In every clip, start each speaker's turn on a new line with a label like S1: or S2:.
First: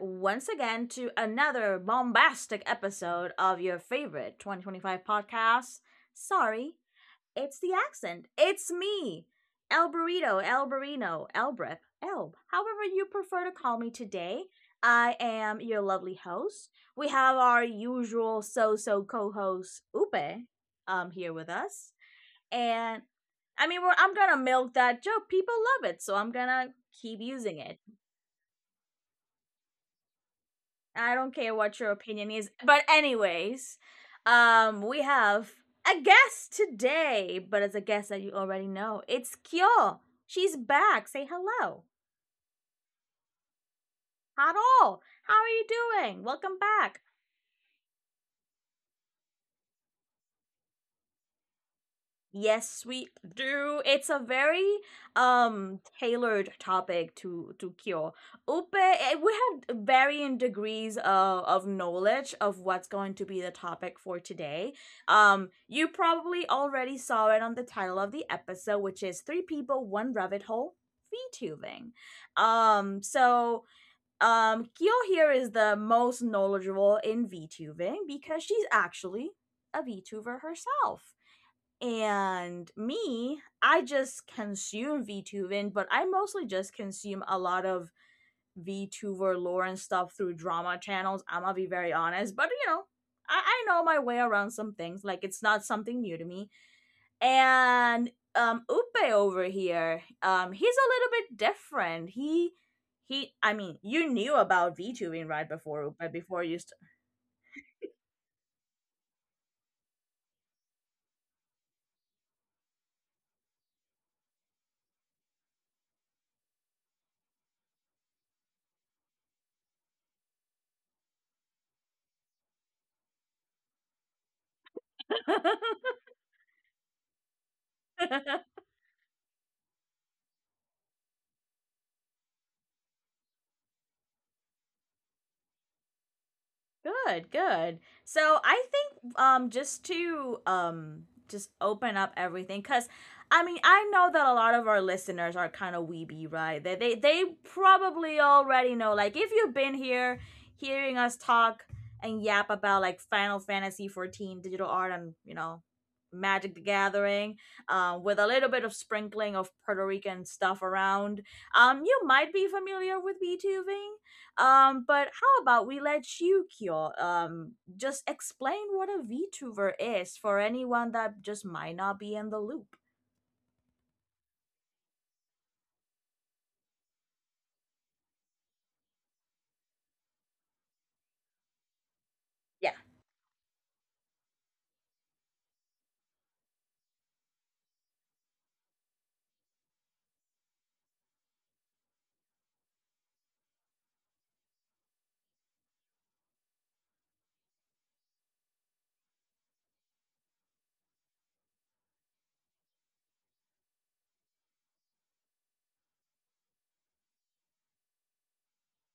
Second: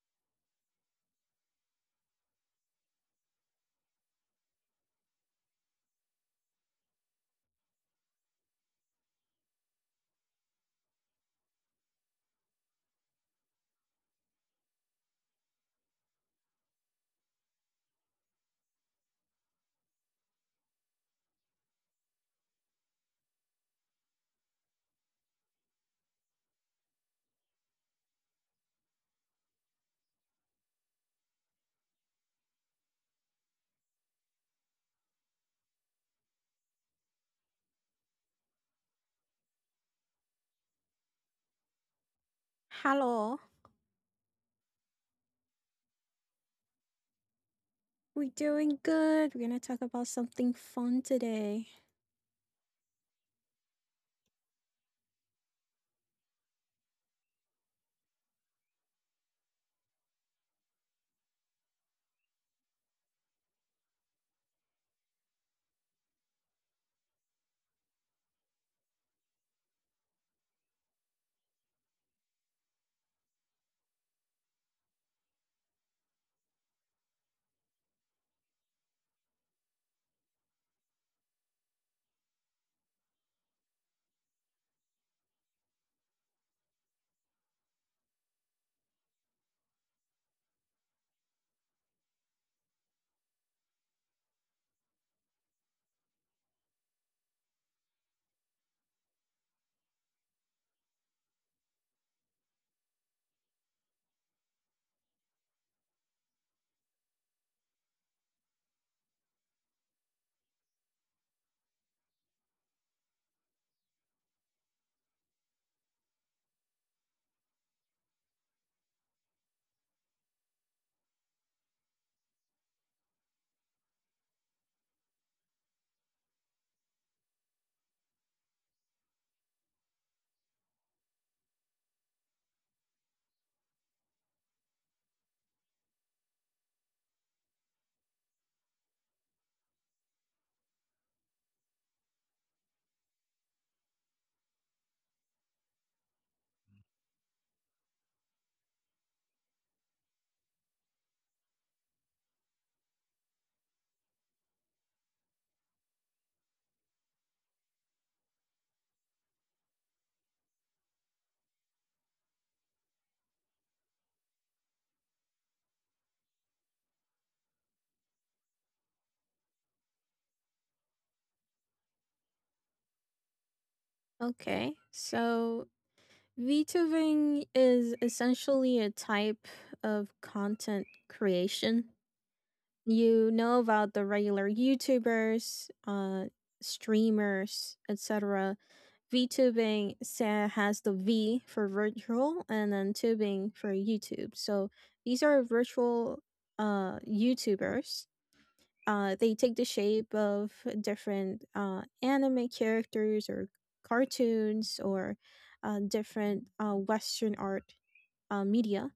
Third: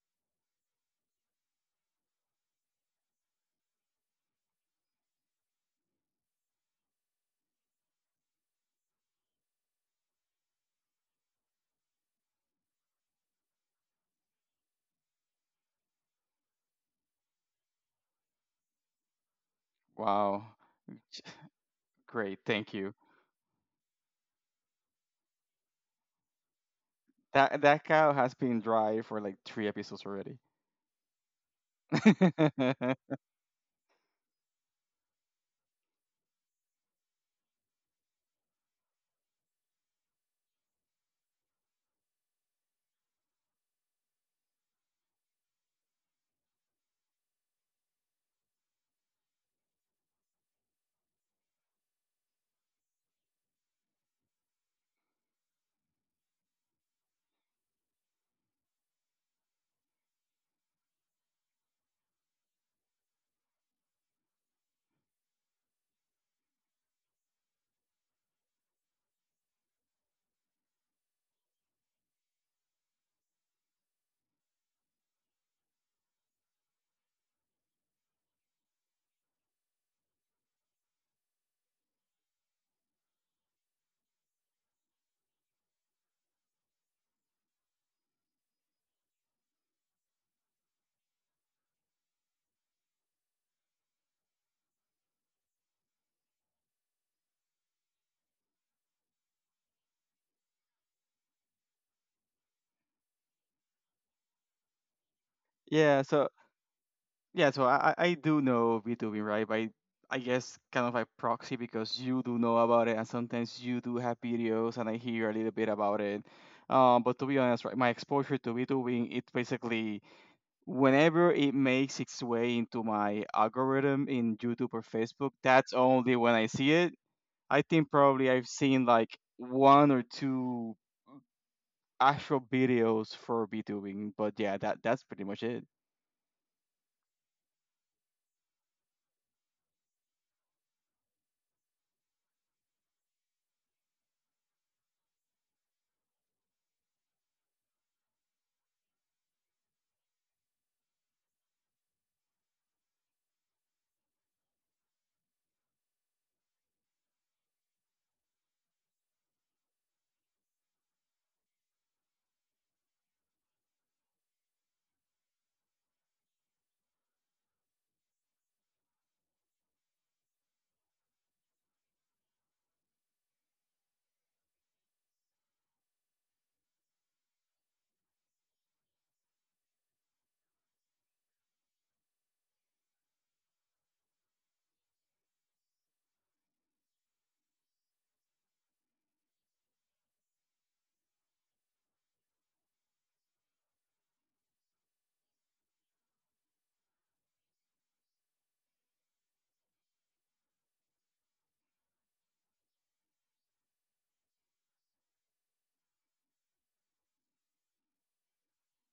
S1: once again to another bombastic episode of your favorite 2025 podcast. Sorry, it's the accent. It's me, El Burrito, El Burrino, Elbrip, Elb, however you prefer to call me today. I am your lovely host. We have our usual co host, Upe,
S2: Wow.
S1: here with us.
S2: Great, thank you.
S1: And I mean, I'm gonna milk that joke. People love it, so I'm gonna keep using
S2: That
S1: it.
S2: that cow has been dry for like three episodes already.
S1: I don't care what your opinion is. But anyways, we have a guest today, but it's a guest that you already know. It's Kyo. She's back. Say hello.
S3: Hello.
S1: Hello. How are you doing? Welcome back.
S3: We're doing good. We're going to talk about something fun today.
S1: Yes, we do. It's a very tailored topic to Kyo. Upe, we have varying degrees of knowledge of what's going to be the topic for today. You probably already saw it on the title of the episode, which is Three People, One Rabbit Hole, VTubing. So Kyo here is the most knowledgeable in VTubing because she's actually a VTuber herself. And me, I just consume VTubing, but I mostly just consume a lot of VTuber lore and stuff through drama channels. I'm gonna be very honest, but you know, I know my way around some things. Like, it's not something new to me and Upe over here, he's a little bit different. He I mean, you knew about VTubing right before
S2: yeah,
S1: Upe
S2: so
S1: before you
S2: yeah, so I do know VTubing, right? But I guess kind of like proxy because you do know about it and sometimes you do have videos and I hear a little bit about it. But to be honest, right, my exposure to VTubing, it basically whenever it makes its way into my algorithm in YouTube or Facebook, that's only when I see it. I think probably I've seen like one or two actual videos for VTubing, but yeah, that's pretty much it.
S1: Good, good. So I think just to just open up everything cuz I mean, I know that a lot of our listeners are kind of weeby, right? They probably already know like if you've been here hearing us talk and yap about like Final Fantasy 14 digital art and, you know, Magic the Gathering, with a little bit of sprinkling of Puerto Rican stuff around. You might be familiar with VTubing. But how about we let you, Kyo, just explain what a VTuber is for anyone that just might not be in the loop.
S3: Okay. So, VTubing is essentially a type of content creation.
S1: Yeah,
S3: You know about the regular YouTubers, streamers, etc. Has the V for virtual and then tubing for YouTube. So, these are virtual YouTubers. They take the shape of different anime characters or cartoons or different Western art, media.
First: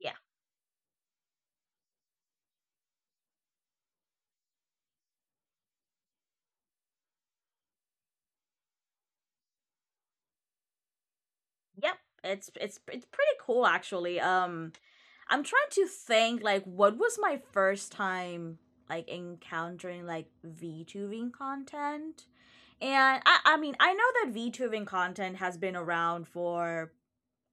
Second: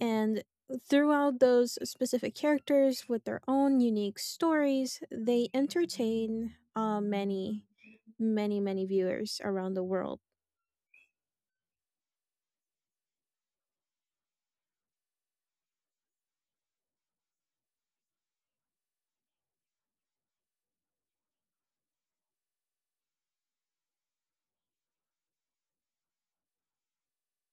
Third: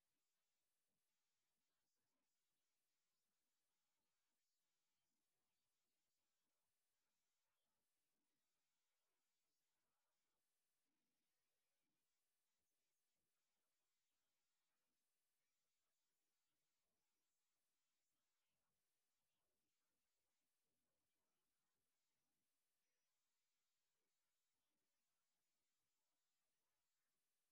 S1: yeah,
S3: And throughout those specific characters with their own unique stories, they entertain many, many, many viewers around the world.
S1: yep. It's pretty cool actually. I'm trying to think like what was my first time like encountering like VTubing content, and I mean I know that VTubing content has been around for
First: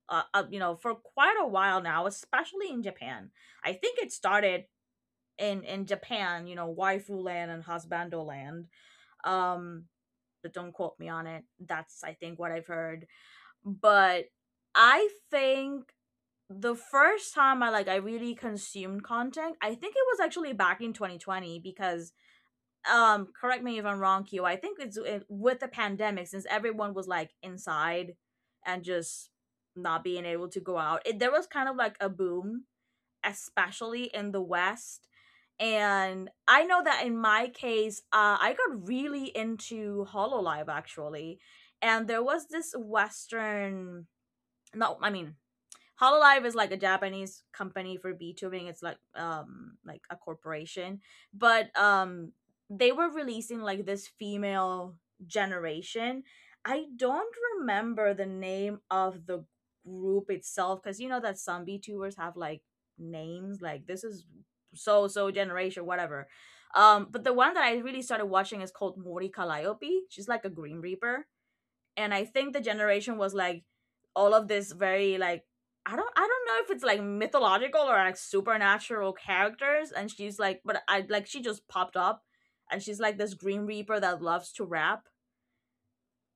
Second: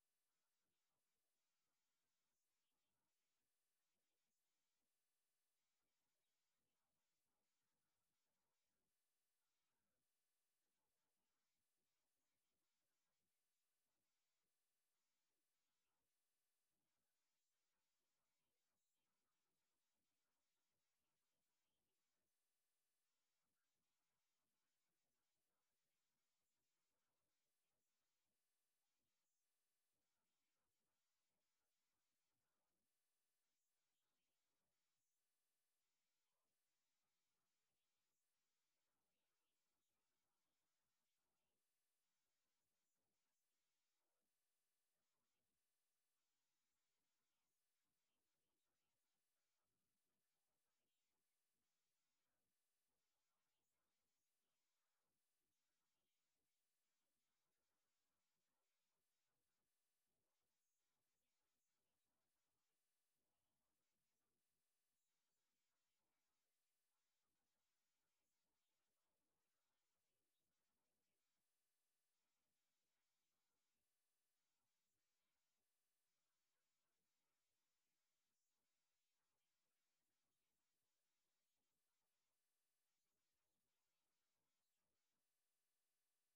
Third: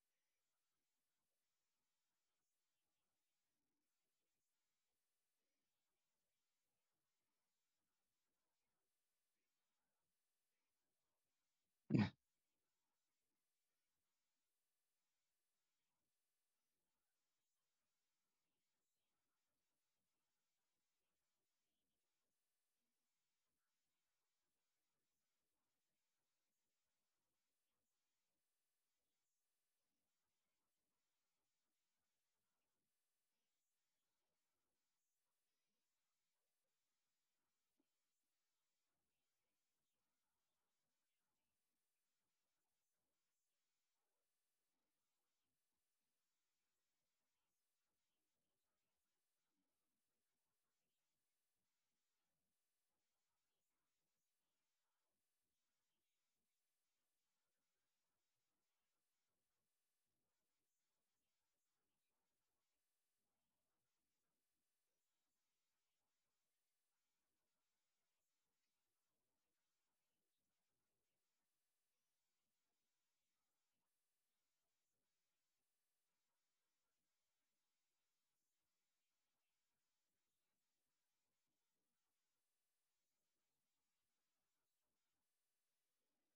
S1: you know for quite a while now, especially in Japan. I think it started in Japan, you know, waifu land and husbando land. Um, but don't quote me on it. That's I think what I've heard. But I think the first time I like I really consumed content, I think it was actually back in 2020 because correct me if I'm wrong, Q. I think with the pandemic since everyone was like inside and just not being able to go out. There was kind of like a boom especially in the West. And I know that in my case, I got really into Hololive actually. And there was this Western, no, I mean, Hololive is like a Japanese company for VTubing. It's like a corporation, but they were releasing like this female generation. I don't remember the name of the group itself because you know that some VTubers have like names like this is so generation whatever. But the one that I really started watching is called Mori Calliope. She's like a Green Reaper and I think the generation was like all of this very like I don't know if it's like mythological or like supernatural characters and she's like but I like she just popped up and she's like this Green Reaper that loves to rap.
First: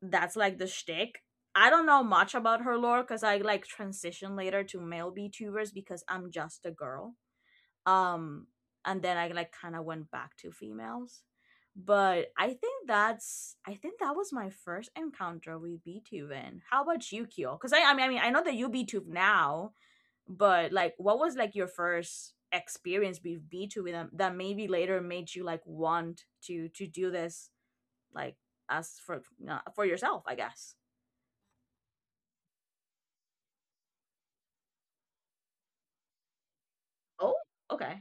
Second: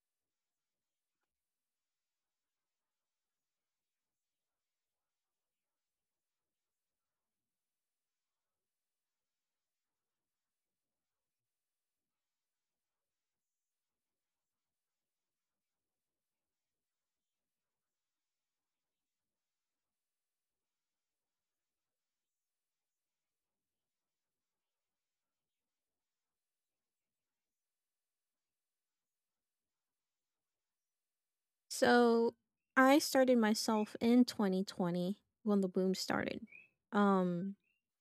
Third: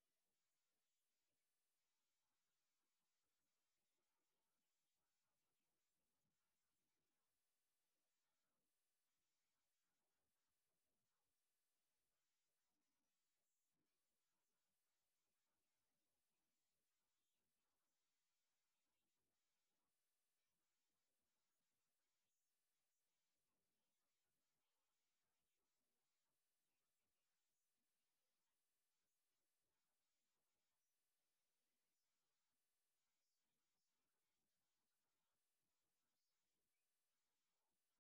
S1: That's like the shtick. I don't know much about her lore because I like transition later to male VTubers because I'm just a girl um and then I like kind of went back to females but I think that's I think that was my first encounter with beethoven. How about you, Kyo, because I mean I know that you beethoven now but like what was like your first experience with beethoven that, that maybe later made you like want to do this like as for yourself I guess.
S3: So I started myself in 2020 when the boom started.
S1: Oh,
S3: Um,
S1: okay.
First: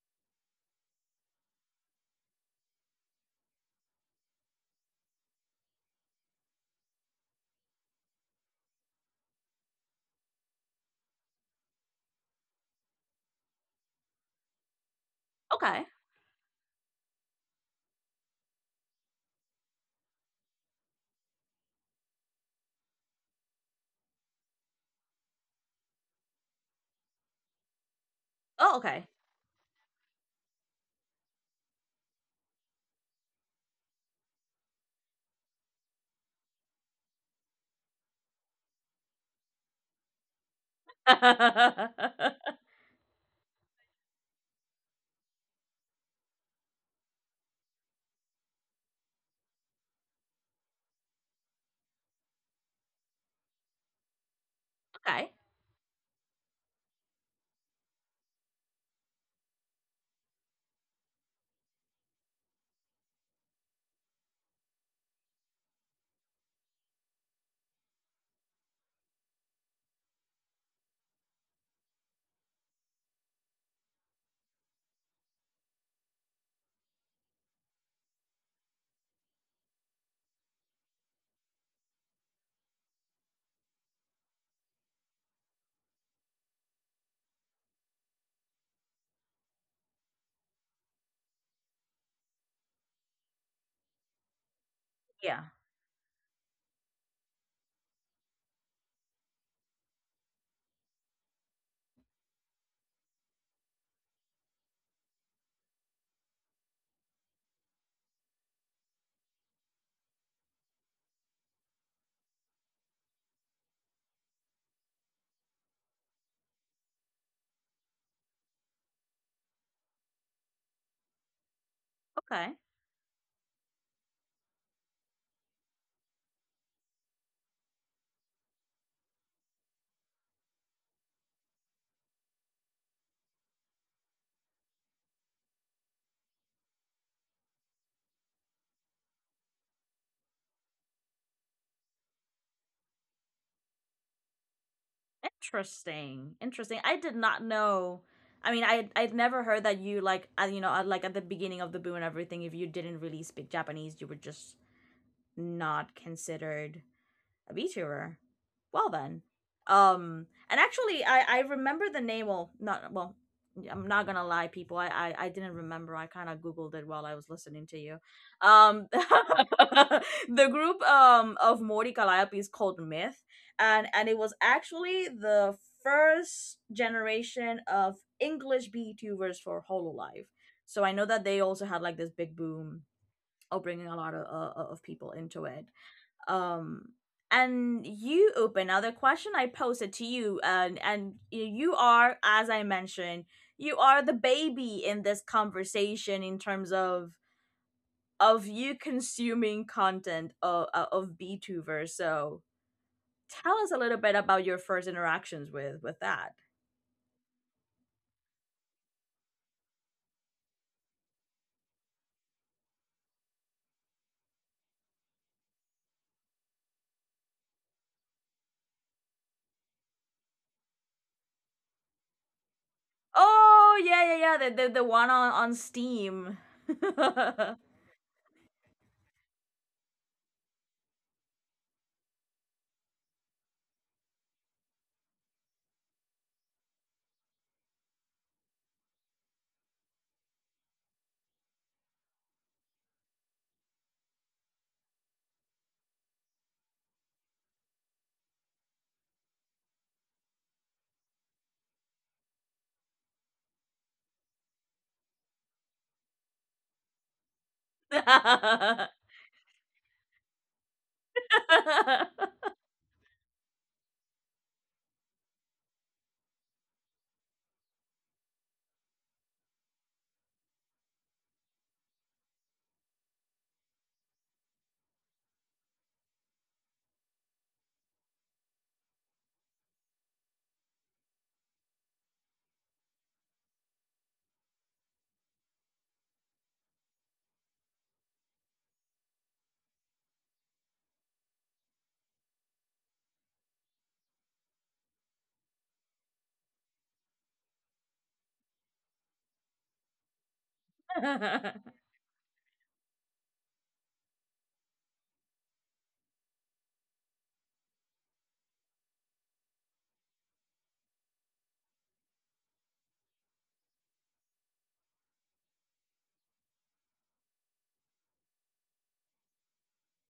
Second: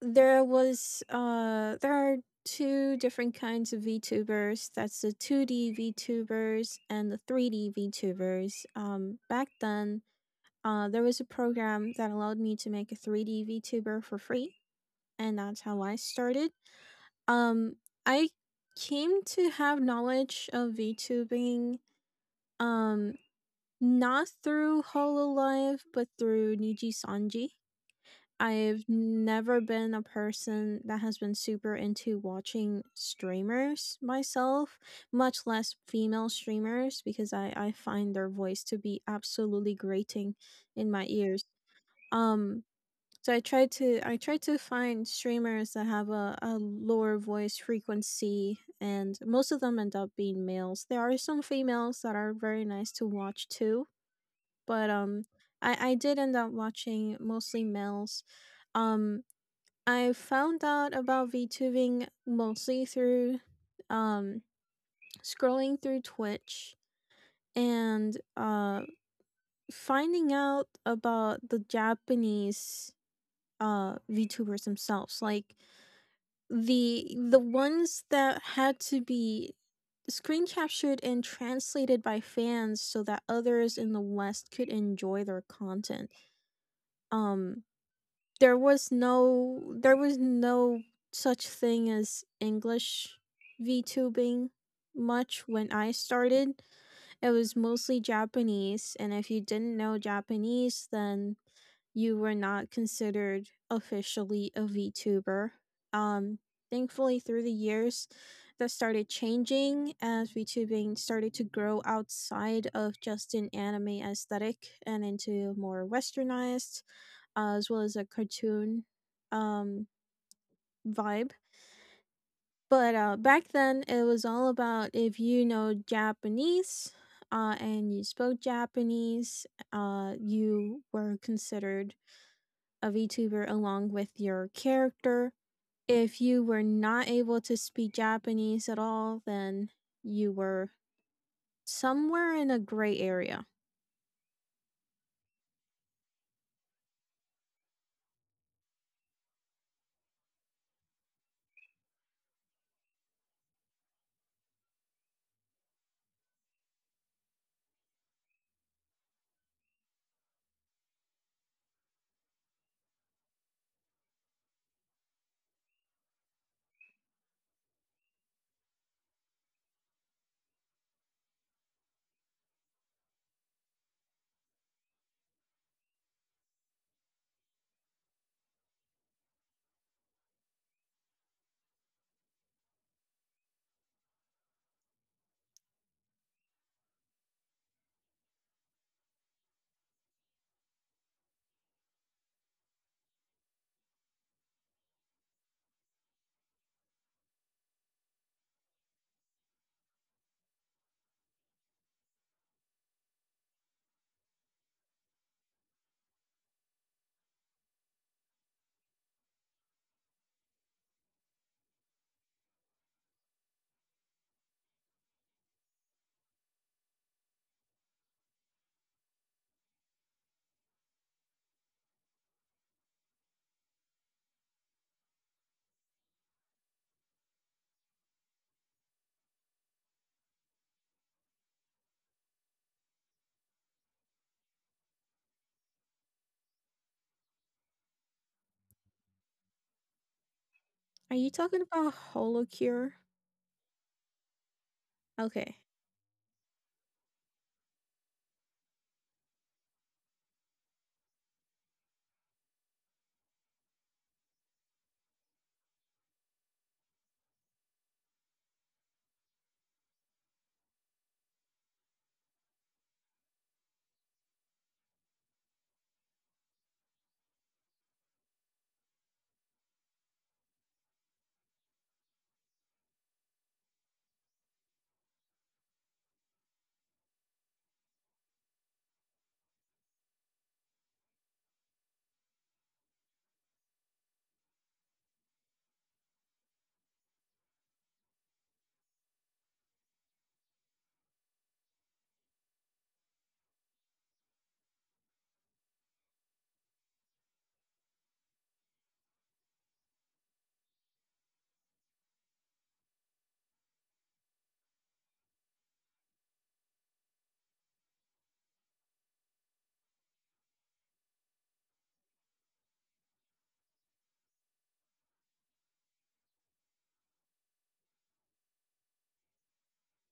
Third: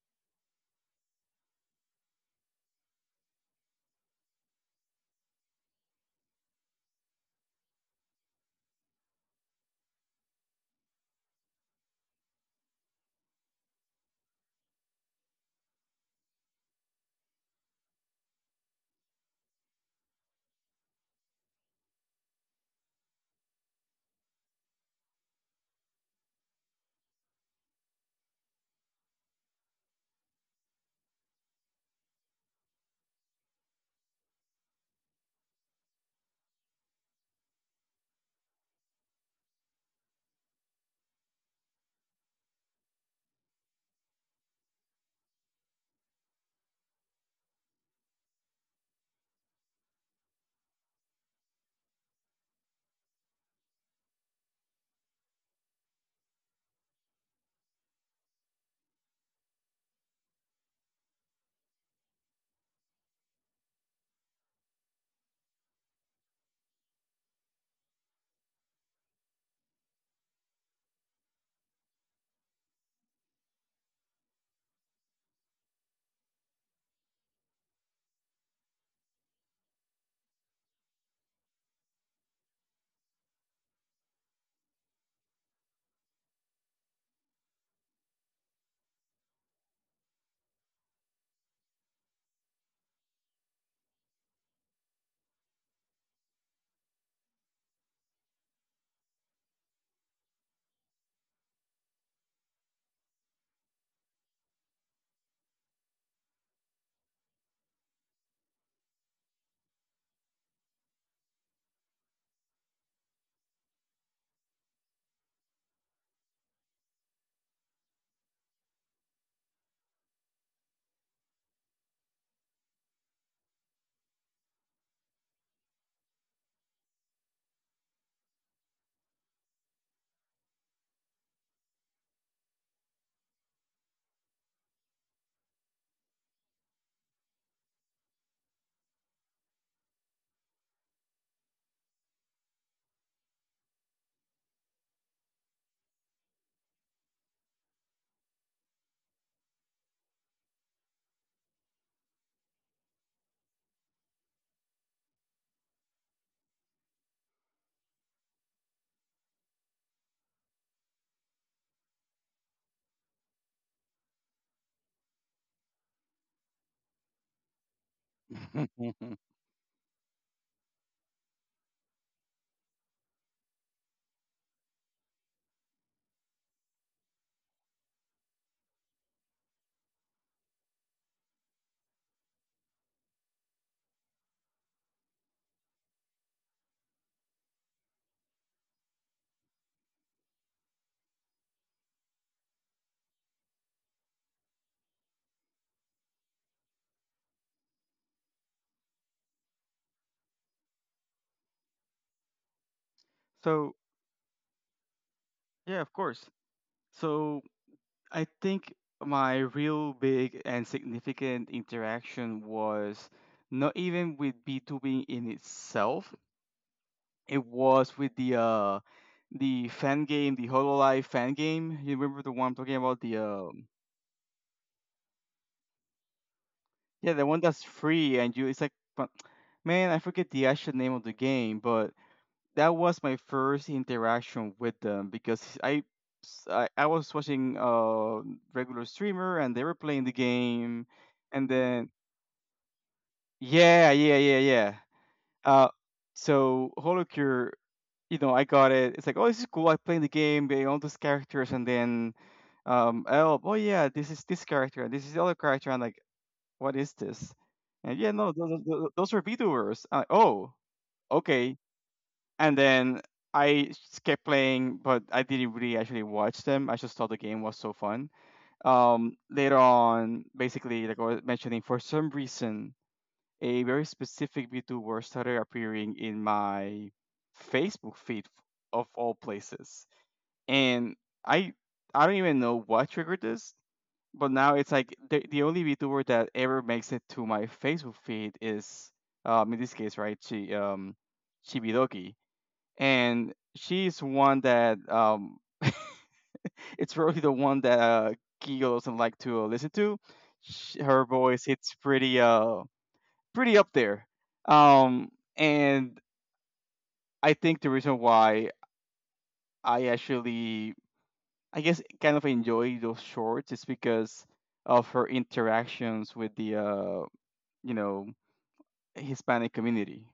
S3: There are two different kinds of VTubers. That's the 2D VTubers and the 3D VTubers. Back then, there was a program that allowed me to make a 3D VTuber for free, and that's how
S1: Okay.
S3: I started. Um I came to have knowledge of VTubing um not through Hololive, but through Niji Sanji.
S1: Oh,
S3: I've
S1: okay.
S3: never been a person that has been super into watching streamers myself, much less female streamers, because I find their voice to be absolutely grating in my ears. Um I try to find streamers that have a lower voice frequency and most of them end up being males. There are some females that are very nice to watch too, but
S1: Okay.
S3: I did end up watching mostly males. Um I found out about VTubing mostly through um, scrolling through Twitch and finding out about the Japanese VTubers themselves, like the ones that had to be screen captured and translated by fans so that others in the West could enjoy their content. Um, there was no such thing as English VTubing
S1: Yeah,
S3: much when I started. It was mostly Japanese, and if you didn't know Japanese, then you were not considered officially a VTuber. Um, thankfully, through the years, that started changing as VTubing started to grow outside of just an anime aesthetic and into more westernized, as well as a cartoon um vibe.
S1: okay.
S3: But back then, it was all about if you know Japanese and you spoke Japanese, you were considered a VTuber along with your character. If you were not able to speak Japanese at all, then you were somewhere in a gray area.
S1: Interesting, interesting. I did not know. I mean, I I'd never heard that you like you know like at the beginning of the boom and everything. If you didn't really speak Japanese, you were just not considered a VTuber. Well then, and actually, I remember the name. Well, not well. Yeah, I'm not gonna lie, people. I didn't remember. I kind of googled it while I was listening to you. The group of Mori Calliope is called Myth, and it was actually the first generation of English VTubers for Hololive. So I know that they also had like this big boom of bringing a lot of people into it um and you open now the question I posted to you and you are as I mentioned you are the baby in this conversation in terms of you consuming content of btuber so tell us
S2: So
S1: a little bit about your first interactions
S2: yeah, of
S1: with
S2: course.
S1: that.
S2: So I think my real big and significant interaction was not even with B2B in itself. It was with the fan game, the Hololive fan game. You remember the one I'm talking about? The
S1: Oh, yeah, yeah, yeah, the the one on steam
S2: Yeah, the one
S1: i
S2: that's free and you it's like but man, I forget the actual name of the game, but that was my first interaction with them because I was watching a regular streamer and they were playing the game
S3: Are you
S2: and
S3: talking
S2: then
S3: about Holocure?
S2: yeah.
S3: Okay,
S2: Uh so Holocure, you know, I got it. It's like, oh, this is cool, I playing the game, getting all those characters and then oh, oh yeah, this is this character and this is the other character and like what is this? And yeah, no, those,
S1: mean
S2: those, those were VTubers. I'm like, oh, okay. And then I just kept playing, but I didn't really actually watch them. I just thought the game was so fun. Later on, basically, like I was mentioning, for some reason, a very specific VTuber started appearing in my Facebook feed of all places. And I I don't even know what triggered this but now it's like the only VTuber that ever makes it to my Facebook feed is in this case, right, she, Chibidoki, and she's one that it's really the one that Gigo doesn't like to listen to. Sh Her voice, it's pretty, pretty up there. Um and I think the reason why I actually I guess kind of enjoy those shorts is because of her interactions with the you know, Hispanic community.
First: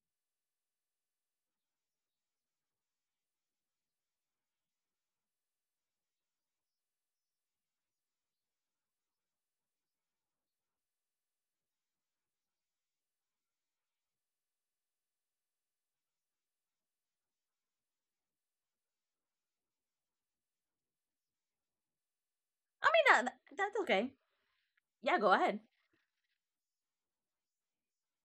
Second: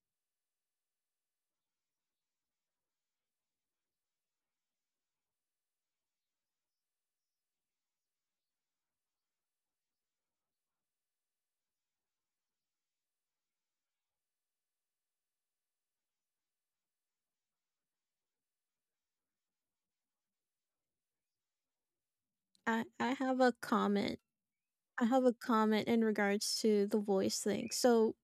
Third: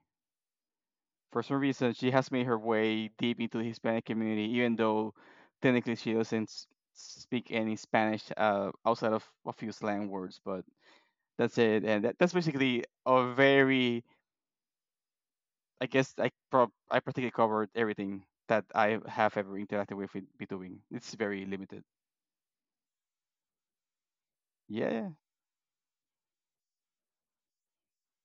S2: For some reason, she has made her way deep into the Hispanic community, even though technically she doesn't s- speak any Spanish outside of a few slang words. But that's it, and that's basically a very, I guess, I practically covered everything that I have ever interacted with b. It's very limited.
S3: I
S1: that
S3: have a
S1: that's okay.
S3: comment. I
S2: Yeah.
S1: Yeah,
S3: have
S1: go
S3: a
S1: ahead.
S3: comment in regards to the voice thing. So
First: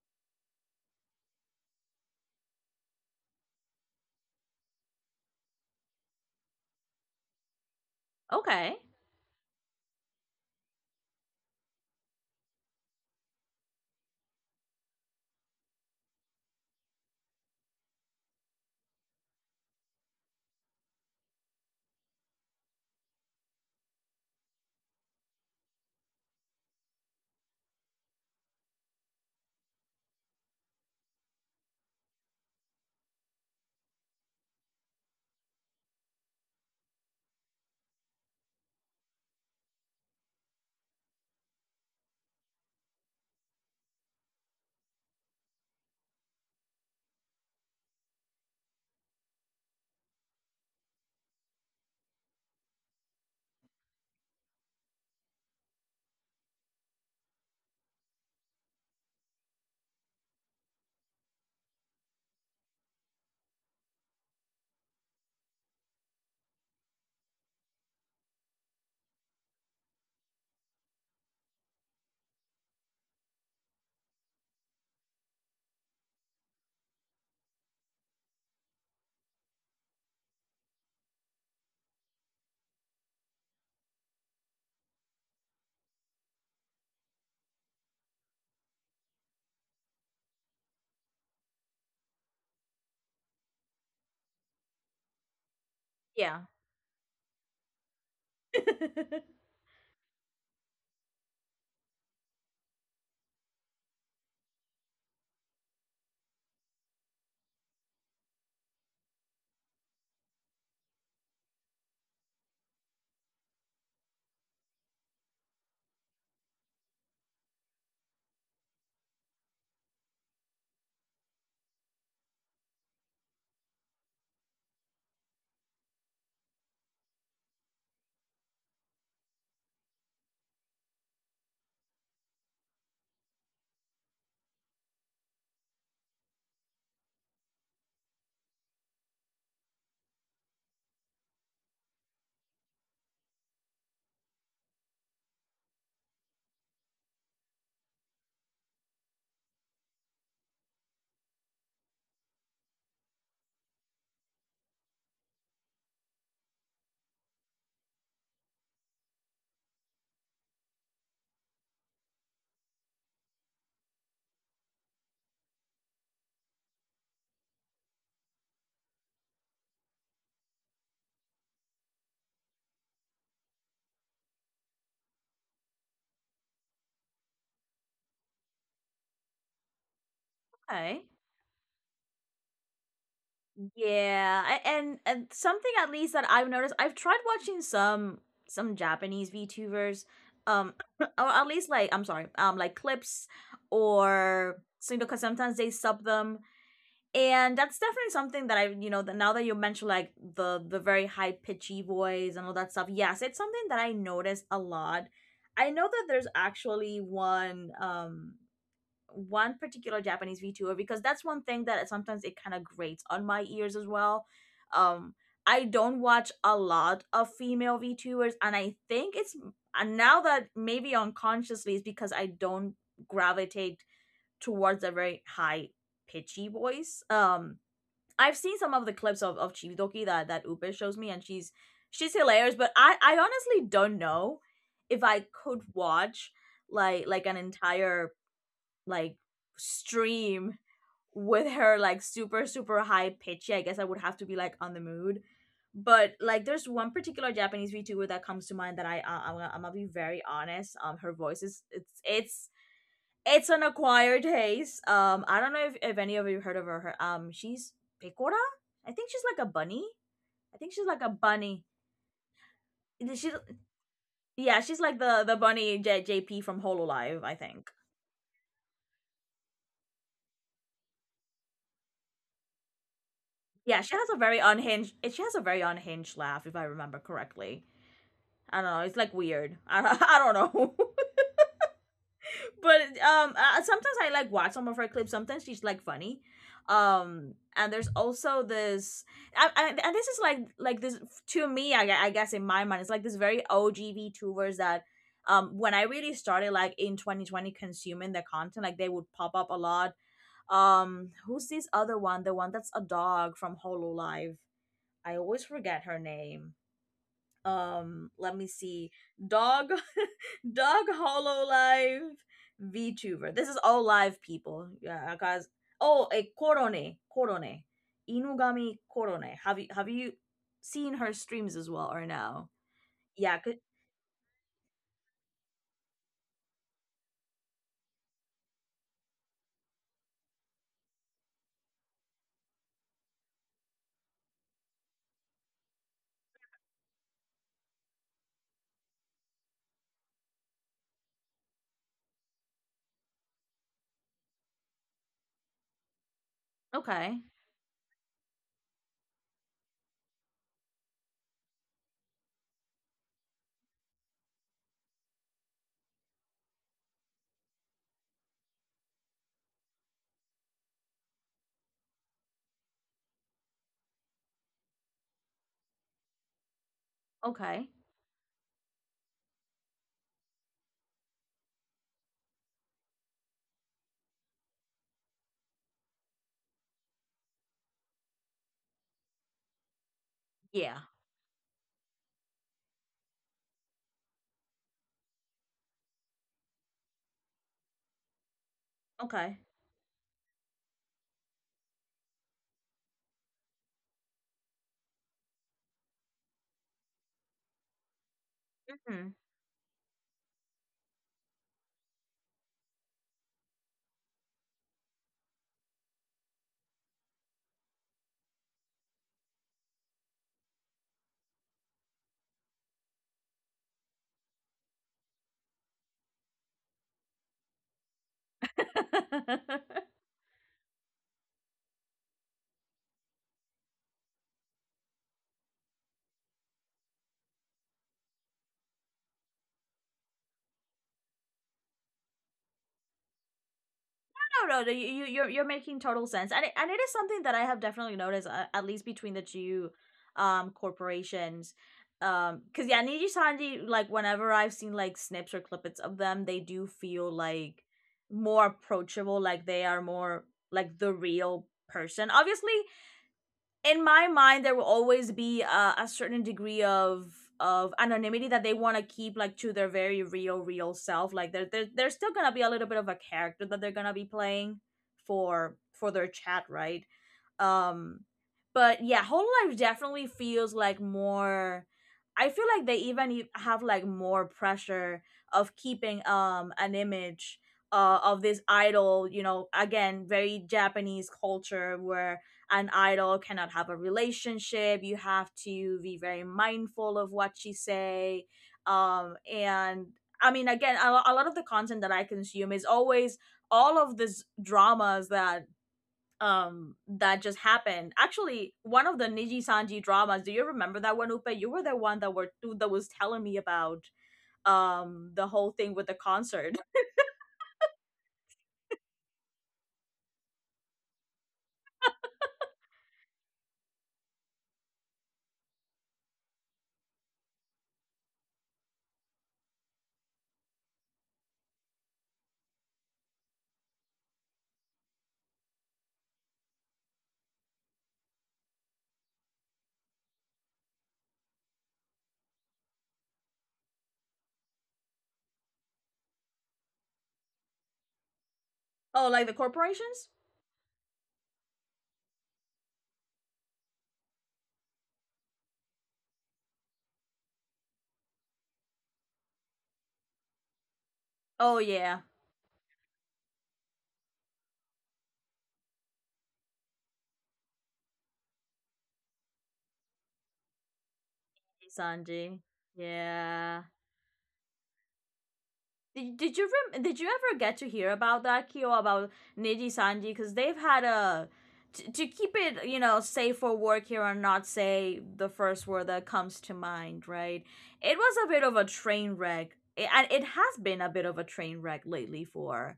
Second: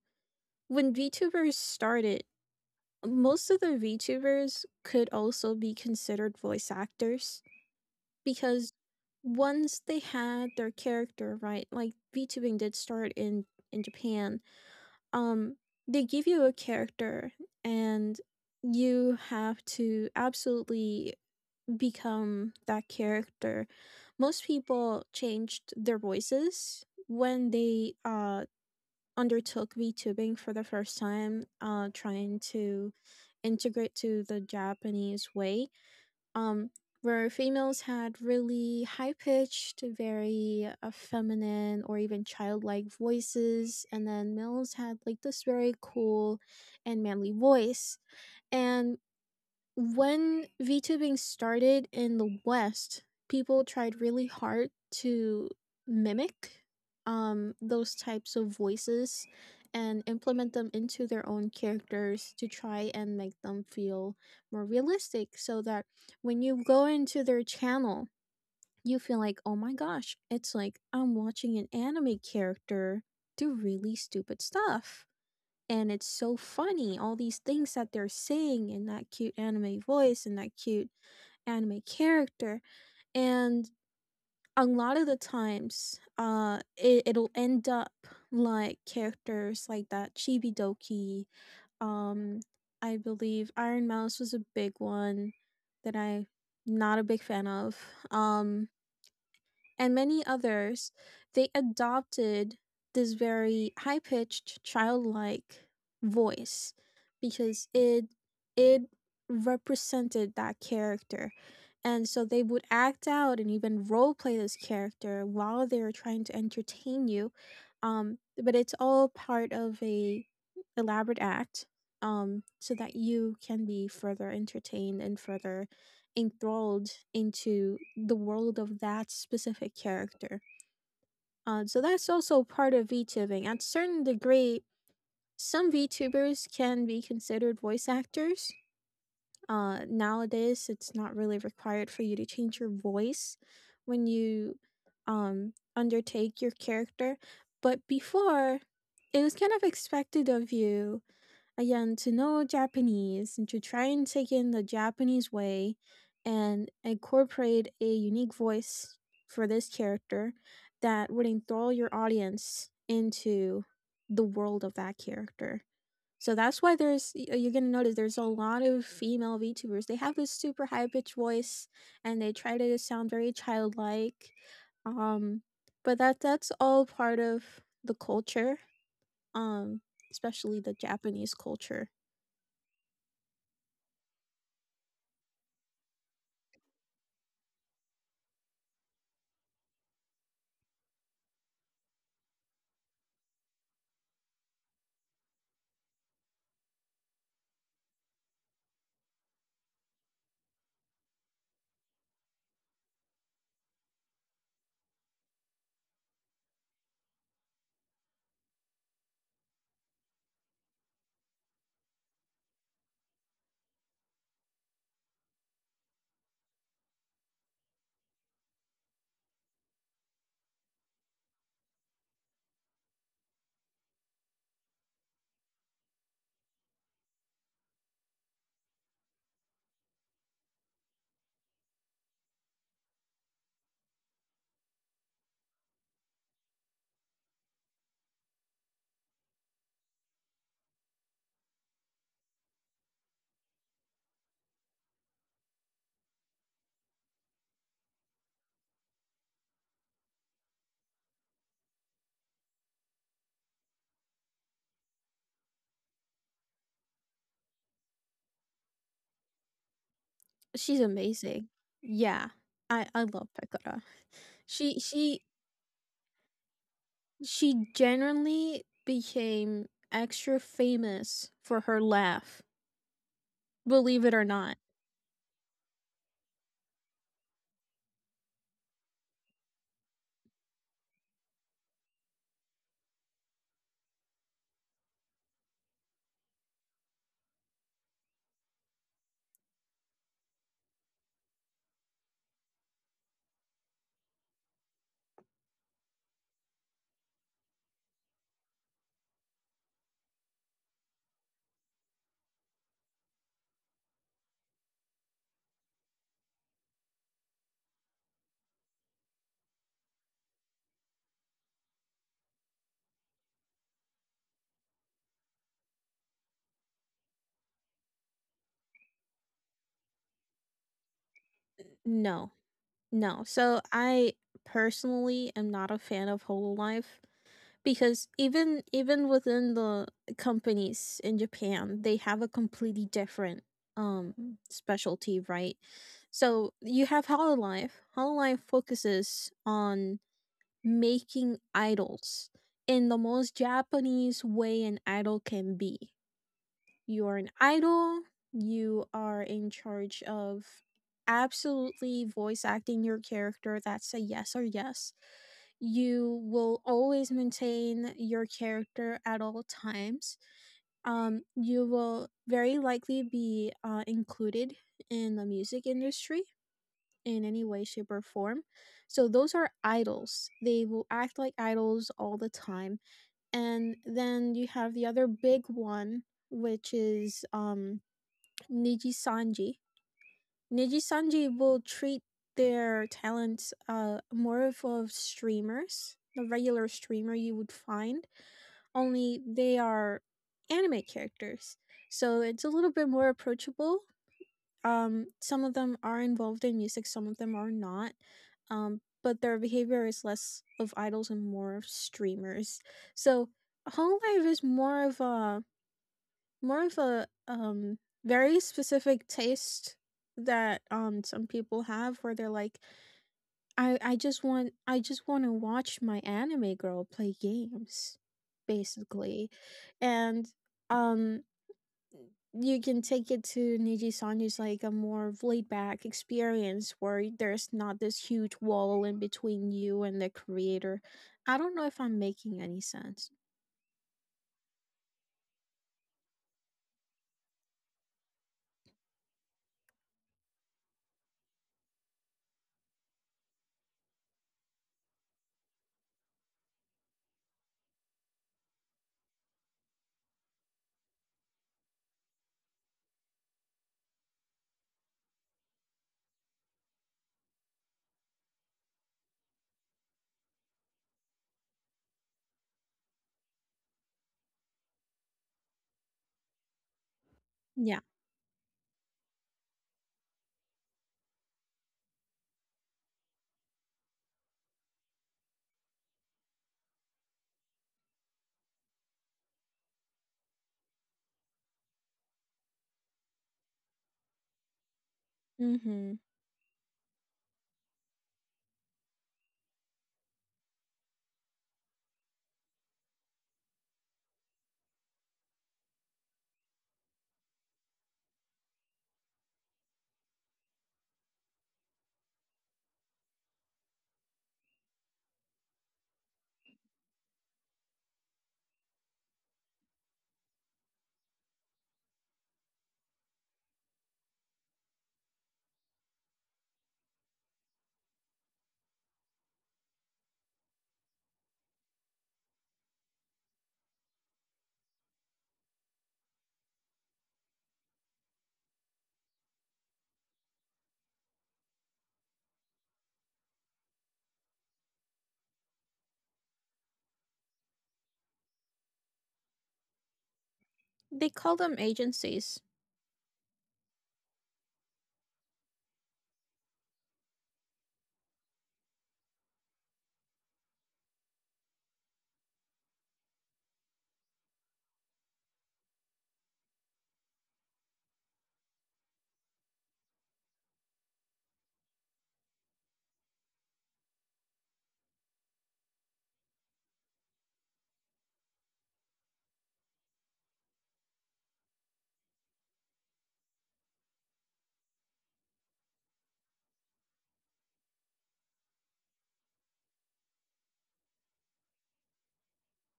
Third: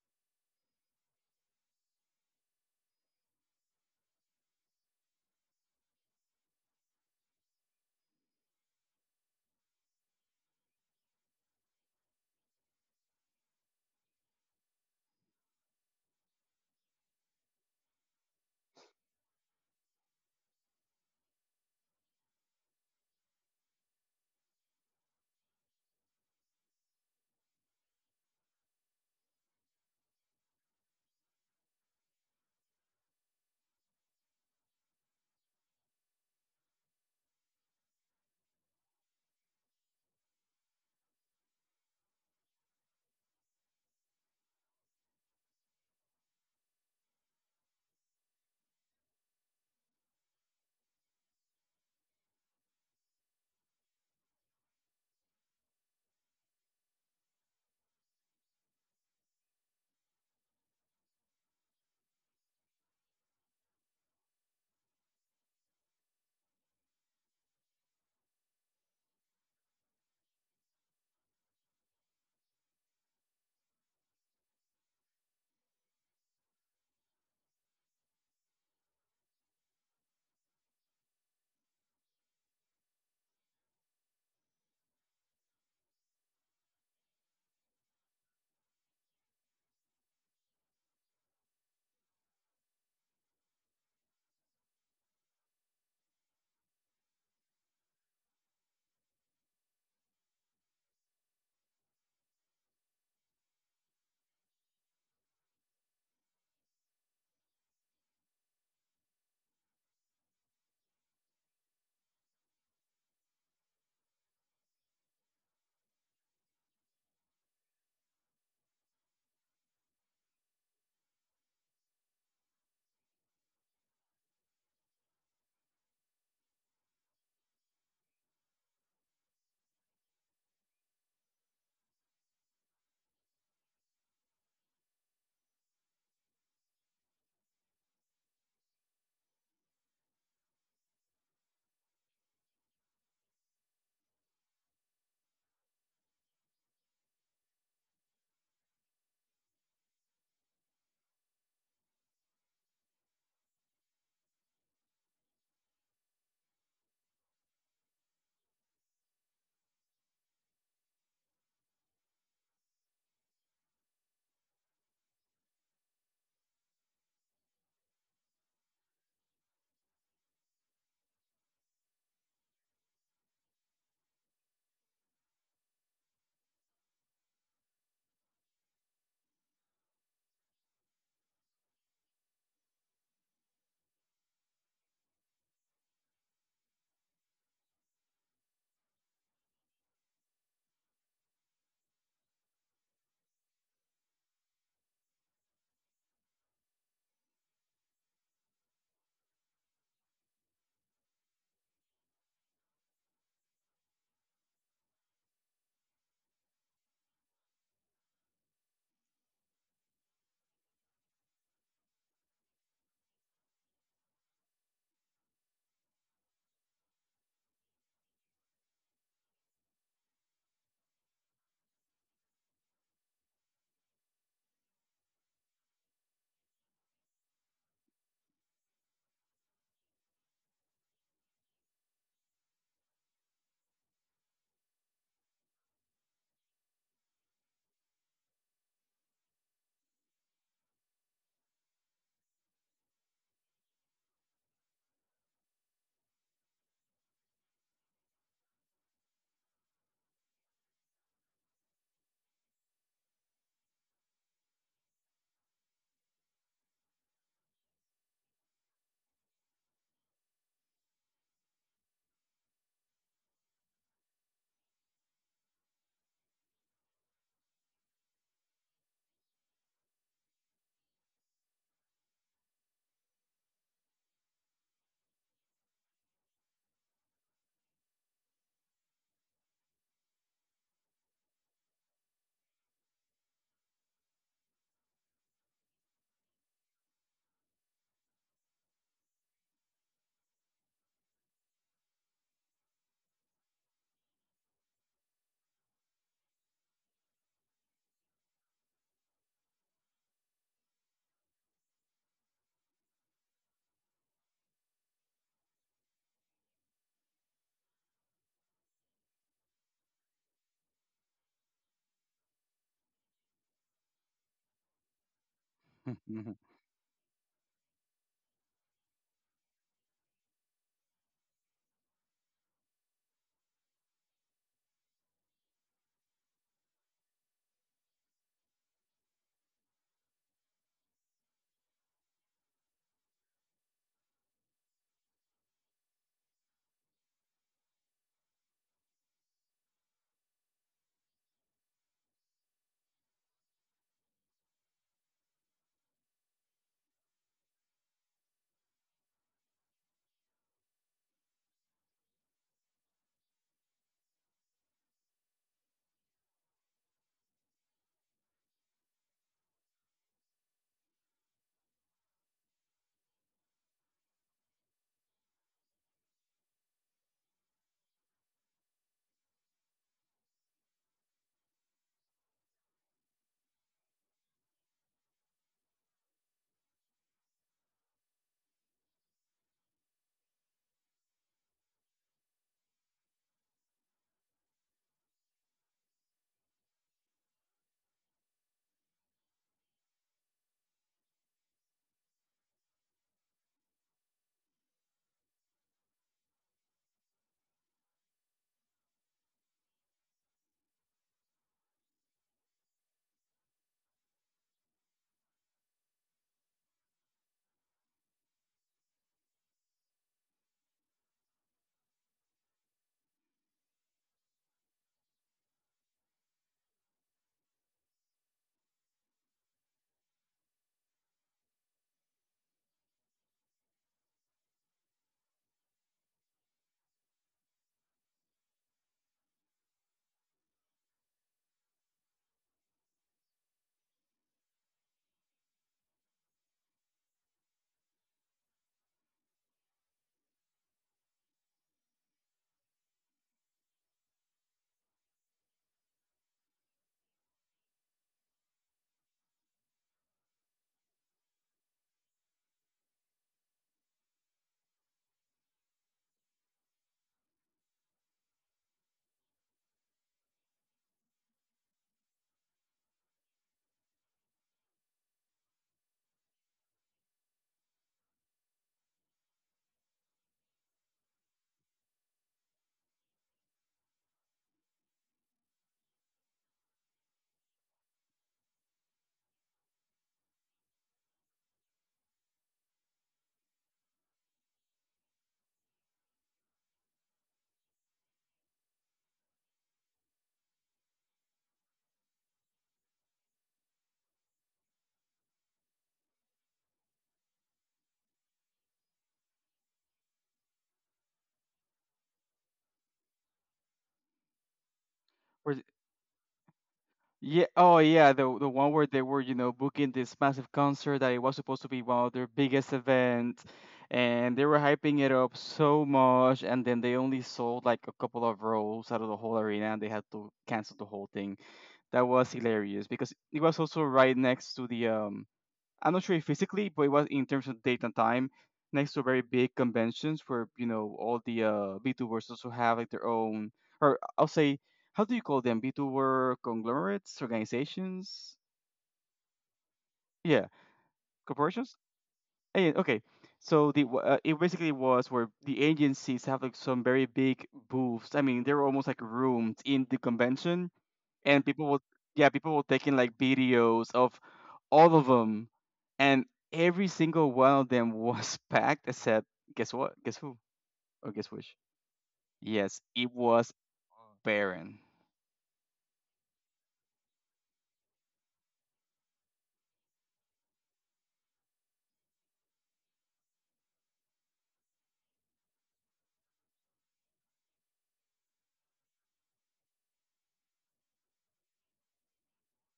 S3: when VTubers started, most of the VTubers could also be considered voice actors because
S1: Okay.
S3: once they had their character, right? Like VTubing did start in Japan. Um they give you a character and you have to absolutely become that character. Most people changed their voices when they undertook VTubing for the first time, trying to integrate to the Japanese way, um, where females had really high pitched, very feminine or even childlike voices, and then males had like this very cool and manly voice. And when VTubing started in the West, people tried really hard to mimic those types of voices and implement them into their own characters to try and make them feel more realistic so that when you go into their channel, you feel like, oh my gosh, it's like I'm watching an anime character do really stupid stuff and it's so funny all these things that they're saying in that cute anime voice and that cute anime character. And a lot of the times it'll end up like characters like that Chibi Doki. um I believe Iron Mouse was a big one that I'm
S1: Yeah.
S3: not a big fan of. um and many others, they adopted this very high pitched childlike voice because it represented that character. And so they would act out and even role play this character while they were trying to entertain you. But it's all part of a elaborate act, so that you can be further entertained and further enthralled into the world of that specific character. So that's also part of VTubing. At a certain degree, some VTubers can be considered voice actors. Nowadays, it's not really required for you to change your voice when you undertake your character. But before, it was kind of expected of you again to know Japanese and to try and take in the Japanese way and incorporate a unique voice for this character that would enthrall your audience into the world of that character. So that's why you're gonna notice there's a lot of female VTubers. They have this super high pitched voice and they try to sound very childlike. Um, but that's all part of the culture. Um, especially the
S1: Okay.
S3: Japanese culture.
S1: Yeah, and something at least that I've noticed, I've tried watching some Japanese VTubers, um, or at least like I'm sorry, like clips or so because sometimes they sub them, and that's definitely something that I you know that now that you mentioned like the very high pitchy voice and all that stuff. Yes, it's something that I notice a lot. I know that there's actually one one particular Japanese VTuber because that's one thing that sometimes it kind of grates on my ears as well. Um, I don't watch a lot of female VTubers, and I think it's and now that maybe unconsciously is because I don't gravitate towards a very high pitchy voice. I've seen some of the clips of Chibidoki that that Upe shows me, and she's hilarious. But I honestly don't know if I could watch like an entire like stream with her like super super high pitchy I guess I would have to be like on the mood but like there's one particular japanese vtuber that comes to mind that I I'm gonna be very honest her voice is it's an acquired taste I don't know if any of you heard of her, she's picora I think she's like a bunny i think
S3: She's
S1: she's like a
S3: amazing.
S1: bunny
S3: Yeah, I love
S1: She's
S3: Pekara.
S1: yeah
S3: She
S1: she's like
S3: she
S1: the bunny jp from hololive I
S3: she
S1: think.
S3: genuinely became extra famous for her laugh.
S1: Yeah, she
S3: Believe
S1: has
S3: it
S1: a
S3: or
S1: very
S3: not.
S1: unhinged she has a very unhinged laugh if I remember correctly. I don't know, it's like weird. I don't, I don't know. But sometimes I like watch some of her clips. Sometimes she's like funny. And there's also this and this is like this to me I guess in my mind it's like this very OGV tubers that when I really started like in 2020 consuming the content like they would pop up a lot. Um, who's this other one? The one that's a dog from Hololive. I always forget her name. Let me see. Dog, Dog Hollow Live VTuber. This is all live people. Yeah, guys. Oh, a Korone, Korone, Inugami Korone. Have you seen her streams as well or
S3: No.
S1: no?
S3: No.
S1: Yeah. Good.
S3: So I personally am not a fan of Hololive because even within the companies in Japan, they have a completely different specialty, right? So you have Hololive. Hololive focuses on making idols in the most Japanese way an idol can be. You're
S1: Okay.
S3: an idol, you are in charge of absolutely voice acting your character. That's a yes or yes. You will always maintain your character at all times. You will very likely be included in the music industry in any way,
S1: Okay.
S3: shape, or form. So those are idols. They will act like idols all the time. And then you have the other big one, which is Niji Sanji. Niji
S1: Yeah.
S3: Sanji will treat their talents, more of streamers, the regular streamer you would find, only
S1: Okay.
S3: they are anime characters. So it's a little bit more approachable. Some of them are involved in music, some of them are not.
S1: Hmm.
S3: But their behavior is less of idols and more of streamers. So Home Life is more of a more of a um very specific taste that some people have where they're like, I just wanna watch my anime girl play games, basically. And um you can take it to Niji-san is like a more laid back experience where there's not this huge wall in between you and the creator. I don't know if I'm making any sense.
S1: No, no, no, you, you're making total sense, and and it is something that I have definitely noticed, at least between the two, corporations, because yeah, Niji Sanji, like whenever I've seen like snips or clippets of them, they do feel like more approachable, like they are more like the real person. Obviously, in my mind there will always be a certain degree of anonymity that they want to keep, like, to their very real self. Like, there's still gonna be a little bit of a character that they're gonna be playing for their chat, right?
S3: Yeah.
S1: um but yeah, Whole Life definitely feels like more. I feel like they even have like more pressure of keeping an image, of this idol, you know. Again, very Japanese culture where an idol cannot have a relationship, you have to
S3: Mm-hmm.
S1: be very mindful of what you say. And I mean, again, a lot of the content that I consume is always all of these dramas that that just happened. Actually, one of the Niji Sanji dramas, do you remember that one, Upe? You were the one that were that was telling me about the whole
S2: We're
S1: thing with the concert.
S2: Yeah. Oh, yeah. The one where they were, you know, booking this massive concert that it was supposed to be one of their biggest events, and they were hyping it up so much, and then they only sold like a couple of rows out of the whole arena, and they had to cancel the whole thing. That was hilarious because it was also right next to the, I'm not sure physically, but it was in terms of date and time next to very big conventions where you know all the VTubers also have like their own, or I'll say, how do you call them? VTuber conglomerates, organizations,
S1: Oh, like the corporations.
S2: yeah,
S3: They call them
S2: corporations.
S3: agencies.
S2: Eh, okay, so it basically was where the agencies have like some very big booths. I mean, they were almost like rooms in the convention and
S1: Oh,
S2: people will
S1: yeah.
S2: yeah people will taking like videos of all of them and every single one of them was packed except guess what, guess who, or guess which.
S1: Sanji.
S2: Yes, it was
S1: Yeah.
S2: barren.
S1: Did you did you ever get to hear about that, Kyo, about Niji Sanji? Because they've had a, to keep it, you know, safe for work here and not say the first word that comes to mind, right? It was a bit of a train wreck, and it has been a bit of a train wreck lately for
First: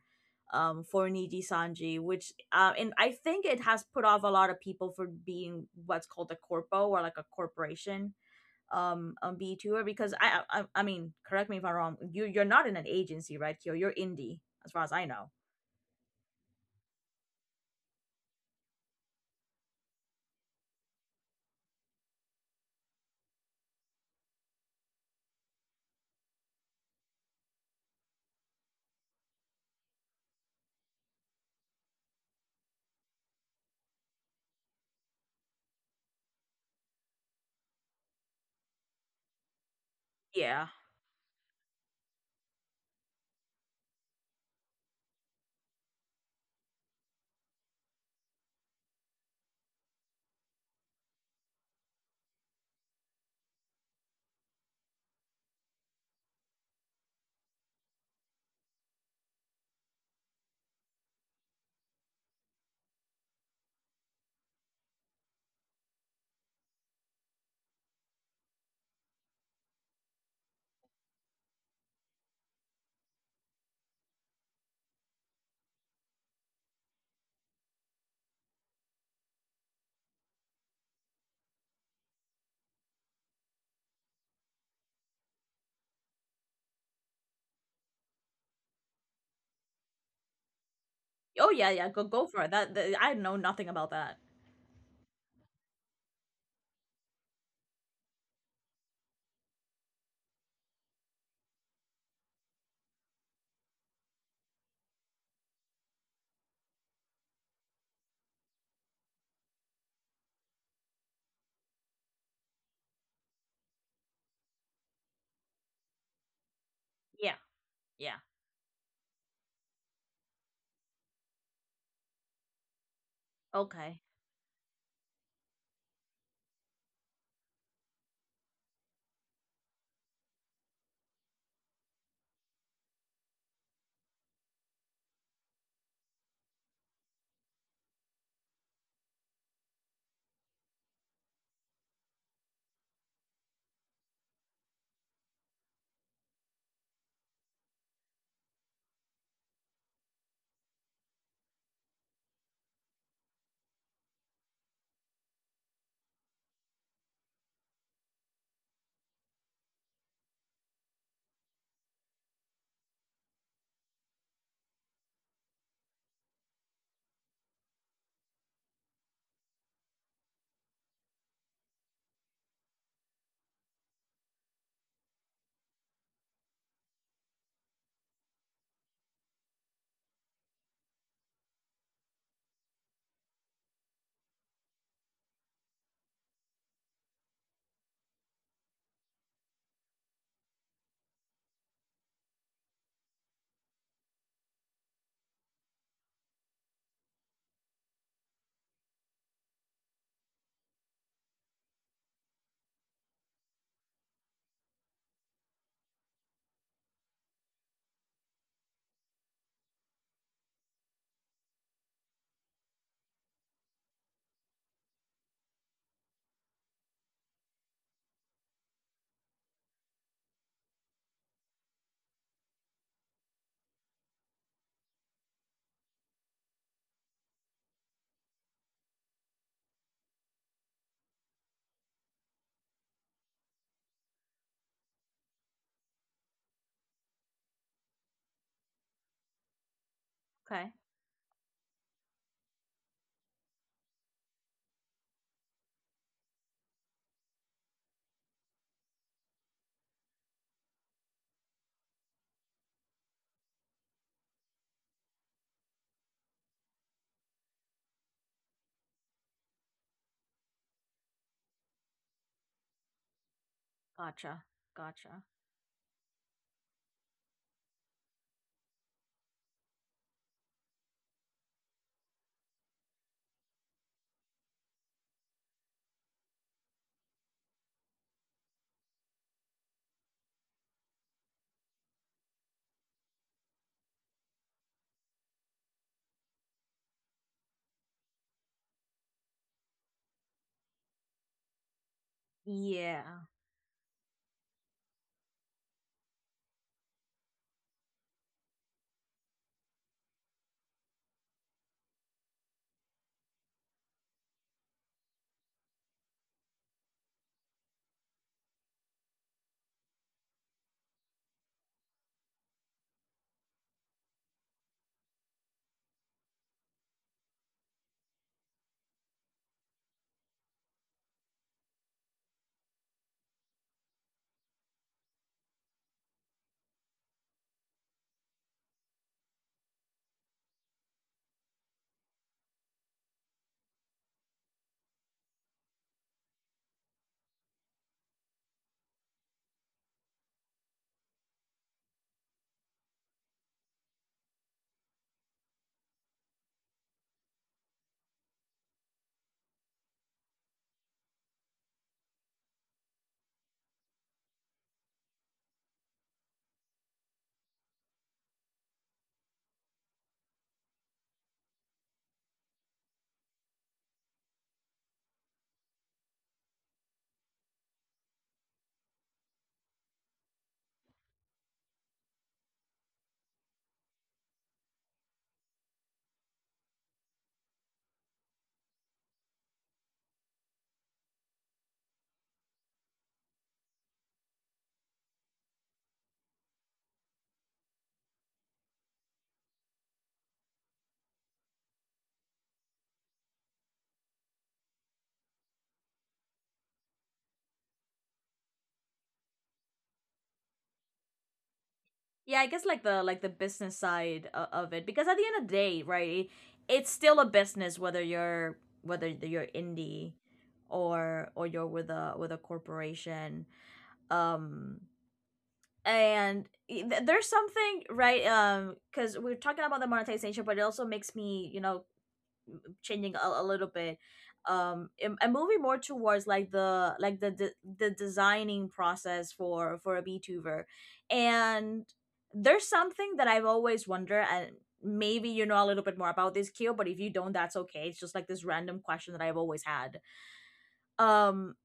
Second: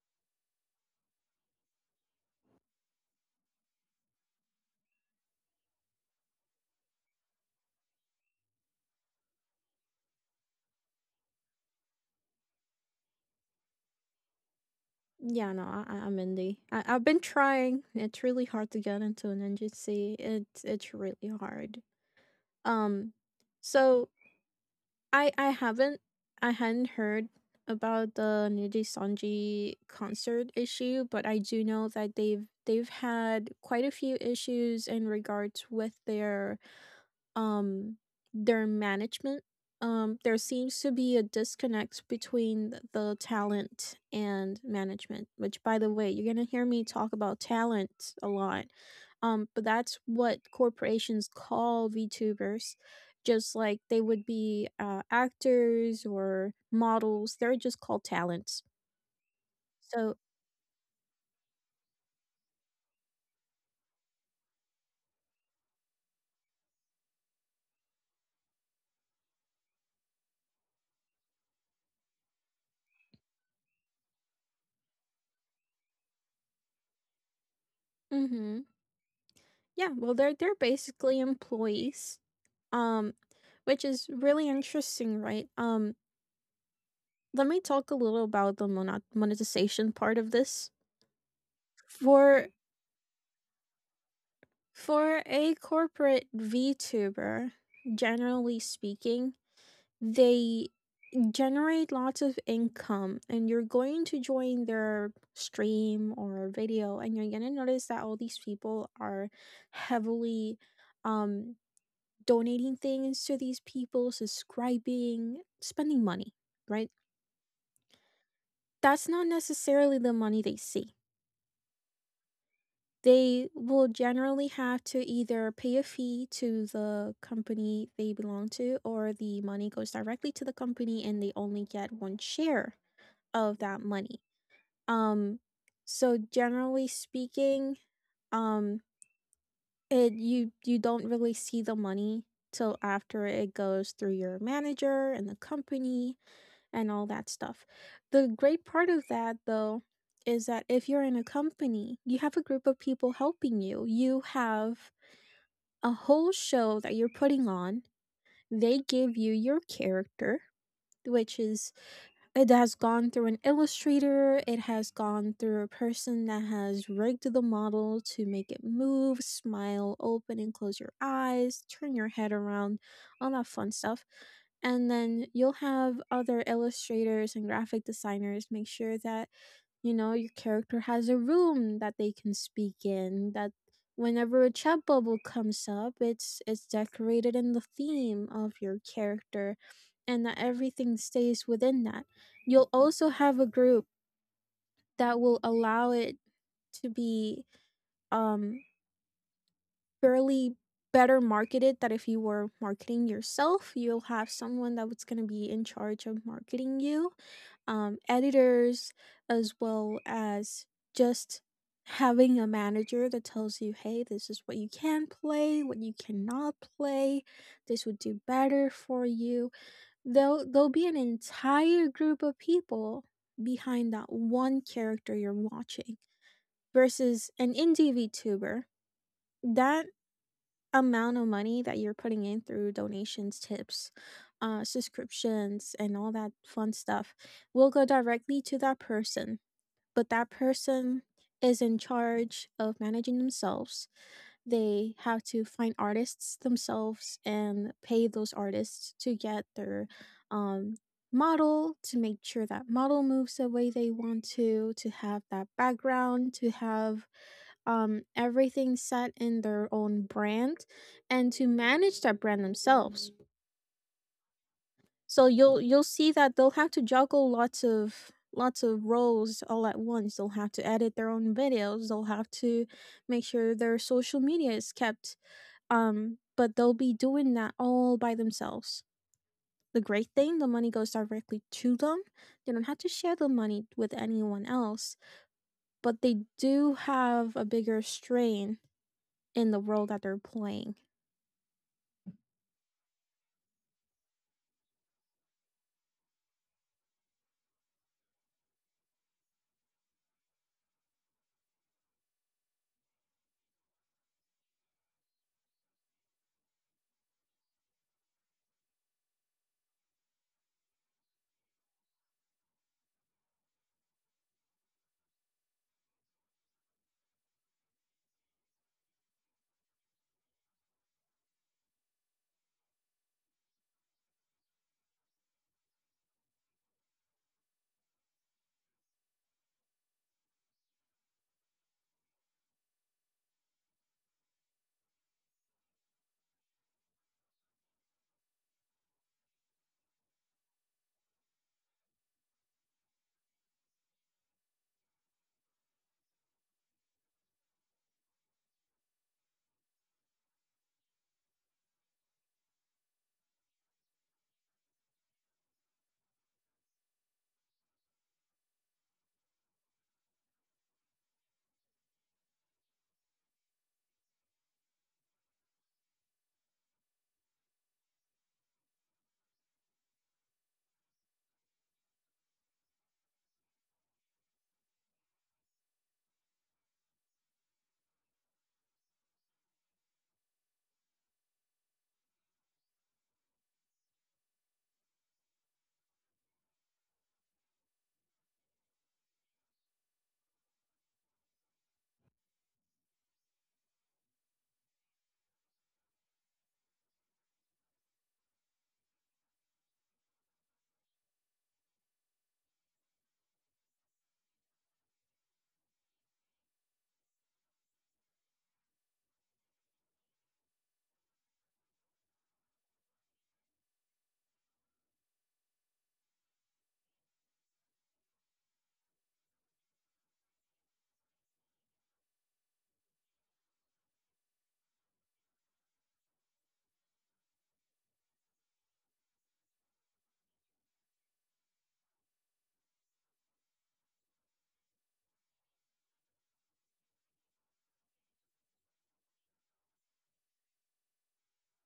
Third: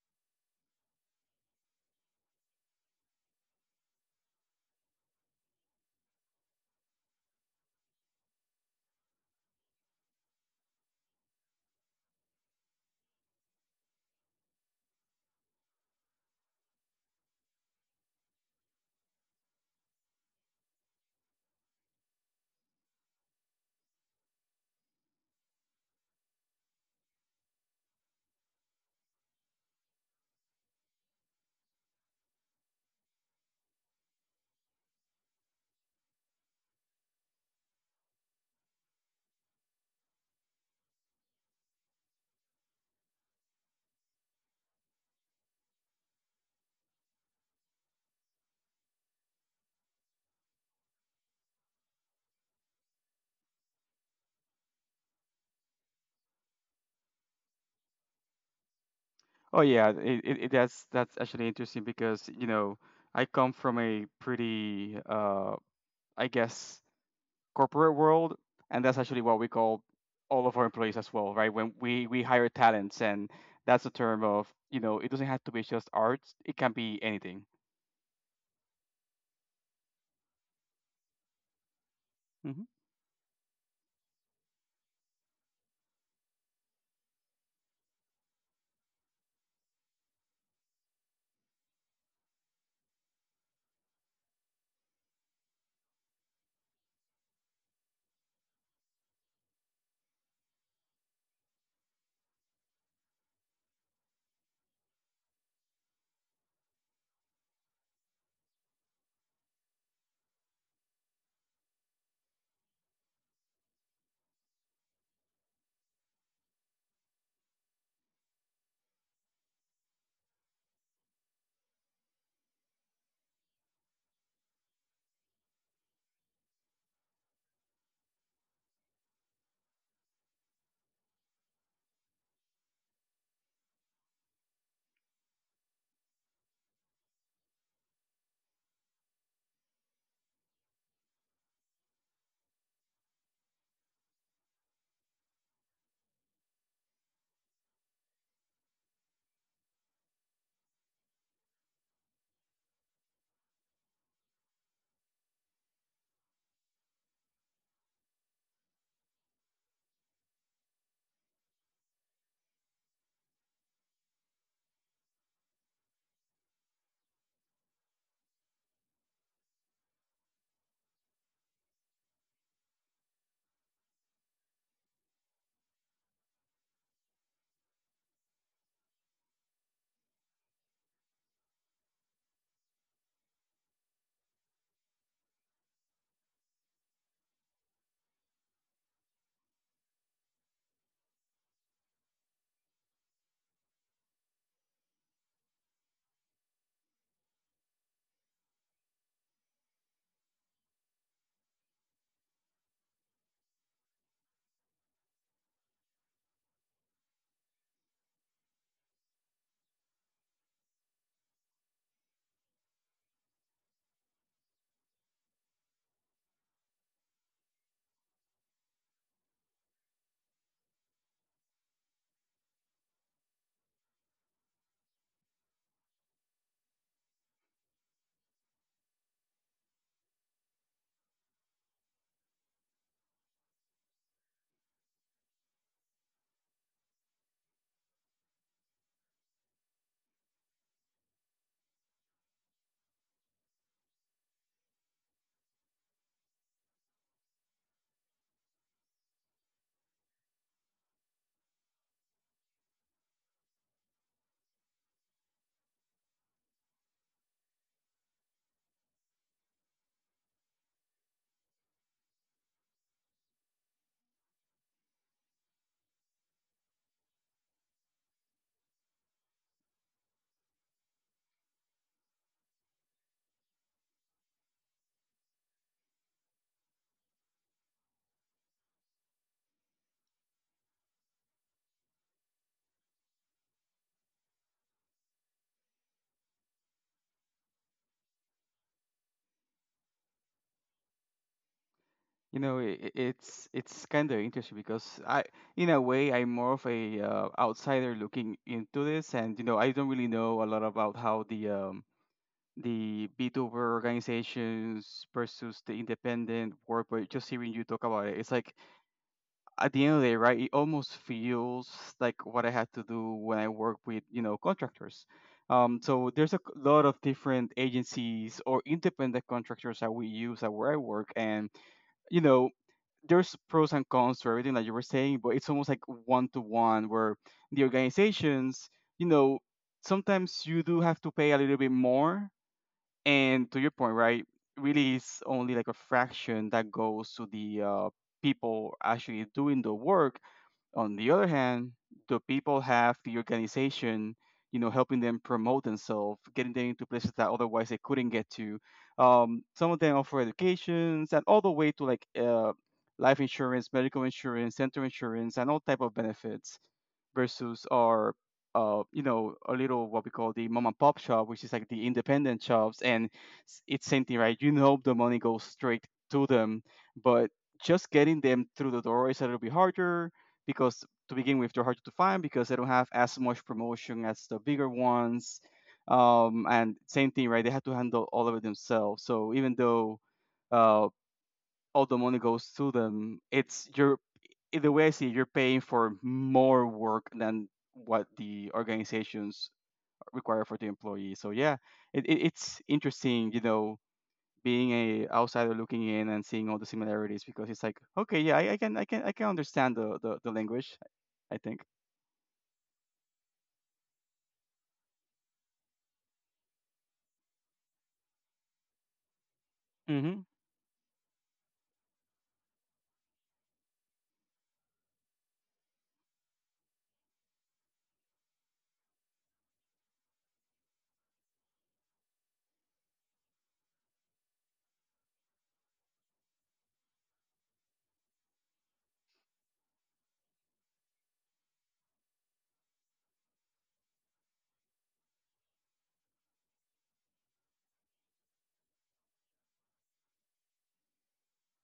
S1: Niji Sanji, which, and I think it has put off a lot of people for being what's called a corpo or like a corporation. B 2, because I mean, correct me if I'm wrong, you're not in an agency, right, Kyo? You're indie as far as I know.
S3: Yeah, no, I'm indie. I, I've been trying. It's really hard to get into an agency. It's really hard. Um, so I I haven't I hadn't heard about the Niji Sanji concert issue, but I do know that they've had quite a few issues in regards with um their management. There
S1: Yeah.
S3: seems to be a disconnect between the talent and management, which by the way you're going to hear me talk about talent a lot. But that's what corporations call VTubers, just like they would be, actors or models. They're just called talents.
S2: Oh yeah,
S3: So,
S2: that's actually interesting because you know I come from a pretty I guess corporate world, and that's actually what we call all of our employees as well, right? When we hire talents, and that's a term of, you know, it doesn't have to be just arts; it can be anything.
S3: mhm, yeah, well, they're basically employees.
S2: Hmm.
S3: um which is really interesting, right? Let me talk a little about the monetization part of this.
S1: Oh, yeah, yeah, go for
S3: For
S1: it. That I know nothing about that.
S3: a corporate VTuber, generally speaking, they generate lots of income and you're going to join their stream or video and you're going to notice that all these people are heavily um donating things to these people, subscribing, spending money, right?
S1: Yeah, yeah.
S3: That's not necessarily the money they see. They will
S1: Okay,
S3: generally have to either pay a fee to the company they belong to, or the money goes directly to the company and they only get one share of that money. Um, so generally speaking, um, it you don't really see the money till after it goes through your manager and the company and all that stuff. The great part of that though is that if you're in a company, you have a group of people helping you. You have a whole show that you're putting on. They give you your character, which is it has gone through an illustrator, it has gone through a person that has rigged the model to make it move, smile, open and close your eyes, turn your head around, all that fun stuff. And then you'll have other illustrators and graphic designers make sure that you know, your character has a room that they can speak in, that whenever a chat bubble comes up, it's decorated in the theme of your character and that everything stays within that. You'll also have a group that will allow it to be um fairly better marketed, that if you were marketing yourself, you'll have someone that was going to be in charge of marketing you, editors, as well as just having a manager that tells you, hey, this is what you can play, what you cannot play, this would do better for you. There'll be an entire group of people behind that one character you're watching versus an indie VTuber. That amount of money that you're putting in through donations, tips, subscriptions, and all that fun stuff will go directly to that person. But that
S1: okay.
S3: person is in charge of managing themselves. They have to find artists themselves and pay those artists to get their um, model, to make sure that model moves the way they want to have that background, to have everything set in their own brand and to manage that brand themselves.
S1: Gotcha, gotcha.
S3: So you'll see that they'll have to juggle lots of roles all at once. They'll have to edit their own videos. They'll have to make sure their social media is kept. But they'll be doing that all by themselves. The great thing, the money goes directly to them. They don't have to share the money with anyone else, but they do have a bigger strain in the world that they're playing.
S2: You know, I
S1: Yeah,
S2: it's kind of interesting because in a way, I'm more of a outsider looking into this, and you know, I don't really know a lot about how the B2B organizations versus the independent work, but just hearing you talk about it, it's like at the end of the day, right, it almost feels like what I had to do when I work with, you know, contractors. So there's lot of different agencies or independent contractors that we use at where I work, and you know, there's pros and cons to everything that you were saying, but it's almost like one to one where the organizations, you know, sometimes you do have to pay a little bit more, and to your point, right, really is only like a fraction that goes to the people actually doing the work. On the other hand, the people have the organization, you know, helping them promote themselves, getting them into places that otherwise they couldn't get to. Some of them offer educations and all the way to like life insurance, medical insurance, dental insurance, and all type of benefits versus our you know, a little what we call the mom and pop shop, which is like the independent shops, and it's same thing, right, you know, the money goes straight to them, but just getting them through the door is a little bit harder because to begin with they're hard to find because they don't have as much promotion as the bigger ones. Um, and same thing, right, they have to handle all of it themselves, so even though uh, all the money goes to them, it's, you're in the way I see it, you're paying for more work than what the organizations require for the employee. So yeah, it's interesting, you know, being a outsider looking in and seeing all the similarities because it's like okay, yeah, I can I can understand the language, I think.
S1: yeah. I guess, like, the business side of it, because at the end of the day, right, it's still a business whether you're
S2: Mm-hmm.
S1: indie
S2: Mm-hmm.
S1: or you're with a corporation. um and there's something, right? Because we're talking about the monetization, but it also makes me, you know, changing a little bit. And am moving more towards like the the designing process for a VTuber. And there's something that I've always wondered, and maybe you know a little bit more about this, Q. But if you don't, that's okay. It's just like this random question that I've always had. um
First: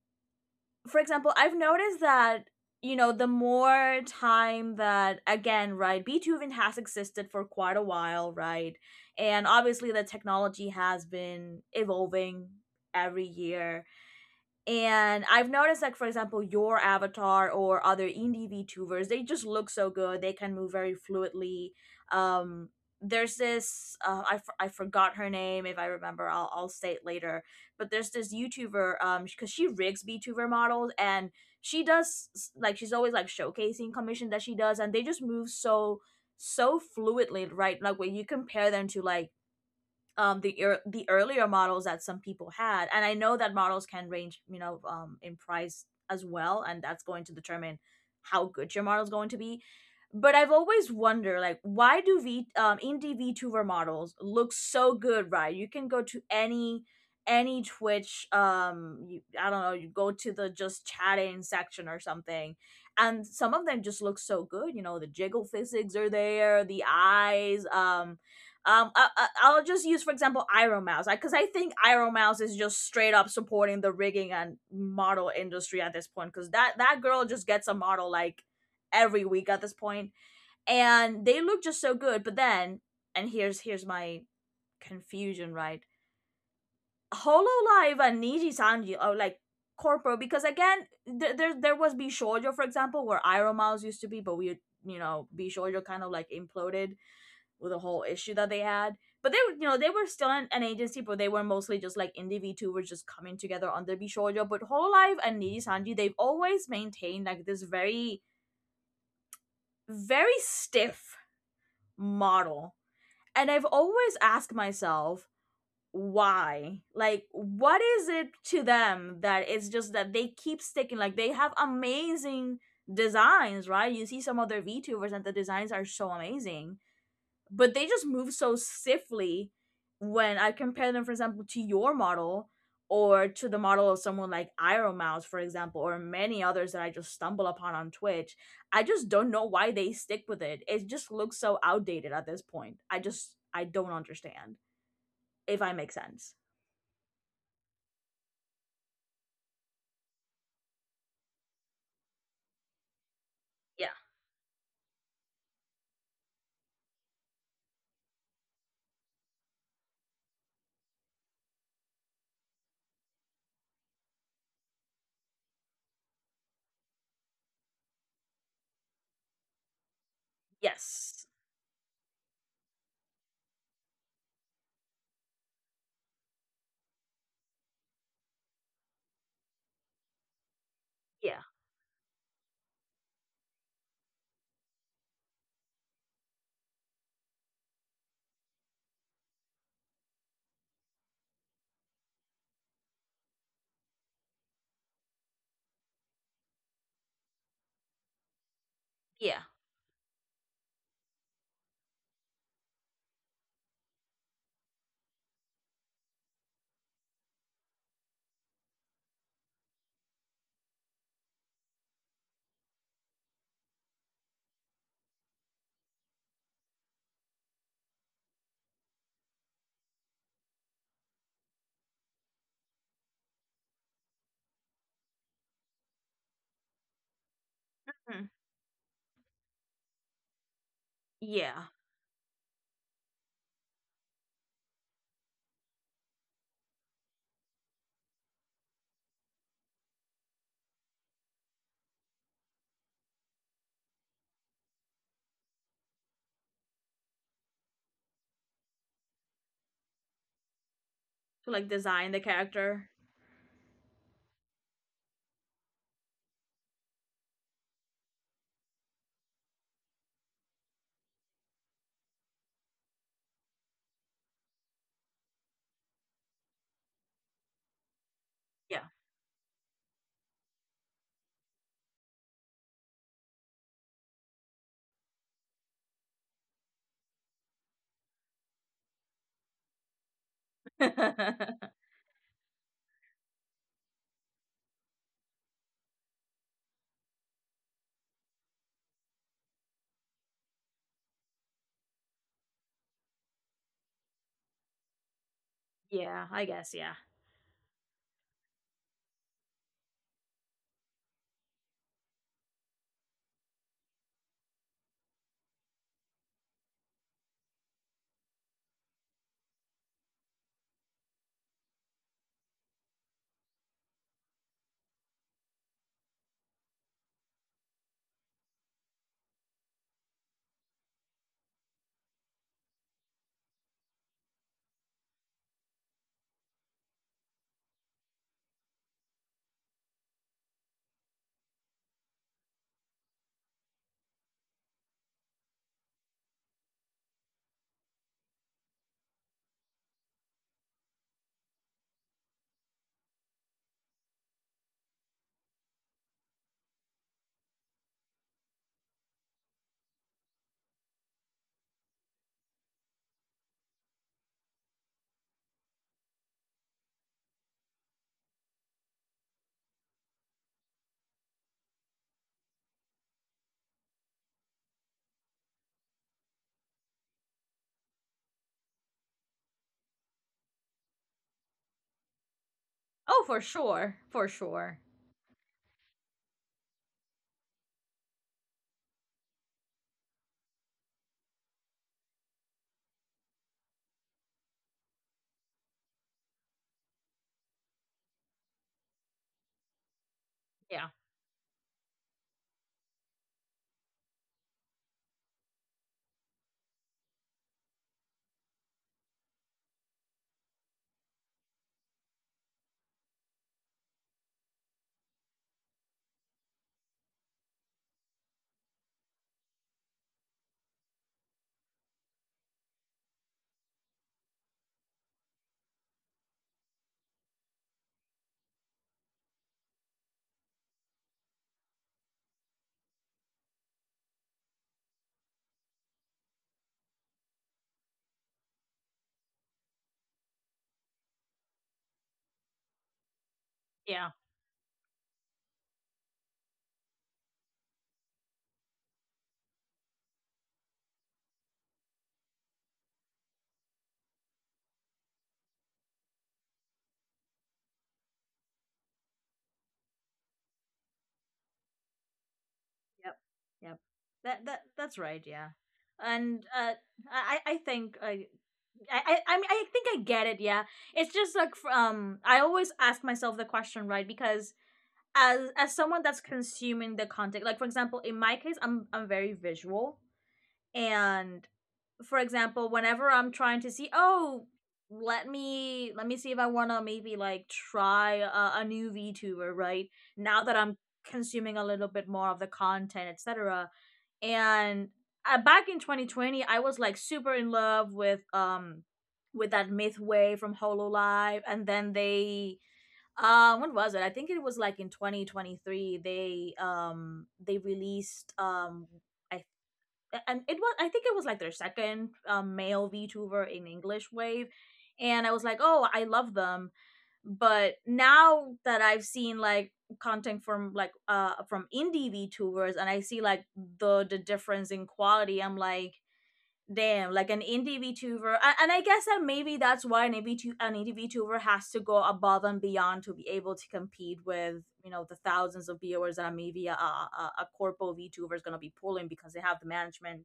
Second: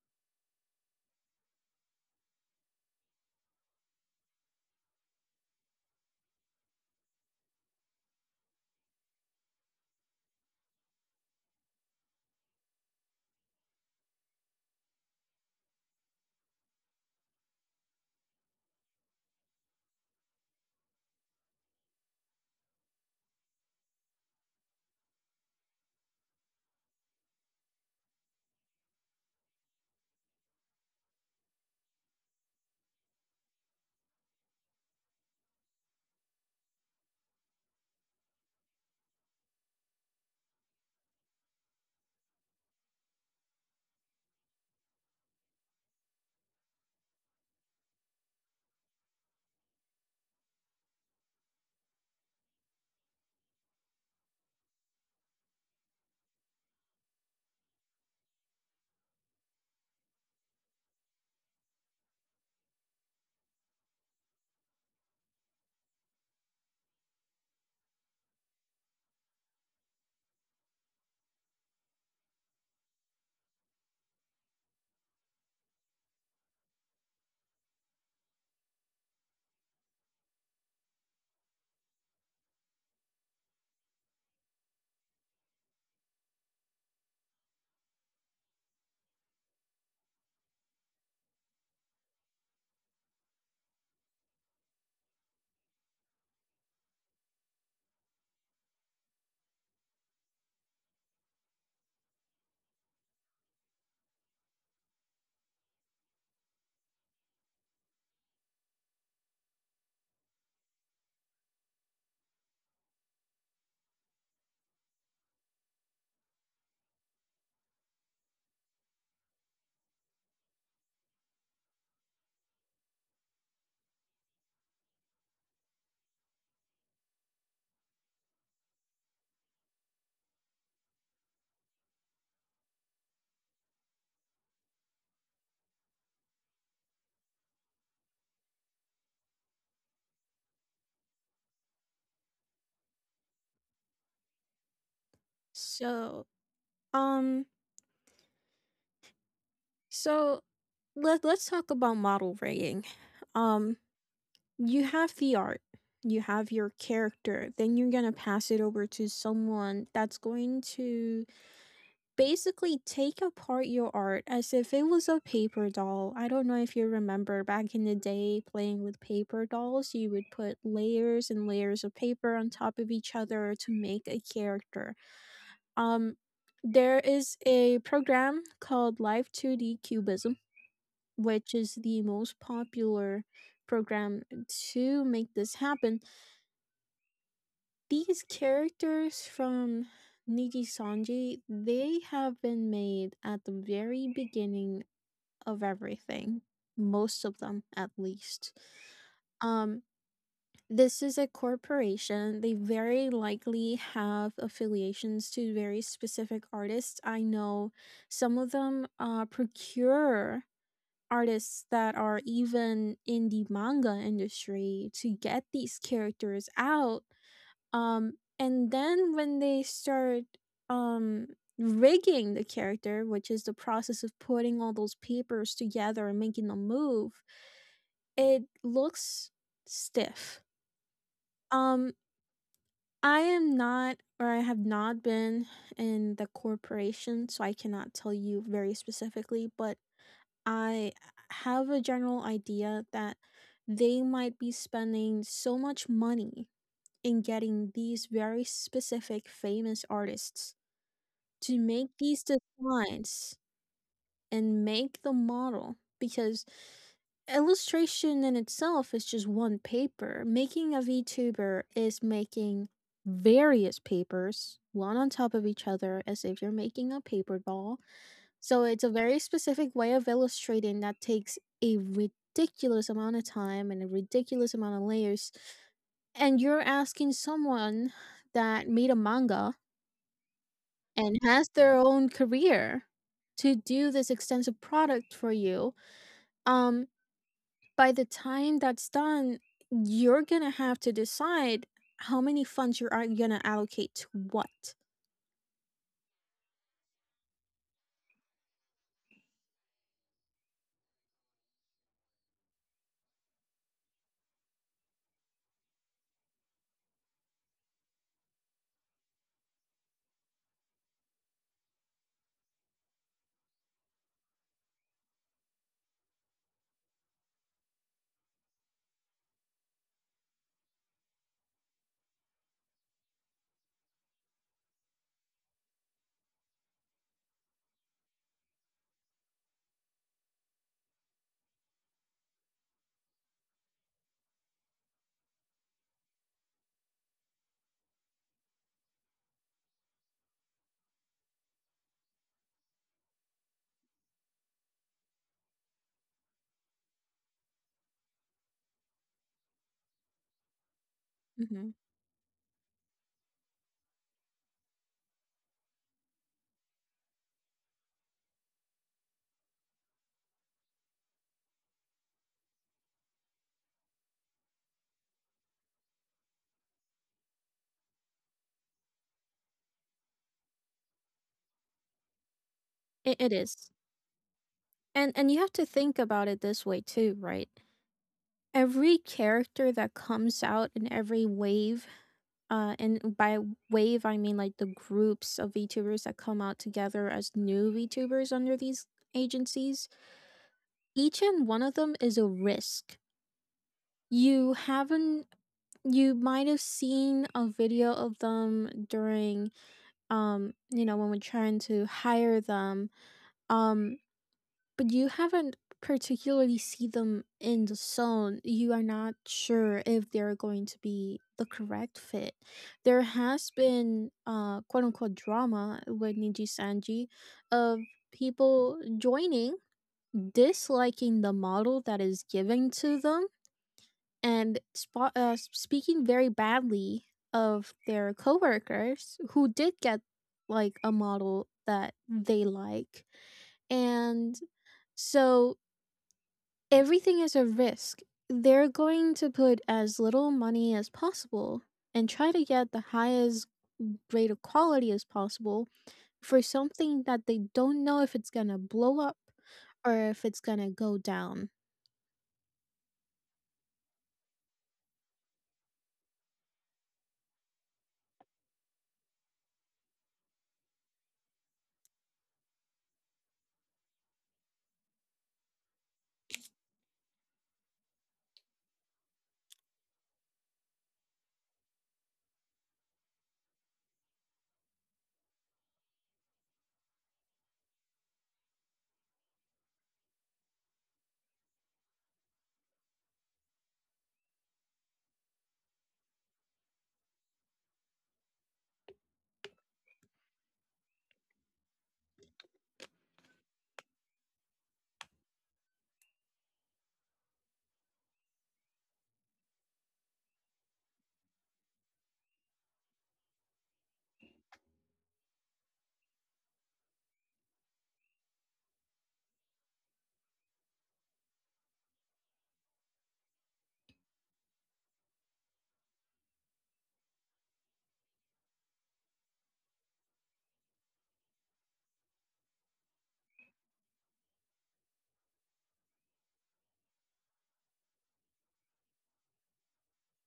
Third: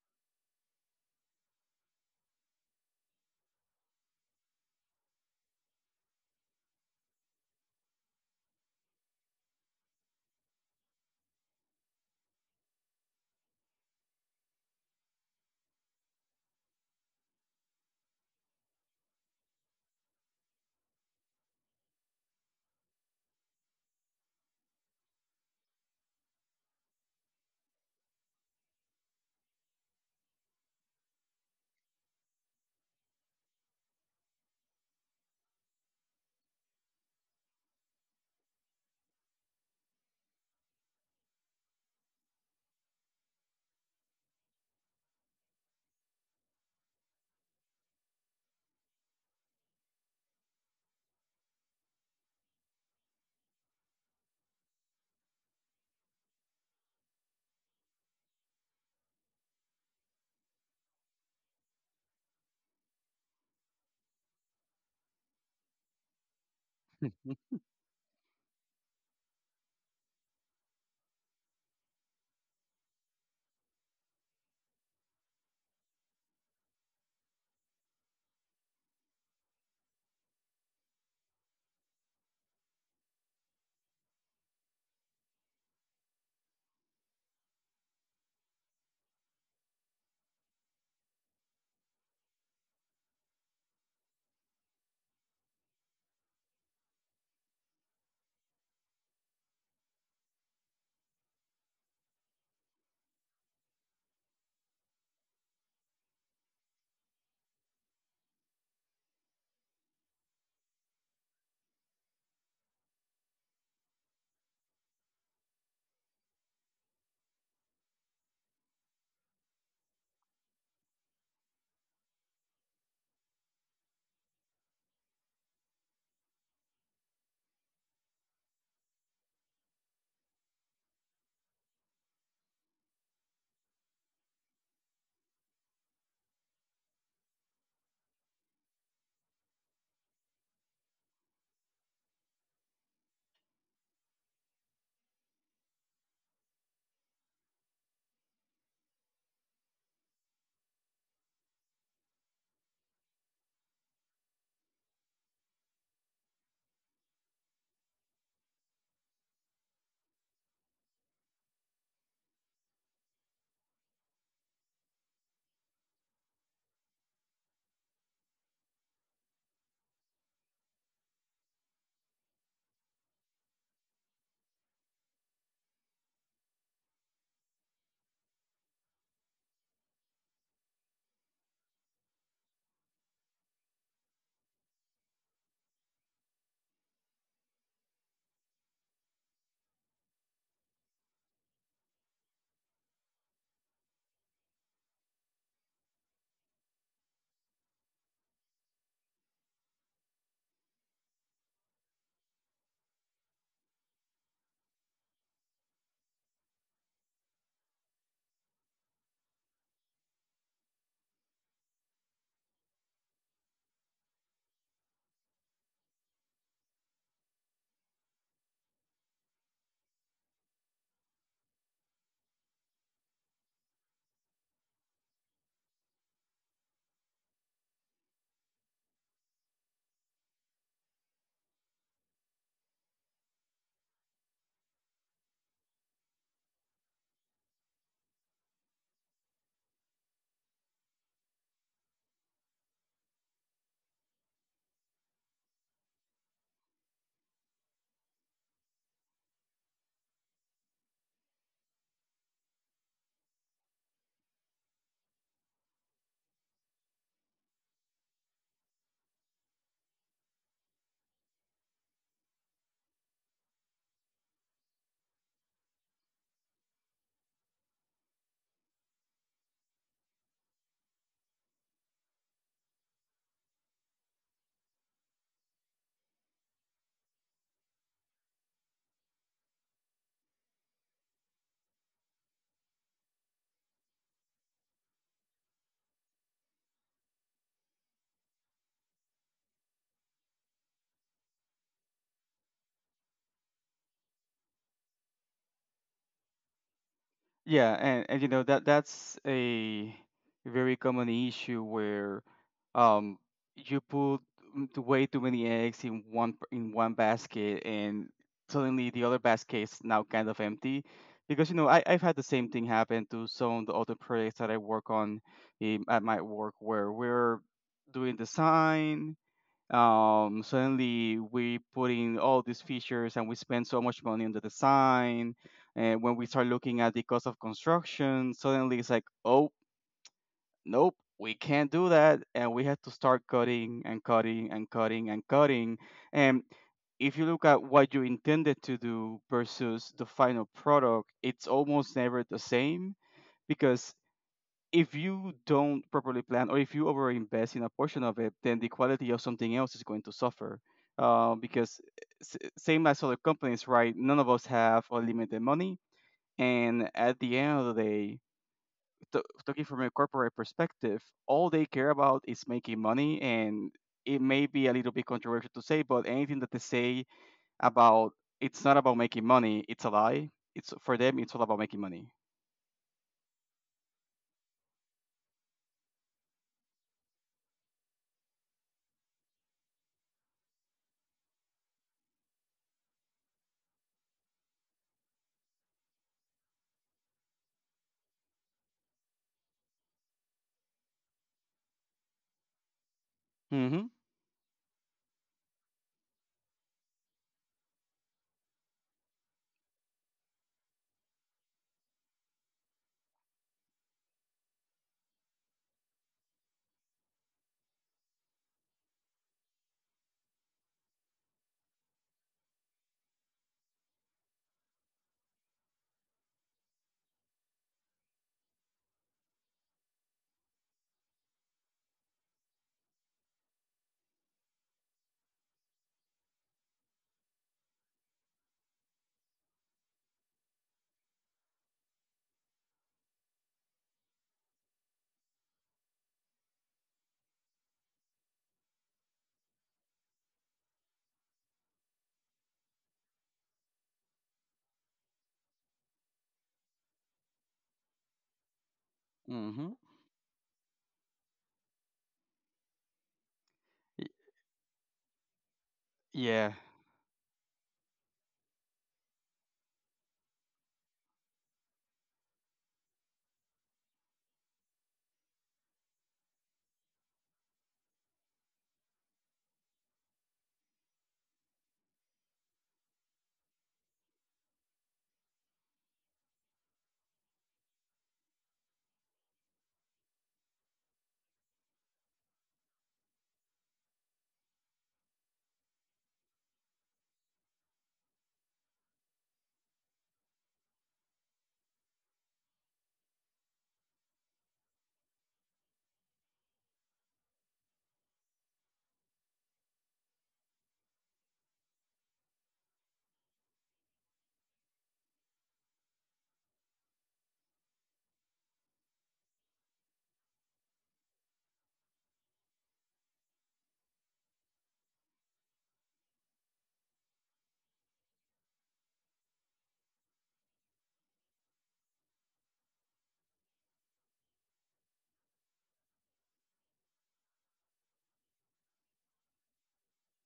S1: for example, I've noticed that, you know, the more time that, again, right, Beethoven has existed for quite a while, right, and obviously the technology has been evolving every year. And I've noticed, like, for example, your avatar or other indie VTubers, they just look so good. They can move very fluidly. Um, there's this, I forgot her name. If I remember, I'll say it later. But there's this YouTuber, because she rigs VTuber models, and she does, like, she's always like showcasing commission that she does, and they just move so, so fluidly, right? Like, when you compare them to, like, the earlier models that some people had. And I know that models can range, you know, in price as well, and that's going to determine how good your model is going to be. But I've always wondered, like, why do v indie VTuber models look so good, right? You can go to any Twitch, you, I don't know, you go to the just chatting section or something, and some of them just look so good. You know, the jiggle physics are there, the eyes, I'll just use, for example, Iron Mouse, because I think Iron Mouse is just straight up supporting the rigging and model industry at this point, because that girl just gets a model like every week at this point, and they look just so good. But then, and here's my confusion, right? Hololive and Niji Sanji are like corporal, because again, there was Bishoujo, for example, where Iron Mouse used to be, but we, you know, Bishoujo kind of like imploded with the whole issue that they had. But they were, you know, they were still an agency, but they were mostly just like indie VTubers just coming together under Bishoujo. But Whole Life and Niji Sanji, they've always maintained like this very, very stiff model. And I've always asked myself, why? Like, what is it to them that it's just that they keep sticking? Like, they have amazing designs, right? You see some of their VTubers, and the designs are so amazing. But they just move so stiffly when I compare them, for example, to your model or to the model of someone like Iron Mouse, for example, or many others that I just stumble upon on Twitch. I just don't know why they stick with it. It just looks so outdated at this point. I don't understand, if I make
S3: So,
S1: sense.
S3: um, so let's talk about model rigging. Um,
S1: Yeah.
S3: you have the art, you have your character, then you're going to pass it over to someone that's going to basically take apart your art as if it was a paper doll. I don't know if you remember back in the day playing with paper dolls, you would put
S1: Yes.
S3: layers and layers of paper on top of each other to make a character. Um there is a program called Live 2D Cubism,
S1: Yeah.
S3: which is the most popular program to make this happen. These characters from Niji Sanji, they have been made at the very beginning of everything. Most of them, at least.
S1: Yeah.
S3: Um, this is a corporation. They very likely have affiliations to very specific artists. I know some of them procure artists that are even in the manga industry to get these characters out, and then when they start um rigging the character, which is the process of putting all those papers together and making them move,
S1: Mm.
S3: it looks stiff.
S1: Yeah.
S3: Um, I am not, or I have not been in the corporation, so I cannot tell you very specifically, but I have a general idea that they might be spending so much money in getting these very specific famous artists
S1: To
S3: to
S1: like
S3: make
S1: design the
S3: these
S1: character.
S3: designs and make the model, because illustration in itself is just one paper. Making a VTuber is making various papers, one on top of each other, as if you're making a paper doll. So it's a very specific way of illustrating that takes a ridiculous amount of time and a ridiculous amount of layers. And you're asking someone that made a manga and has
S1: Yeah.
S3: their own career to do this extensive product for you. um by the time that's done, you're gonna have to decide how many funds you're gonna allocate to what.
S1: Yeah. I guess. Yeah.
S2: Yeah, and you know that that's a very common issue where um you put way too many eggs in in one basket and suddenly the other basket is now kind of empty because you know I've had the same thing happen to some of the other projects that I work on in, at my work where we're doing design. Um, suddenly we put in all these features and we spend so much money on the design. And when we start looking at the cost of construction, suddenly it's like, oh, nope, we can't do that. And we have to start cutting and cutting and cutting and cutting. And if you look at what you intended to do versus the final product, it's almost never the same because if you don't properly plan or if you overinvest in a portion of it, then the quality of something else is going to suffer.
S3: Hmm,
S2: Because same as other companies, right? None of us have unlimited money, and at the end of the day, t- talking from a corporate perspective, all they care about is making money. And it may be a little bit controversial to say, but anything that they say about it's not about making money, it's a lie. It's for them, it's all about making money.
S3: it,
S1: Oh,
S3: it
S1: for
S3: is.
S1: sure. For sure.
S3: And you have to think about it this way too, right? Every character that comes out in every wave, and by wave I mean like the groups of VTubers that come out together as new VTubers under these agencies.
S1: Yeah.
S3: Each and one of them is a risk.
S2: Mm-hmm.
S3: You haven't You might have seen a video of them during, you know, when we're trying to hire them, um but you haven't particularly see them in the zone. You are not sure if they're going to be the correct fit. There has been quote unquote drama with Niji Sanji, of people joining, disliking the model that is given to them, and speaking very badly of their coworkers who did get like a model that they like.
S1: Yeah.
S3: And so everything is a risk. They're going to put as little money as possible and try to get the highest rate of quality as possible for something that they don't know if it's going to blow up
S2: Mm-hmm.
S3: or if it's going to go down.
S1: Yep. Yep. That's right. Yeah. And,
S2: Yeah.
S1: I think I mean, I think I get it. Yeah. It's just like I always ask myself the question, right? Because as someone that's consuming the content, like, for example, in my case, I'm very visual. And, for example, whenever I'm trying to see, oh, let me see if I want to maybe like try a new VTuber, right? Now that I'm consuming a little bit more of the content, etc. And, back in 2020, I was like super in love with that Mythway from Hololive. And then they, when was it? I think it was like in 2023, they released I and it was, I think it was like their second, male VTuber in English wave. And I was like, oh, I love them. But now that I've seen like content from like from indie VTubers, and I see like the difference in quality, I'm like, damn. Like, an indie VTuber, and I guess that maybe that's why an indie VTuber has to go above and beyond to be able to compete with, you know, the thousands of viewers that maybe a corpo VTuber is gonna be pulling, because they have the management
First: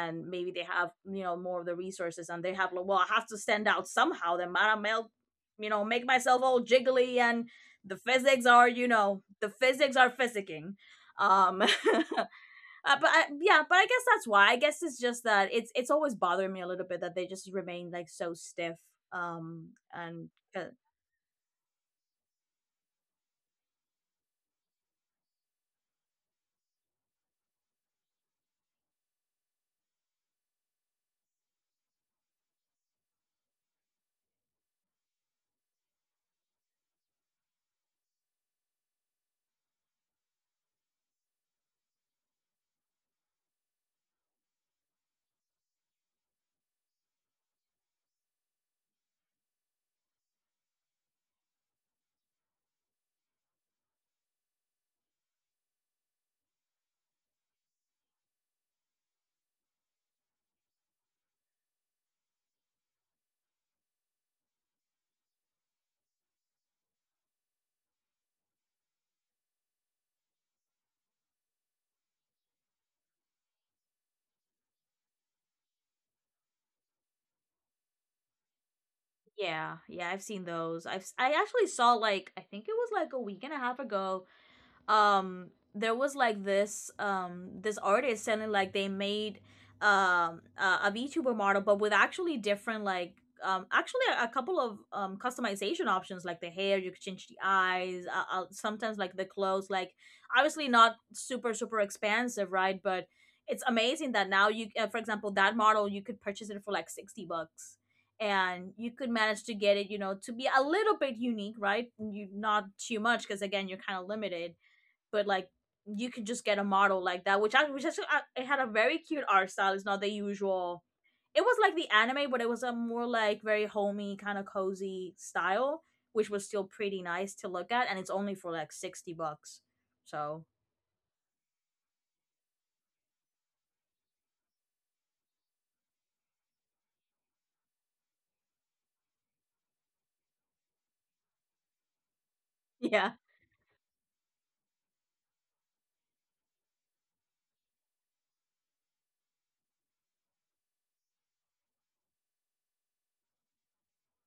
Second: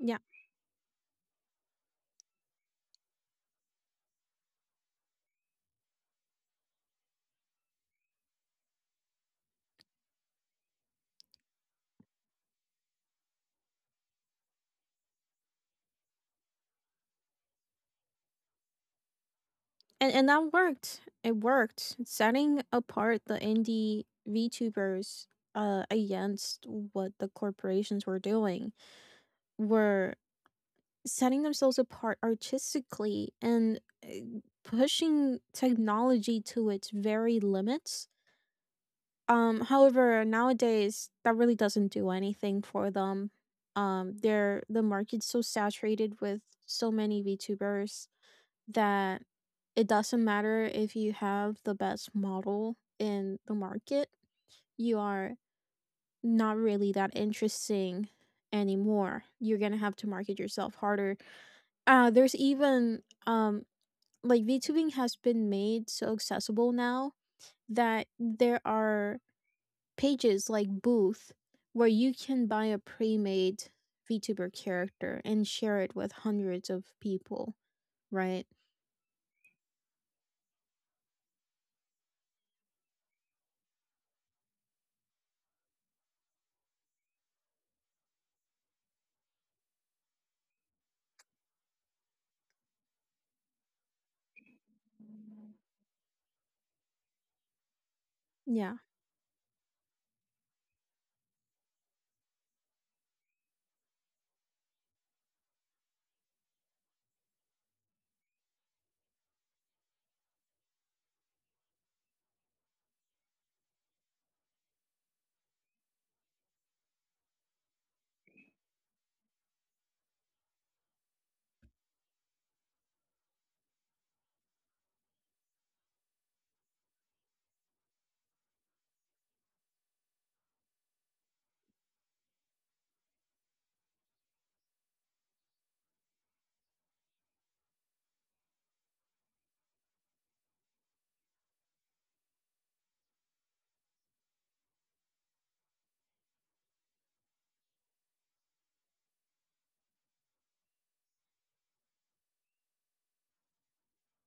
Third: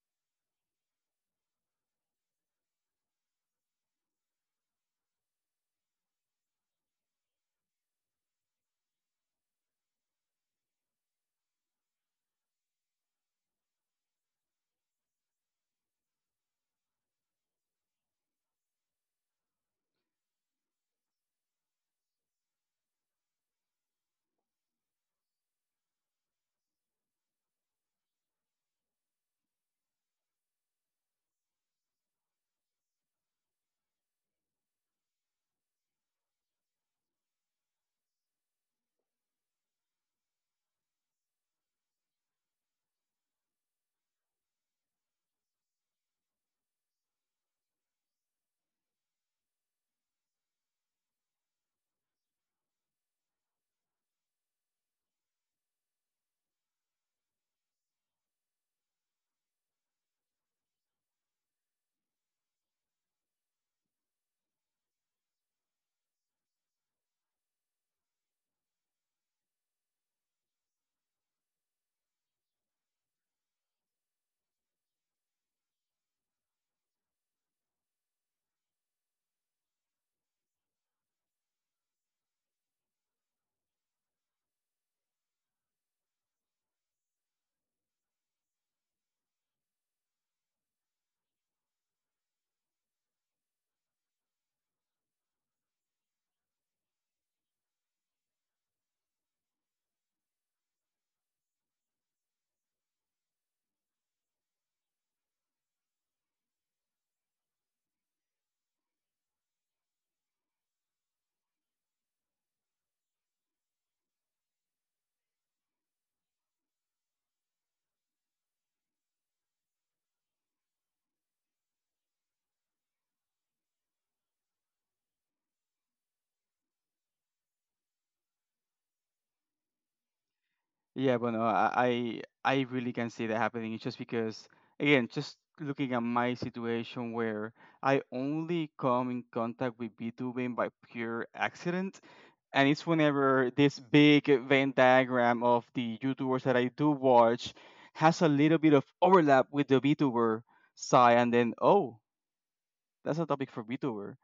S3: Yeah.
S1: maybe they have, you know, more of the resources, and they have like, well, I have to stand out somehow, then I melt, you know, make myself all jiggly, and the physics are, you know, the physics are physicking. um uh, but I, yeah, but I guess that's why. I guess it's just that it's always bothering me a little bit that they just remain like so stiff. um
S3: And
S1: and
S3: that
S1: uh,
S3: worked. It worked. Setting apart the indie VTubers against what the corporations were doing were setting themselves apart artistically and, uh, pushing technology to its very limits. However, nowadays that really doesn't do anything for them. They're the market's so saturated with so many VTubers that it doesn't matter if you have the best model in the market, you are not really that interesting anymore. You're gonna have to market yourself harder. There's even, like VTubing has been made so accessible now that there are pages like Booth where you can buy a pre made VTuber character and share it with hundreds of people, right?
S1: yeah. Yeah, I've seen those. I have. I actually saw, like, I think it was like a week and a half ago, there was like this artist selling, like they made a VTuber model, but with actually different, like, actually a couple of customization options, like the hair, you could change the eyes,
S3: Yeah.
S1: sometimes like the clothes, like, obviously not super super expansive, right? But it's amazing that now you, for example, that model you could purchase it for like 60 bucks, and you could manage to get it, you know, to be a little bit unique, right? You, not too much because, again, you're kind of limited. But like, you could just get a model like that, which I which actually, it had a very cute art style. It's not the usual. It was like the anime, but it was a more like very homey kind of cozy style, which was still pretty nice to look at, and it's only for like 60 bucks. So
S2: Yeah, but no, I really can see that happening. It's just because, again, just looking at my situation where I only come in contact with VTubing by pure accident, and it's
S1: yeah.
S2: whenever this big Venn diagram of the YouTubers that I do watch has a little bit of overlap with the VTuber side, and then oh, that's a topic for VTuber,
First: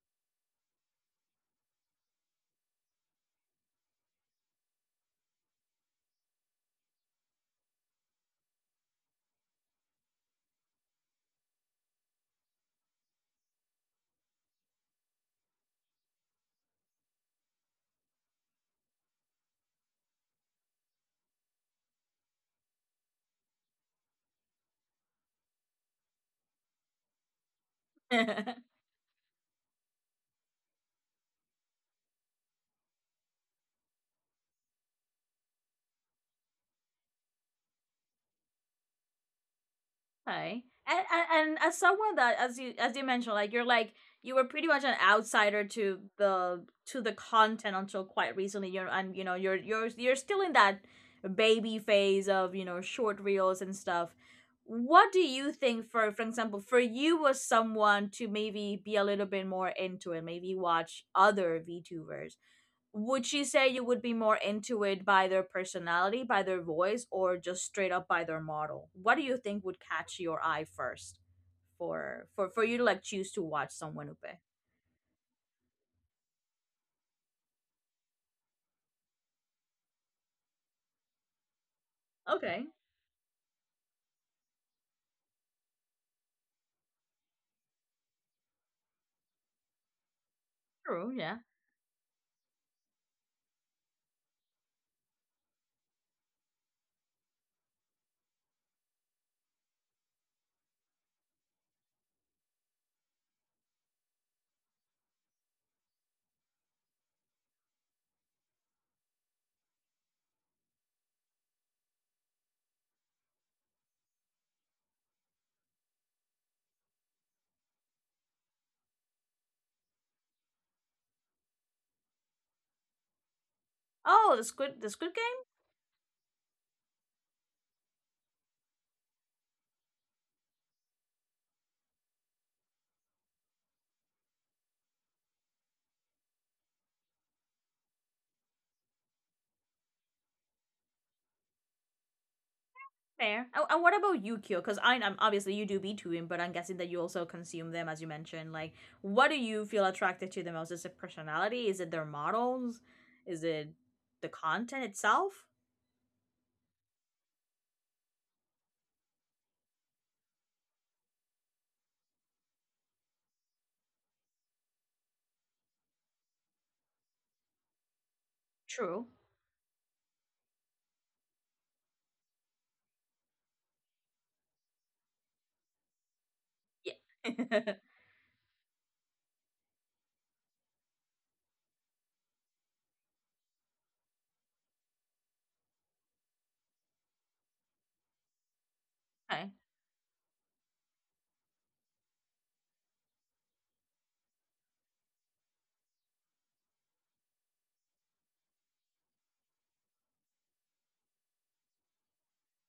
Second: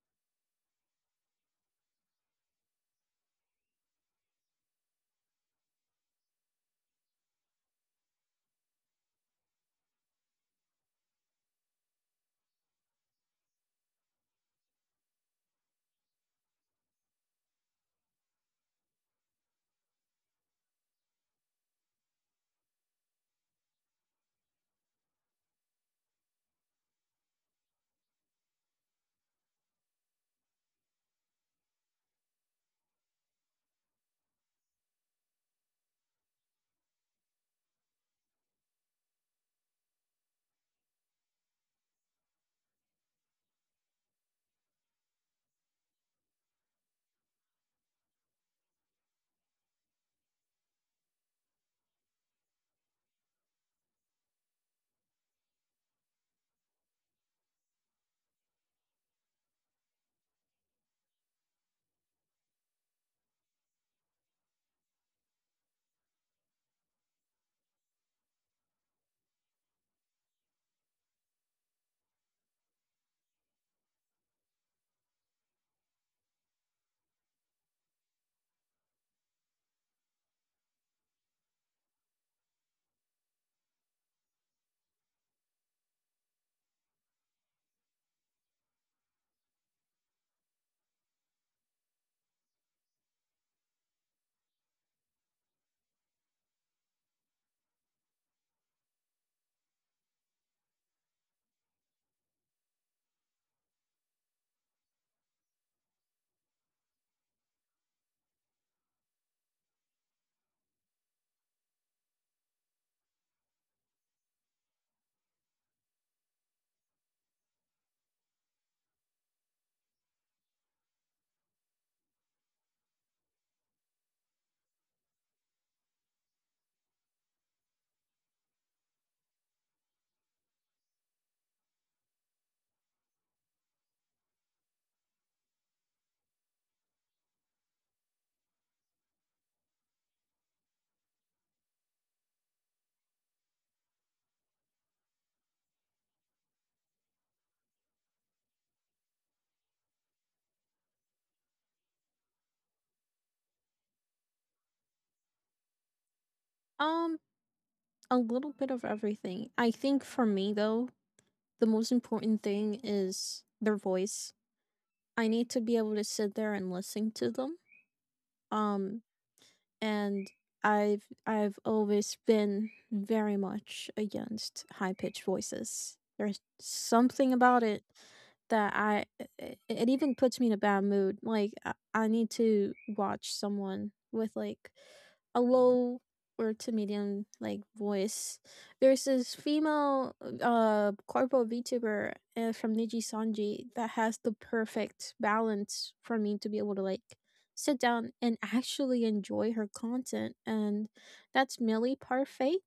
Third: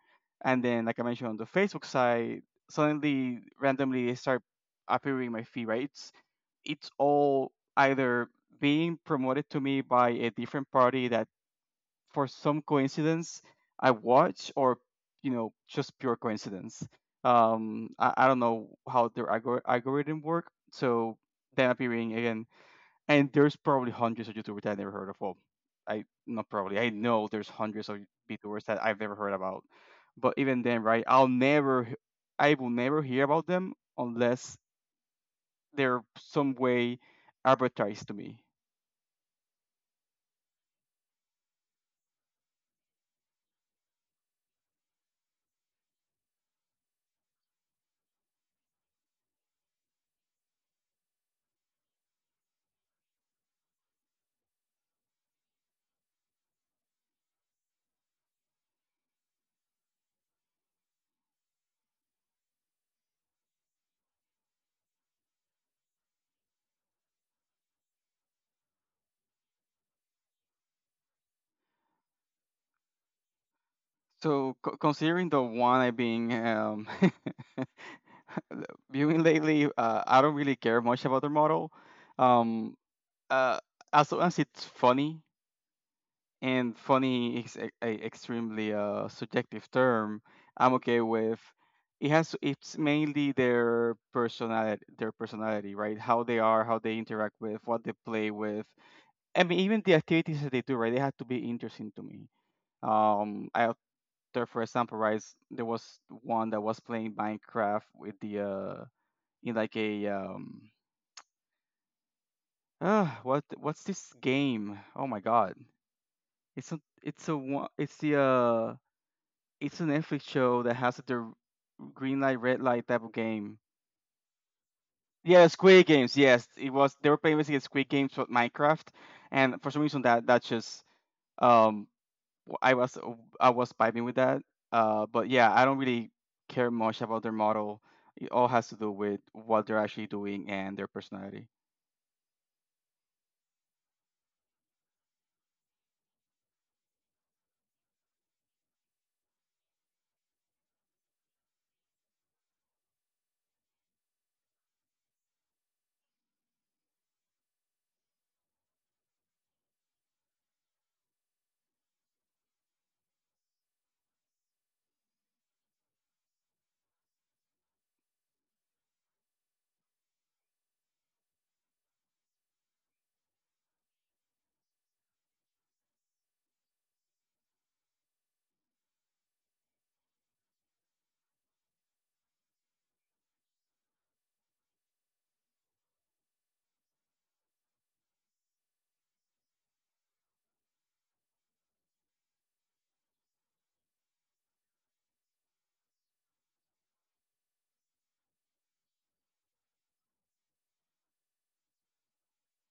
S2: and then like I mentioned on the Facebook side, suddenly randomly they start appearing in my feed, right? It's all either being promoted to me by a different party that for some coincidence I watch or you know just pure coincidence. I don't know how their algorithm work, so then appearing again, and there's probably hundreds of YouTubers that I never heard of. Well, I not probably I know there's hundreds of YouTubers that I've never heard about, but even then, right? I will never hear about them unless they're some way advertised to me.
S1: Okay. And as someone that, as you mentioned, like you're like you were pretty much an outsider to the content until quite recently. You're, and you know, you're still in that baby phase of, you know, short reels and stuff. What do you think, for example, for you as someone to maybe be a little bit more into it, maybe watch other VTubers? Would she say you would be more into it by their personality, by their voice, or just straight up by their model? What do you think would catch your eye first for you to like choose to watch someone, Upe?
S2: So considering the one I've been viewing lately, I don't really care much about the model.
S1: Okay,
S2: Um, uh, as long as it's funny, and funny is a extremely subjective term, I'm okay
S1: true,
S2: with.
S1: yeah.
S2: It has it's mainly their personality, right? How they are, how they interact with, what they play with. I mean, even the activities that they do, right? They have to be interesting to me. I there for example, right? There was one that was playing Minecraft with the in like a, what what's this game? Oh my god! It's a one it's the it's a Netflix show that has the green light red light type of game.
S1: Oh, the Squid Game.
S2: Yeah, Squid Games. Yes, it was. They were playing basically Squid Games with Minecraft, and for some reason that that just um w- I was uh, I was vibing with that. But yeah, I don't really care much about their model. It all has to do with what they're actually doing and their personality.
S1: Fair. And what about you, Kyo? Because I am, obviously you do be to him, but I'm guessing that you also consume them, as you mentioned. Like, what do you feel attracted to the most? Is it personality? Is it their models? Is it the content itself?
S3: Um, A little bit of everything. I think for me though, the most important thing is their voice. I need to be able to sit there and listen to them. Um
S1: True.
S3: and I've always been very much against high pitched voices. There's
S1: Yeah.
S3: something about it that I it, it even puts me in a bad mood. Like I need to watch someone with like a low or to medium like voice. There's this
S1: Okay.
S3: female corporal VTuber, from Niji Sanji that has the perfect balance for me to be able to like sit down and actually enjoy her content. And that's Millie Parfait.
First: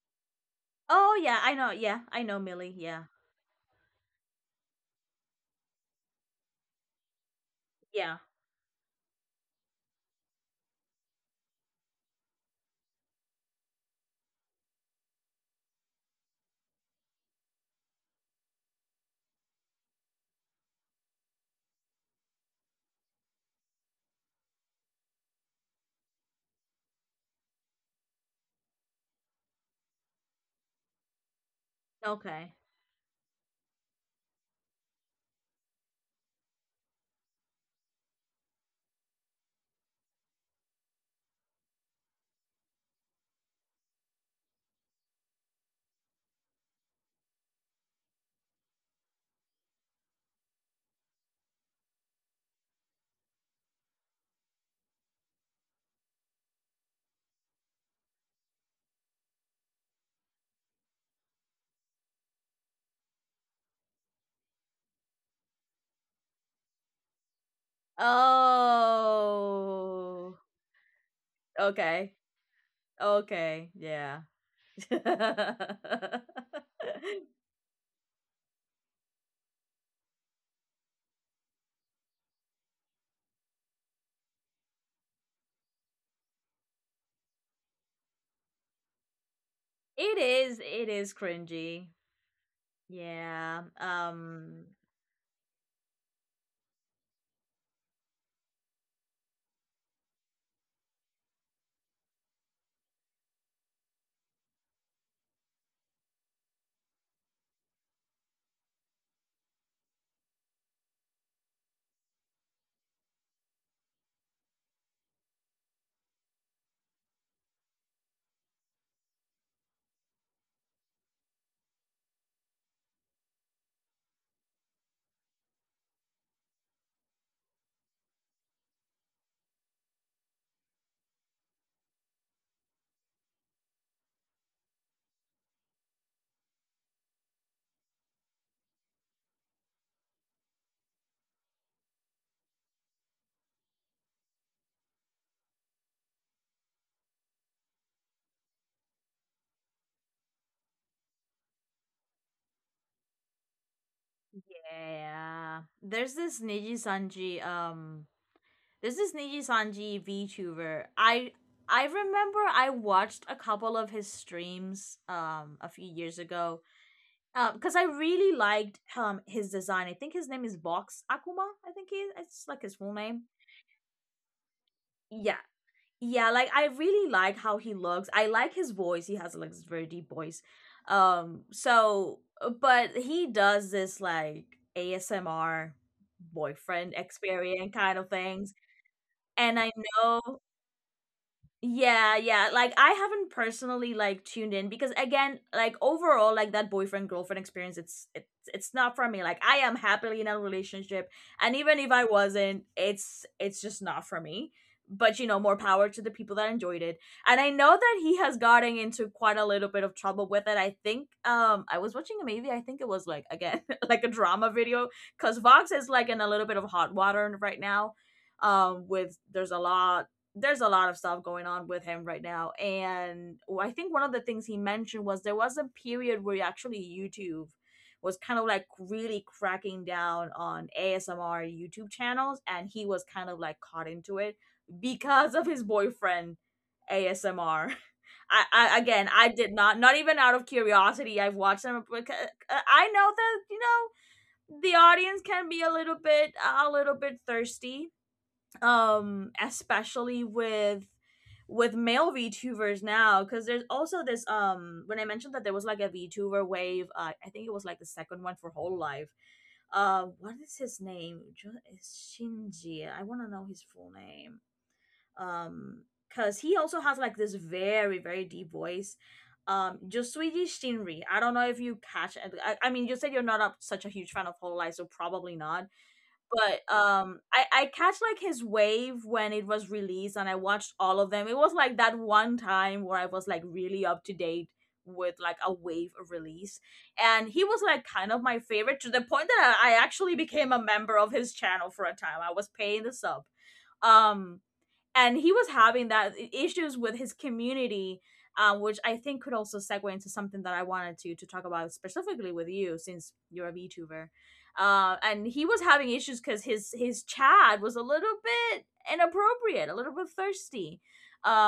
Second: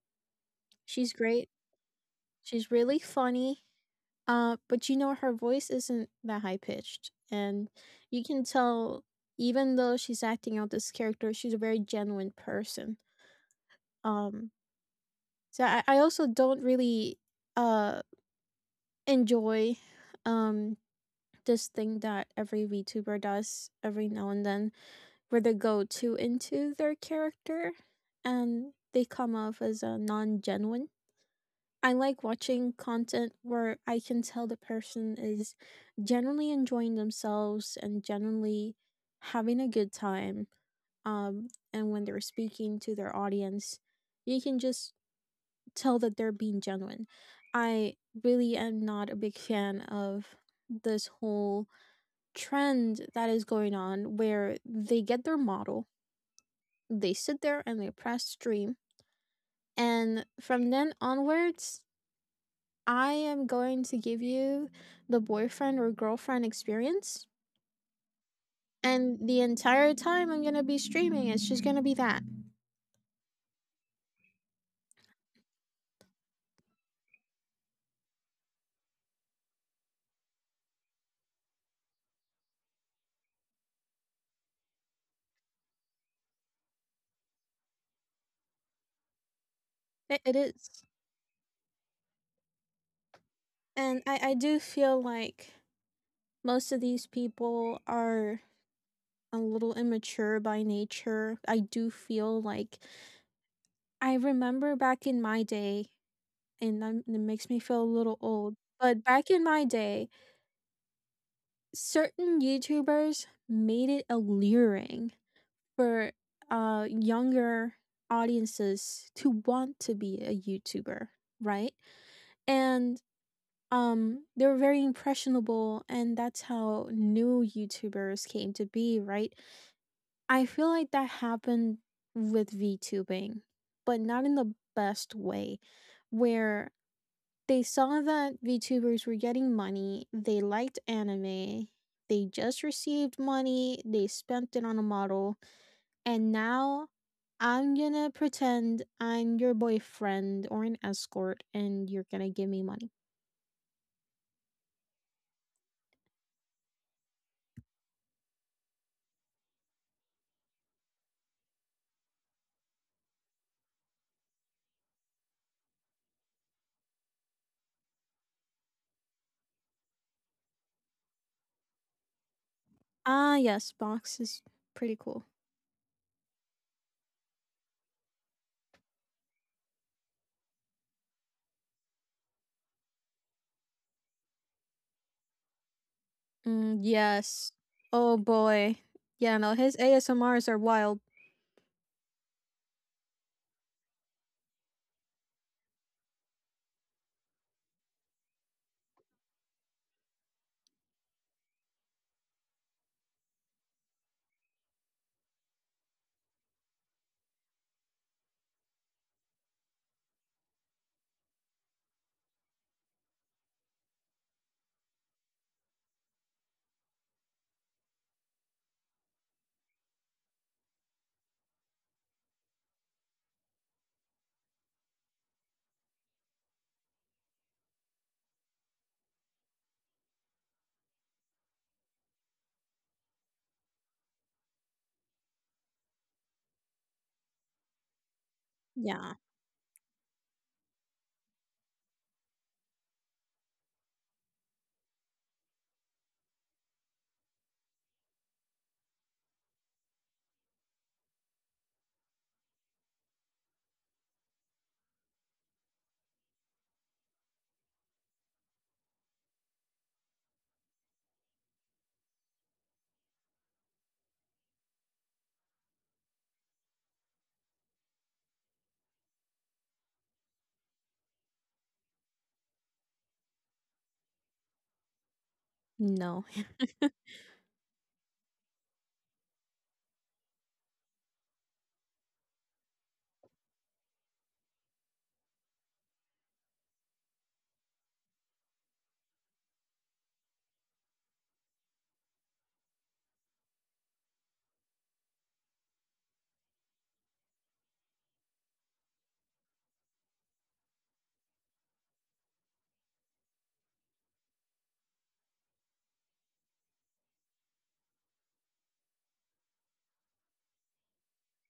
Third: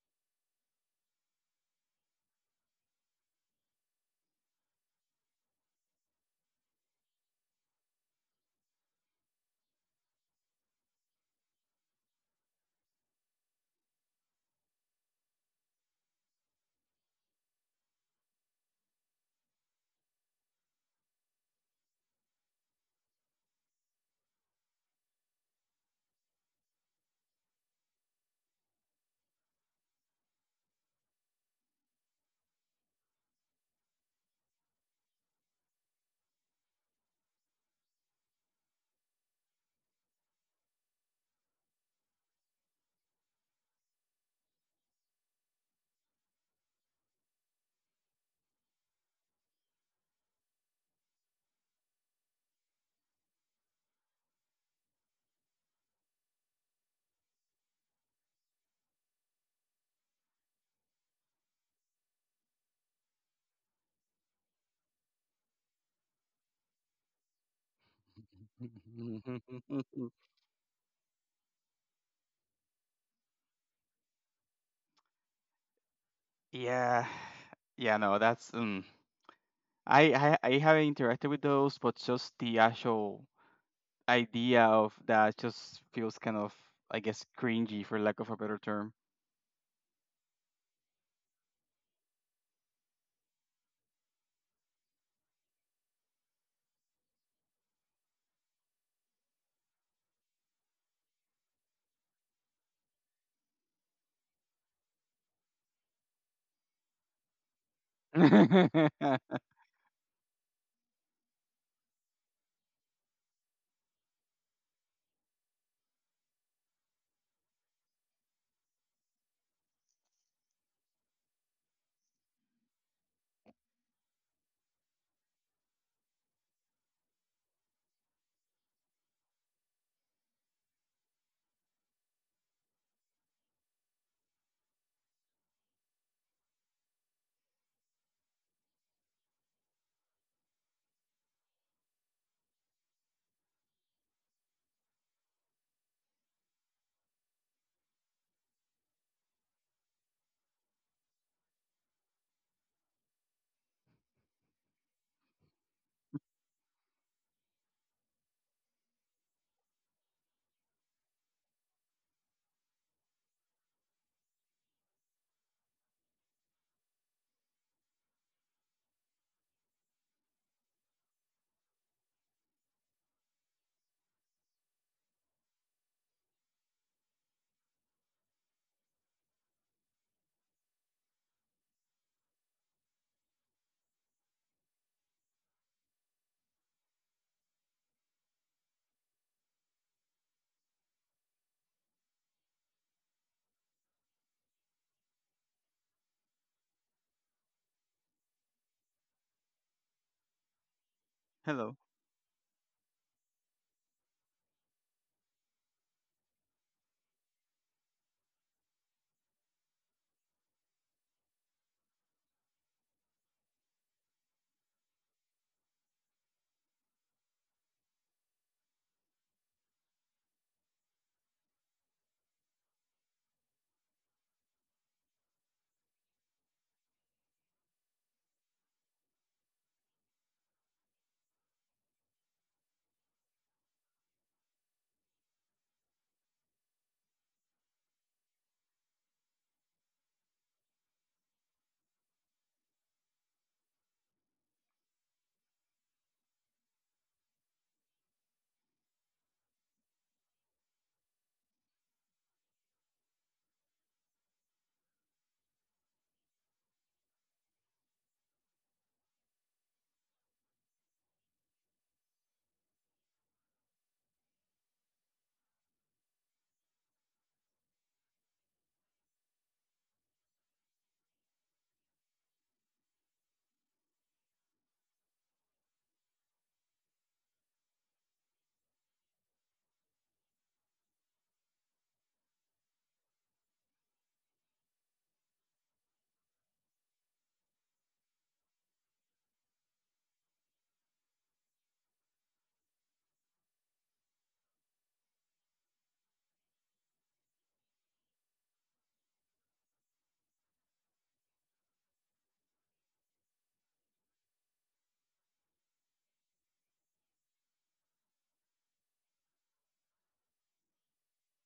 S3: She's
S1: Oh,
S3: great.
S1: yeah, I know
S3: She's
S1: Millie,
S3: really
S1: yeah.
S3: funny. But you know, her voice isn't that high pitched. And
S1: Yeah,
S3: you can tell, even though she's acting out this character, she's a very genuine person. Um, so I also don't really uh, enjoy, um, this thing that every VTuber does every now and then were the go-to into their character and they come off as a non-genuine. I like
S1: okay.
S3: watching content where I can tell the person is generally enjoying themselves and generally having a good time. Um, and when they're speaking to their audience, you can just tell that they're being genuine. I really am not a big fan of this whole trend that is going on where they get their model, they sit there and they press stream. And from then onwards, I am going to give you the boyfriend or girlfriend experience. And the entire time I'm
S1: Oh,
S3: going to be streaming, it's just going to be
S1: okay.
S3: that.
S1: Okay, yeah.
S2: Yeah, yeah, no, that's, I haven't interacted with those, but just the actual idea of that just feels kind of, I guess, cringy for lack of a better term.
S3: It, it is.
S1: It is cringy. Yeah,
S3: And I do feel like most of these people are a little immature by nature. I do feel like I remember back in my day, and it makes me feel a little old, but back in my day, certain YouTubers made it alluring for, younger audiences to want to be a YouTuber, right? And they were very impressionable, and that's how new YouTubers came to be, right? I feel like that happened with VTubing, but not in the best way, where they saw that VTubers were getting money, they liked anime, they just received money, they spent it on a model, and now I'm gonna pretend I'm your boyfriend or an escort and you're gonna give me money.
S1: yeah. There's this Niji Sanji VTuber. I remember I watched a couple of his streams a few years ago. Because I really liked his design. I think his name is Vox Akuma. I think he is. It's like his full name.
S3: Ah, yes, Box is pretty cool.
S1: Yeah, yeah. Like, I really like how he looks. I like his voice. He has like this very deep voice. But he does this like ASMR
S3: Mm,
S1: boyfriend
S3: yes.
S1: experience kind of
S3: Oh
S1: things.
S3: boy. Yeah, no,
S1: And I
S3: his
S1: know
S3: ASMRs are wild.
S1: Yeah, yeah. Like I haven't personally like tuned in because again, like overall, like that boyfriend girlfriend experience, it's not for me. Like I am happily in a relationship, and
S2: Hello.
S1: even if I wasn't, it's just not for me. But you know, more power to the people that enjoyed it. And I know that he has gotten into quite a little bit of trouble with it. I think I was watching a movie. I think it was like again like a drama video because Vox is like in a little bit of hot water right now with there's a law there's a lot of stuff going on with him right now, and I think one of the things he mentioned was there was a period where actually YouTube was kind of like really cracking down on ASMR YouTube channels, and he was kind of like caught into it because of his boyfriend ASMR. I, I again,
S3: Yeah.
S1: I did not not even out of curiosity I've watched them, because I know that you know the audience can be a little bit thirsty, especially with male VTubers now, because there's also this when I mentioned that there was like a VTuber wave, I think it was like the second one for Whole Life. What is his name? Jo- is Shinji, I want to know his full name. um because he also has like this very deep voice. Josuiji Shinri, I don't know if you catch it. I mean, you said you're not a, such a huge fan of Whole Life, so probably not.
S3: No.
S1: But um, I catch like his wave when it was released, and I watched all of them. It was like that one time where I was like really up to date with like a wave of release, and he was like kind of my favorite, to the point that I actually became a member of his channel for a time. I was paying the sub. Um and he was having that issues with his community, which I think could also segue into something that I wanted to talk about specifically with you, since you're a VTuber. And he was having issues because his chat was a little bit inappropriate, a little bit thirsty,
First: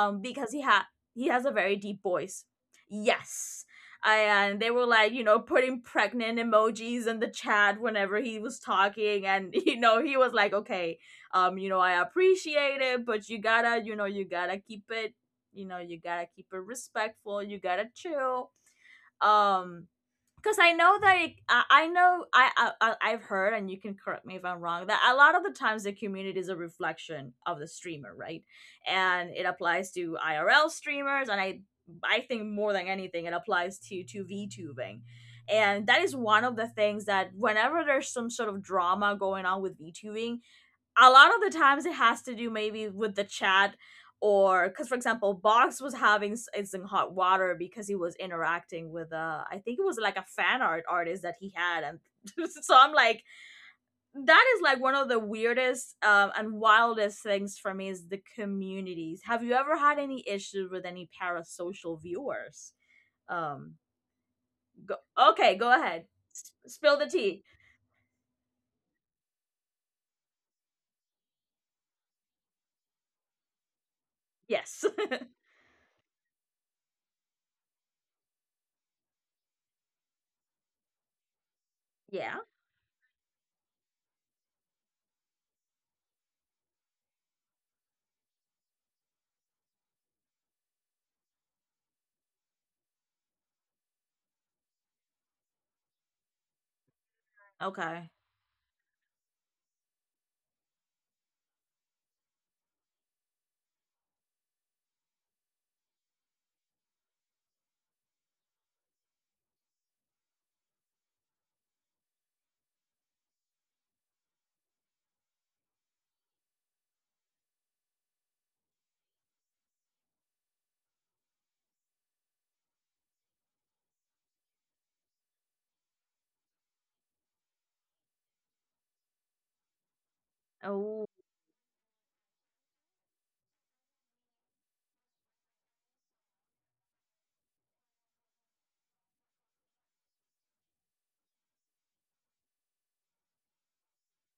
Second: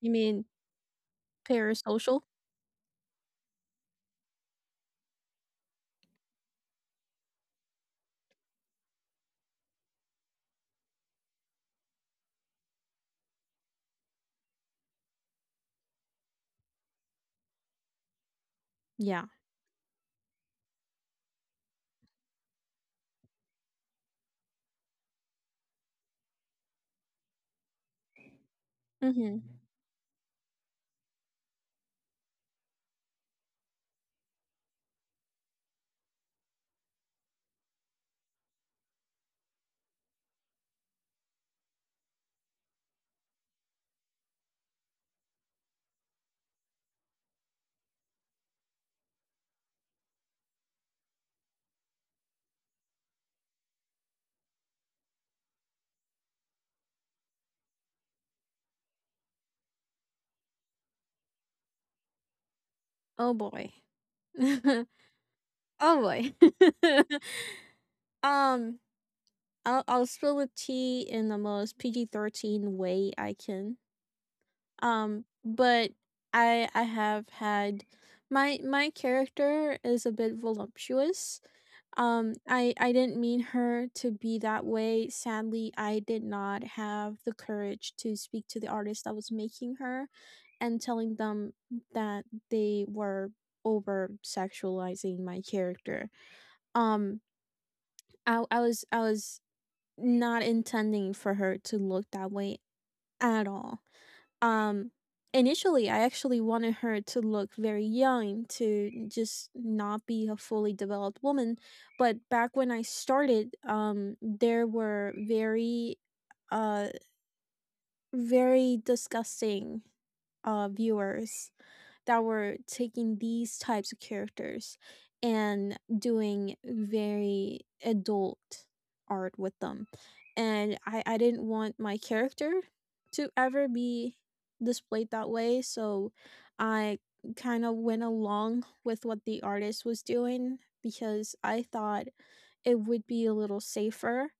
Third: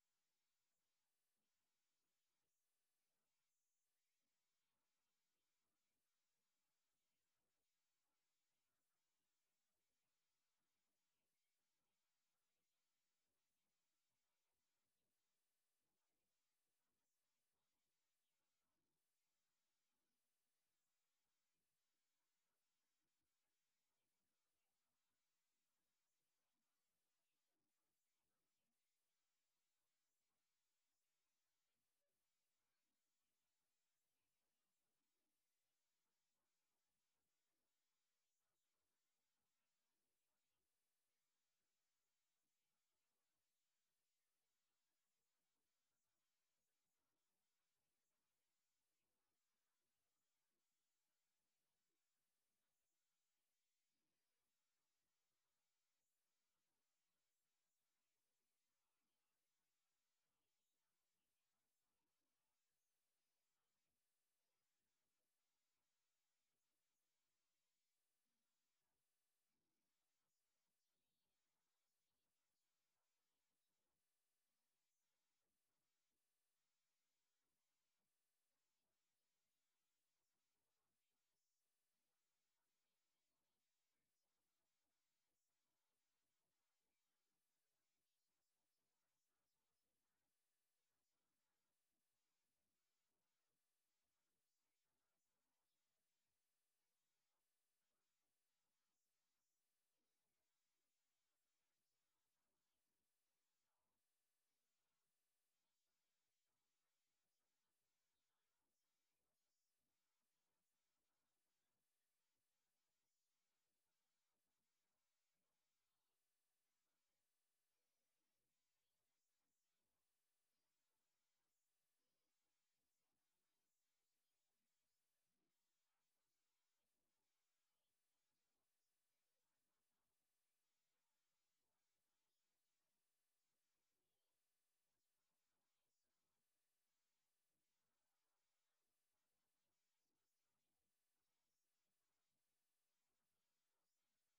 S3: You mean
S1: because he had he has a very deep
S3: parasocial?
S1: voice. Yes. And they were like, you know, putting pregnant emojis in the chat whenever he was talking, and you know, he was like, okay, you know, I appreciate it, but you gotta, you know, you gotta keep it, you know, you gotta keep it respectful, you gotta chill.
S3: Yeah.
S1: um because I know that it, I know I've heard, and you can correct me if I'm wrong, that a lot of the times the community is a reflection of the streamer, right? And
S3: Mm-hmm.
S1: it applies to IRL streamers, and i think more than anything it applies to VTubing. And that is one of the things that whenever there's some sort of drama going on with VTubing, a lot of the times it has to do maybe with the chat, or because, for example, Box was having it's in hot water because he was interacting with I think it was like a fan art artist that he had. And so I'm like, that is like one of the weirdest and wildest things for me is the communities. Have you ever had any issues with any parasocial viewers?
S3: Oh boy.
S1: um go- okay, go
S3: Oh
S1: ahead.
S3: boy.
S1: Spill the tea.
S3: um, I'll spill the tea in the most PG PG-13 way I can.
S1: Yes.
S3: But I have had my character is a bit voluptuous.
S1: Yeah.
S3: I didn't mean her to be that way. Sadly, I did not have the courage to speak to the artist that was making her and telling them that they were over sexualizing my character. Um,
S1: Okay.
S3: I was not intending for her to look that way at all. Um, Initially, I actually wanted her to look very young, to just not be a fully developed woman. But back when I started, there were very, uh, very disgusting, viewers that were taking these types of characters and doing very adult art with them. And
S1: Oh.
S3: I didn't want my character to ever be displayed that way. So I kind of went along with what the artist was doing because I thought it would be a little safer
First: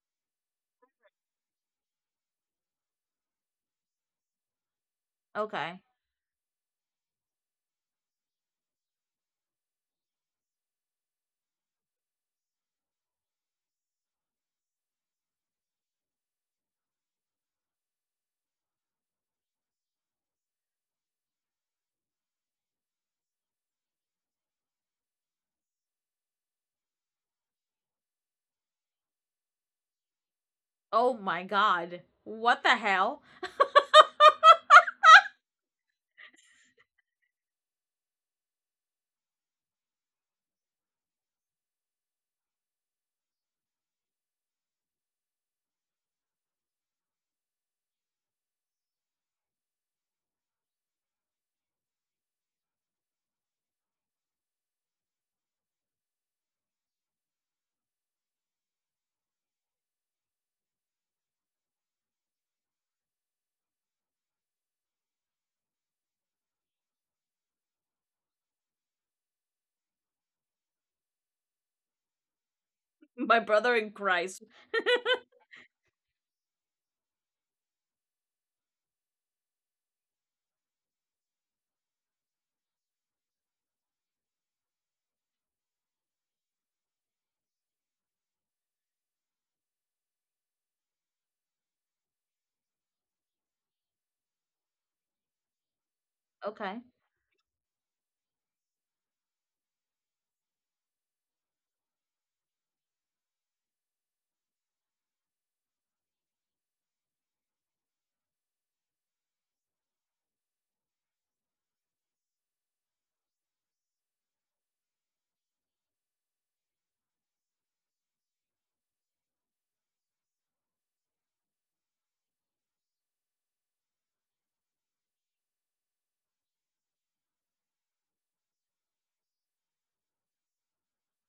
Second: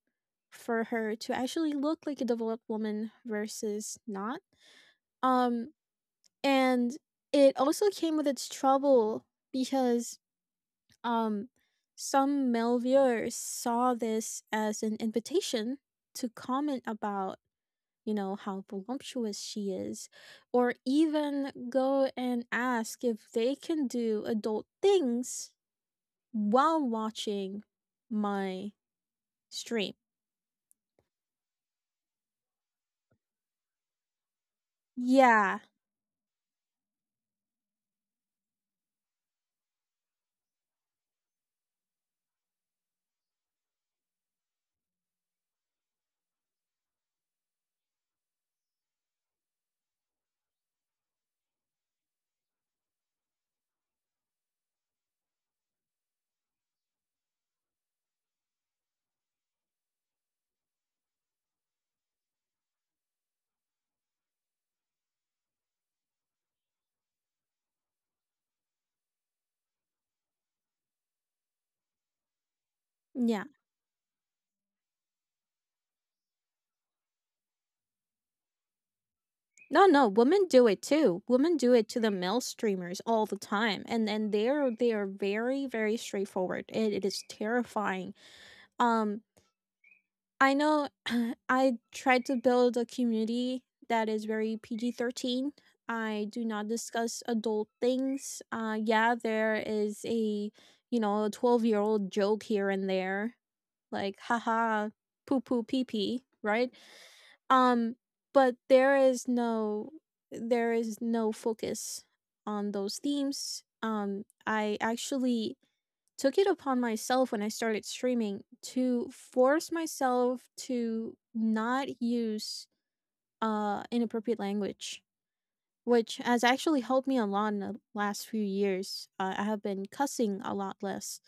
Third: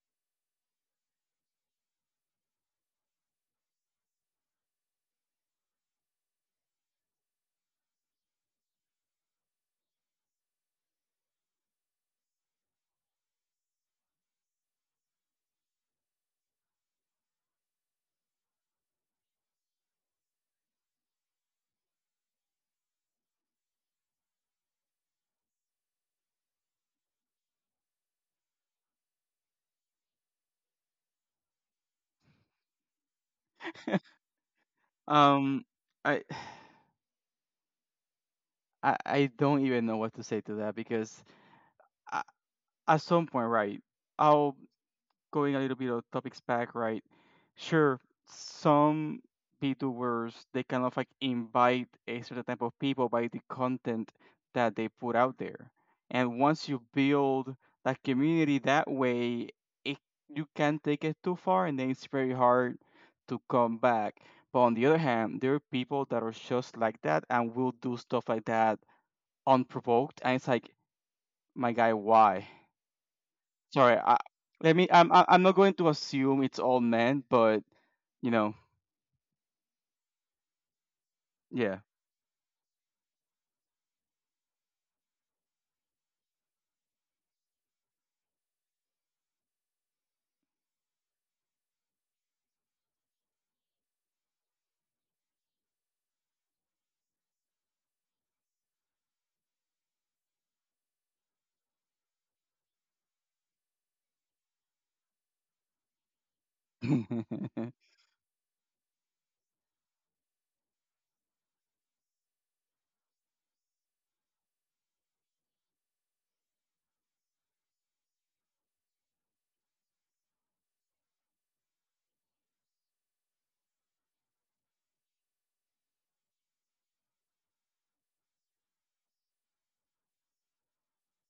S3: for her to actually look like a developed woman versus not. Um
S1: Okay.
S3: and it also came with its trouble because um some Melviers saw this as an invitation to comment about, you know, how voluptuous she is, or even go and ask if they can do adult things while watching my stream.
S1: Oh my god. What the hell?
S3: Yeah.
S2: Um, I, I don't even know what to say to that because I at some point, right? I'll Going a little bit of topics back, right? Sure, some VTubers they kind of like invite a certain type of people by the content that they put out there, and once you build that community that way, it you can take it too far, and then it's very hard to come back. But on the other hand, there are people that are just like that and will do stuff like that unprovoked, and it's like, my guy, why?
S1: My
S3: Yeah.
S1: brother in
S2: Sorry, I,
S1: Christ.
S2: let me. I'm not going to assume it's all men, but you know,
S3: No, no, women do it too. Women do
S2: yeah.
S3: it to the male streamers all the time, and they're they are very very straightforward. It is terrifying. Um, I know, I tried to build a community that is very PG PG-13. I do not
S1: Okay.
S3: discuss adult things. Yeah, there is a you know a 12-year old joke here and there, like haha, poo poo pee pee, right?
S2: Yeah,
S3: Um, but there is there is no focus on those themes. I actually took it upon myself when I started streaming to force myself to not use inappropriate language, which has actually helped me a lot in the last few years. I have been cussing a lot less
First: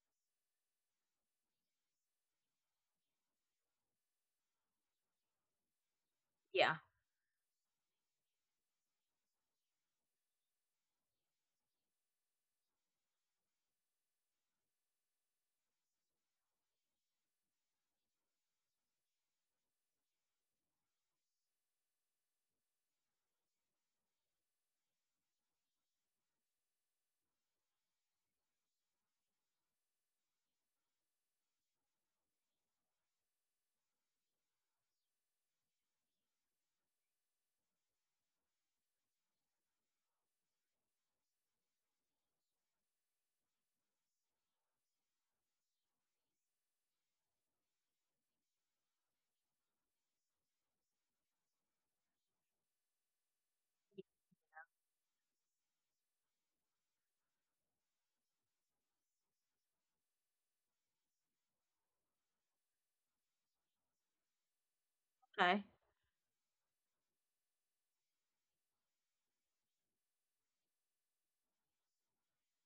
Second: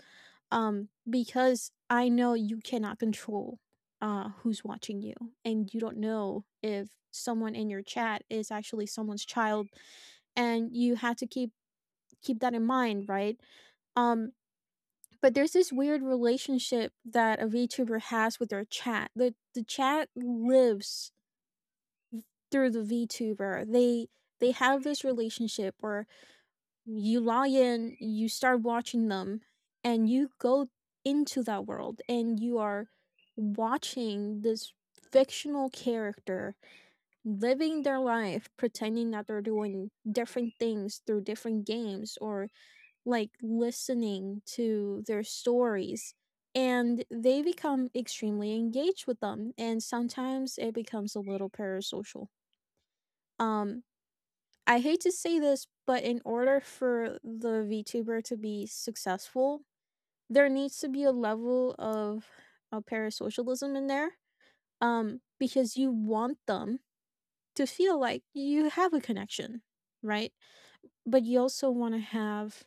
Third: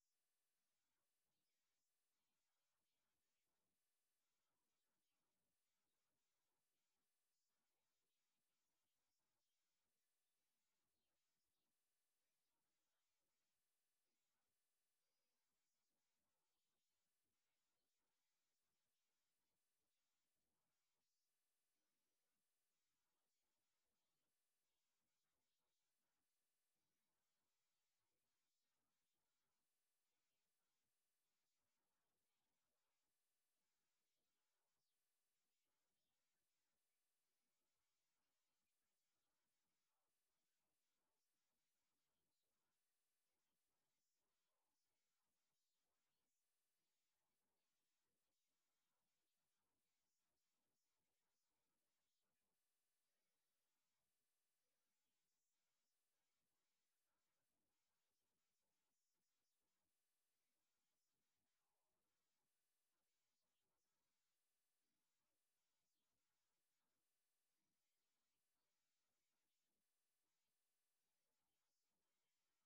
S3: because I know you cannot control who's watching you, and you don't know
S1: Yeah.
S3: if someone in your chat is actually someone's child, and you have to keep that in mind, right? Um, but there's this weird relationship that a VTuber has with their chat. The chat lives through the VTuber. They have this relationship where you log in, you start watching them, and you go into that world, and you are watching this fictional character living their life, pretending that they're doing different things through different games or like listening to their stories, and they become extremely engaged with them, and sometimes it becomes a little parasocial. um I hate to say this, but in order for the VTuber to be successful, there needs to be a level of, parasocialism in there,
S1: Okay.
S3: because you want them to feel like you have a connection, right? But you also wanna have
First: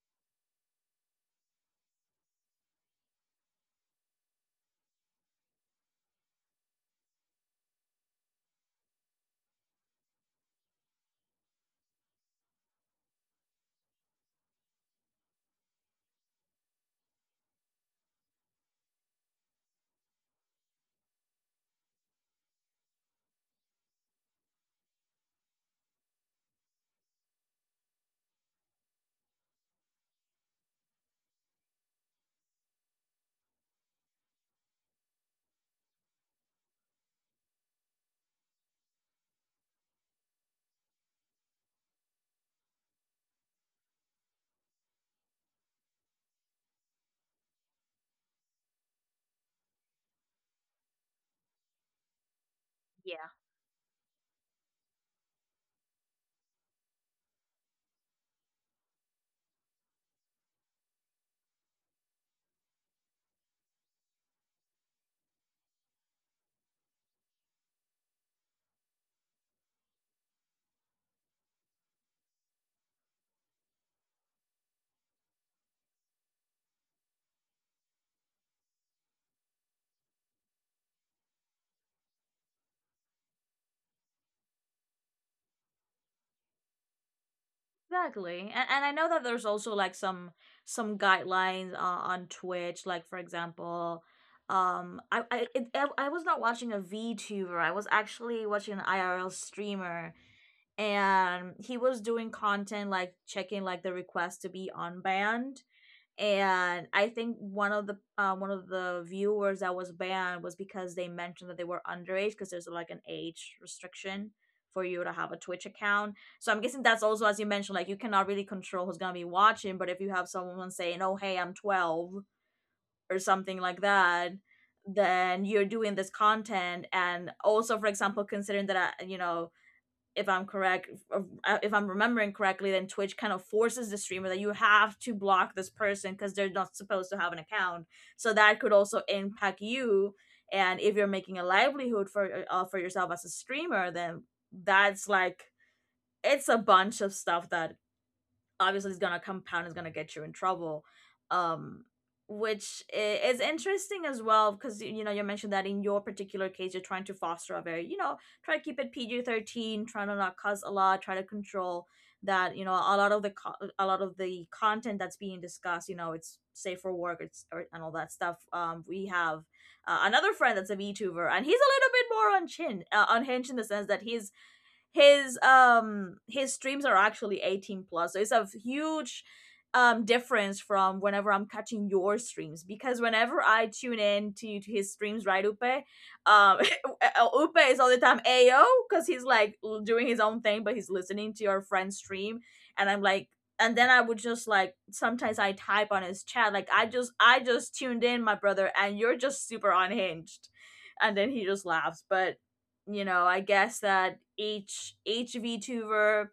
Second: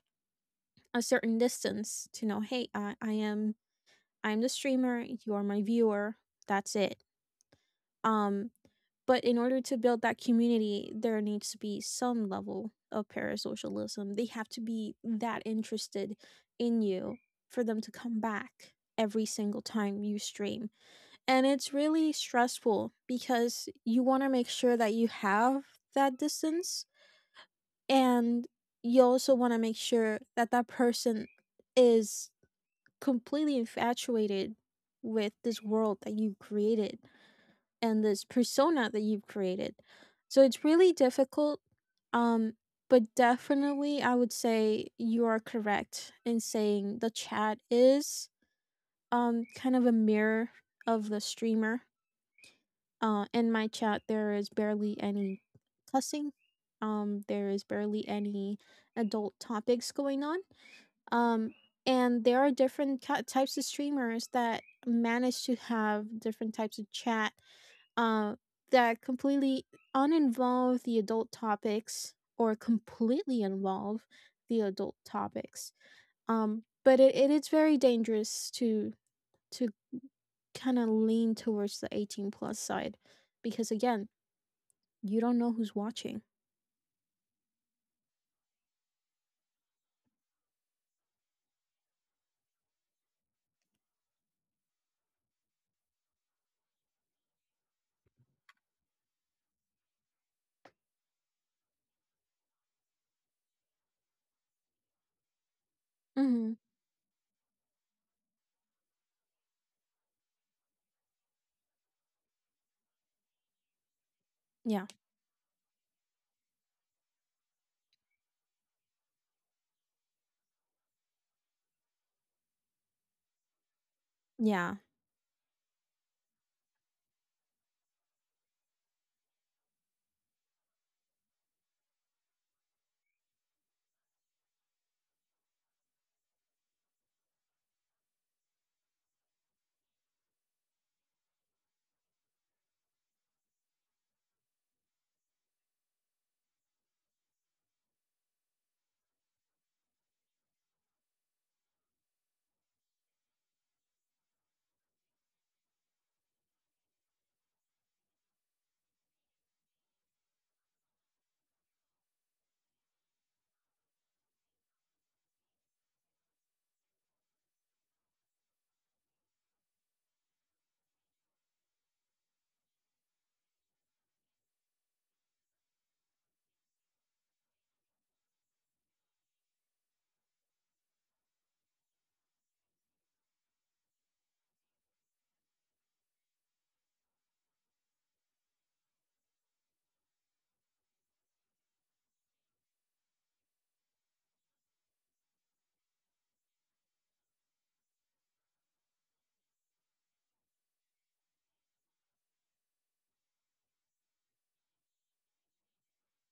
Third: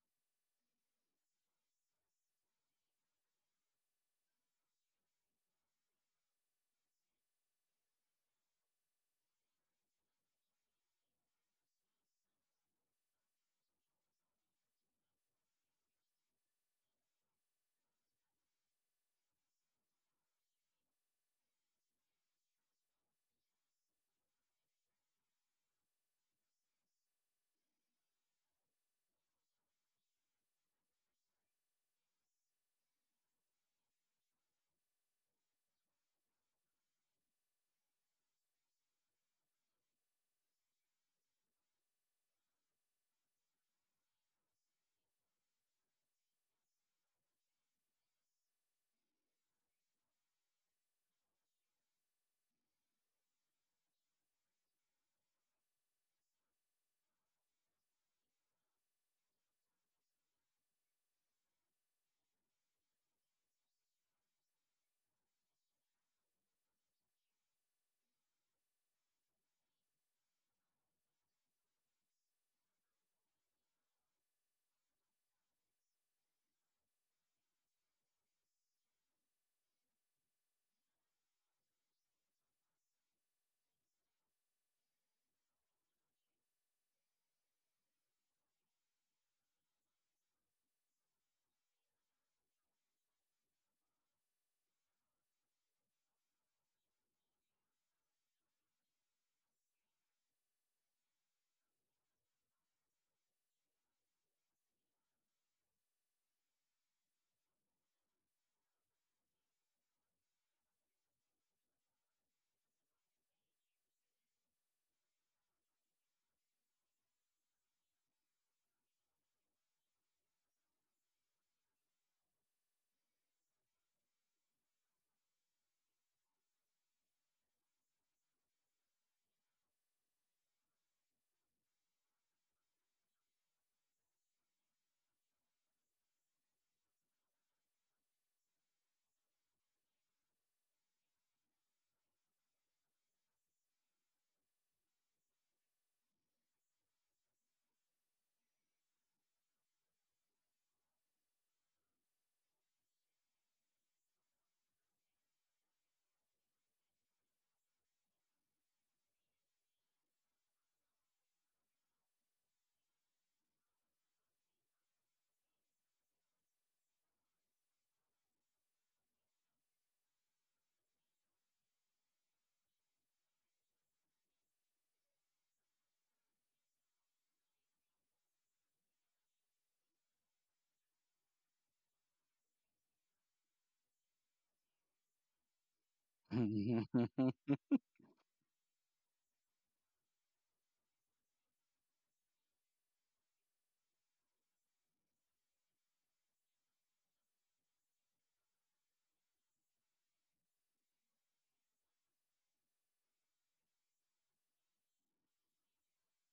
S3: a certain distance to know, "Hey, I am I am the streamer, you are my viewer, that's it." Um But in order to build that community, there needs to be some level of parasocialism. They have to be that interested in you for them to come back every single time you stream. And it's really stressful because you want to make sure that you have that distance, and you also want to make sure that that person is completely infatuated with this world that you created and this persona that you've created. So it's really difficult. Um, but definitely, I would say you are correct in saying the chat is kind of a mirror of the streamer.
S1: Yeah.
S3: In my chat, there is barely any cussing. There is barely any adult topics going on. Um, and there are different ki types of streamers that manage to have different types of chat, uh, that completely uninvolve the adult topics or completely involve the adult topics. But it is very dangerous to to kind of lean towards the 18 plus side because again, you don't know who's watching.
S1: Exactly. And I know that there's also like some guidelines on Twitch, like for example I, it, I was not watching a VTuber. I was actually watching an IRL streamer, and he was doing content like checking like the request to be unbanned.
S3: Hmm.
S1: And I think one of the viewers that was banned was because they mentioned that they were underage, because there's like an age restriction for
S3: Yeah,
S1: you to have a Twitch account. So I'm guessing that's also, as you mentioned, like you cannot really control who's gonna be watching, but if you have someone saying, "Oh, hey, I'm 12" or something like that,
S3: yeah,
S1: then you're doing this content. And also, for example, considering that I, you know, if I'm correct, I'm remembering correctly, then Twitch kind of forces the streamer that you have to block this person because they're not supposed to have an account. So that could also impact you. And if you're making a livelihood for yourself as a streamer, then that's like it's a bunch of stuff that obviously it's gonna compound. It's gonna get you in trouble. um which is interesting as well, because you know, you mentioned that in your particular case, you're trying to foster a very, you know, try to keep it PG-13, try to not cause a lot, try to control that, you know, a lot of the a lot of the content that's being discussed, you know, it's safe for work, it's or, and all that stuff. We have another friend that's a VTuber, and he's a little bit more on chin unhinged, in the sense that he's his streams are actually 18 plus, so it's a huge difference from whenever I'm catching your streams. Because whenever I tune in to his streams, right, upe, um upe is all the time ayo, because he's like doing his own thing, but he's listening to your friend's stream. And I'm like, and then I would just like sometimes I type on his chat, like I just tuned in, my brother, and you're just super unhinged. And then he just laughs. But you know, I guess that each VTuber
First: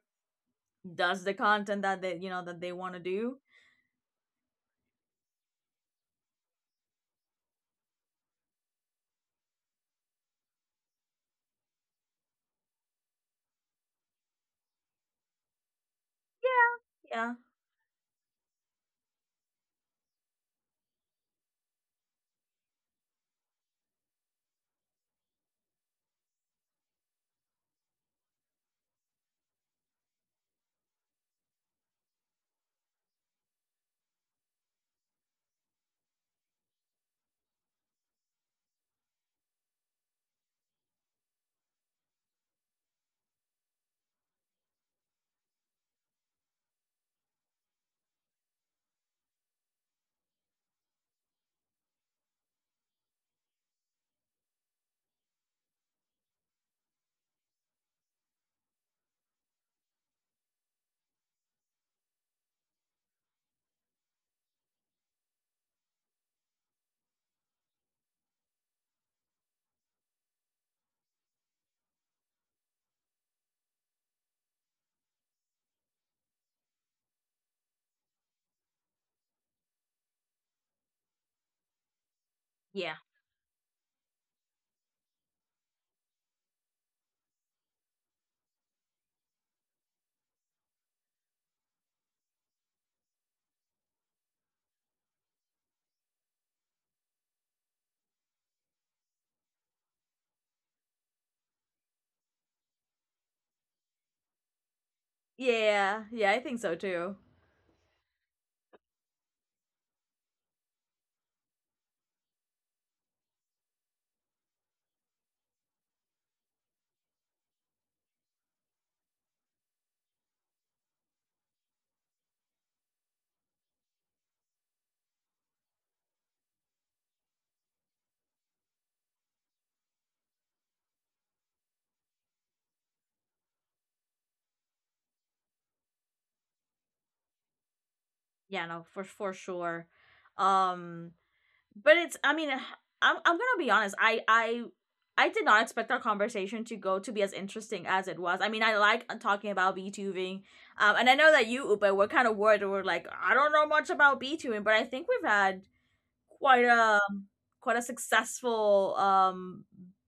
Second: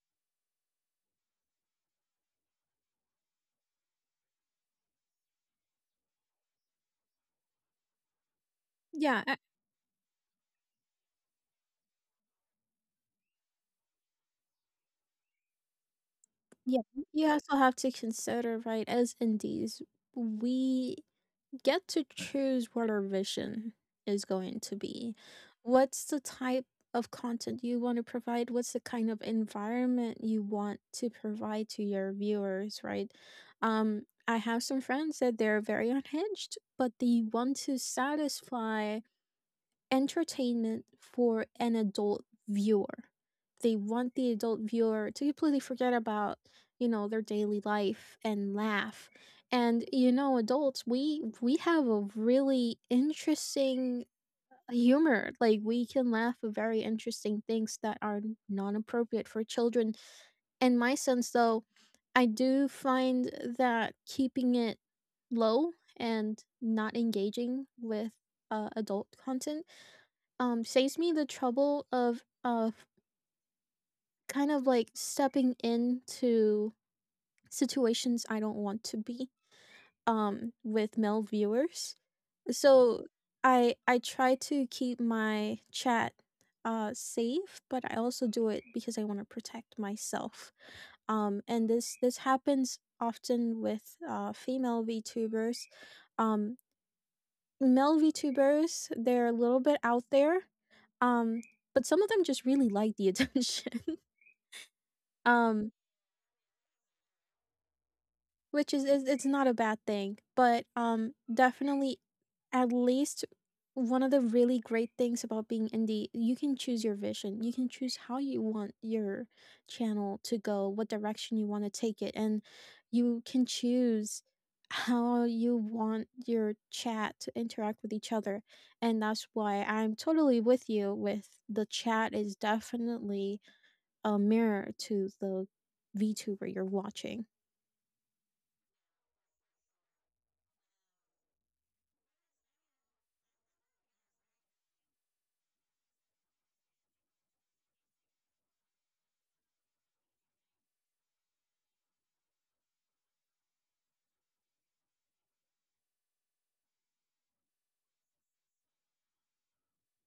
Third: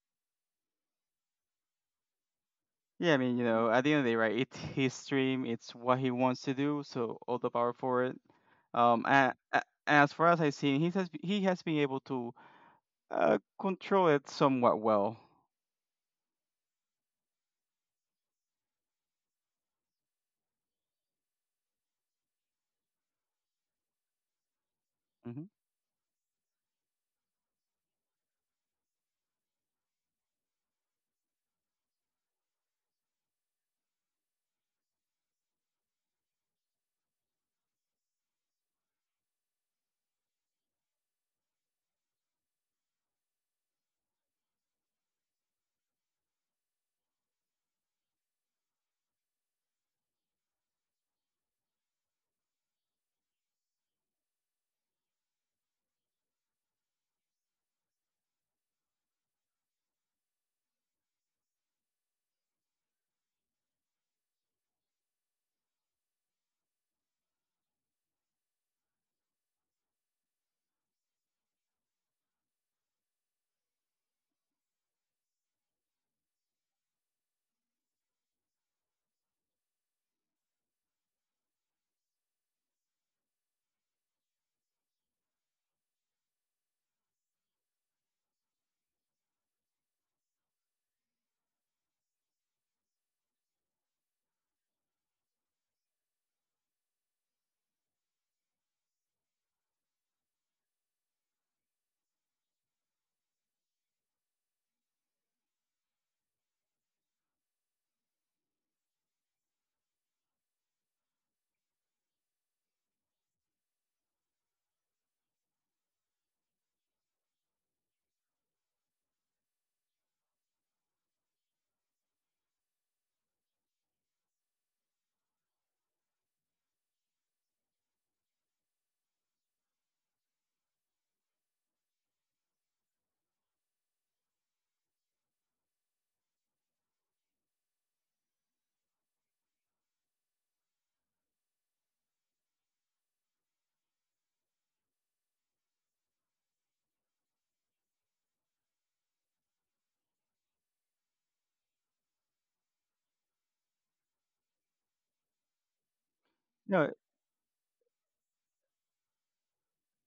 S1: does the content that they, you know, that they want to
S2: I mean,
S1: do.
S2: you know, at the end of the day, right? It's his dream. It's what he wants to do. So all the power for it.
S3: yeah,
S2: And, as far as I've seen, he has been able to control it somewhat well.
S3: yeah. You
S1: Yeah.
S3: also have to consider, right? As indies, we get to choose what our vision is going to be.
S2: Hmm.
S3: What's the type of content you want to provide? What's the kind of environment you want to provide to your viewers, right? I have some friends that they're very unhinged, but they want to satisfy entertainment for an adult viewer. They want the adult viewer to completely forget about, you know, their daily life, and laugh. And you know, adults, we have a really interesting humor. Like, we can laugh at very interesting things that are non-appropriate for children. In my sense though, I do find that keeping it low and not engaging with adult content saves me the trouble of kind of like stepping into situations I don't want to be, with male viewers.
S1: Yeah.
S3: So I try to keep my chat safe, but I also do it because I want to protect myself. And this happens often with female VTubers. Um, Male VTubers, they're a little bit out there, um, but some of them just really like the attention.
S1: Yeah, yeah,
S3: Um,
S1: yeah, yeah, I think so too.
S3: Which is it's not a bad thing, but, definitely at least one of the really great things about being indie, you can choose your vision, you can choose how you want your channel to go, what direction you wanna take it, and you can choose how you want your chat to interact with each other, and that's why I'm totally with you with the chat is definitely a mirror to the VTuber you're watching.
S1: Yeah, no, for sure. Um but it's, I mean, I'm gonna be honest, i did not expect our conversation to go to be as interesting as it was. I mean, I like talking about b-tubing, and I know that you, upa, were kind of worried, we're like, I don't know much about b-tubing, but I think we've had quite
S2: No,
S1: a quite a successful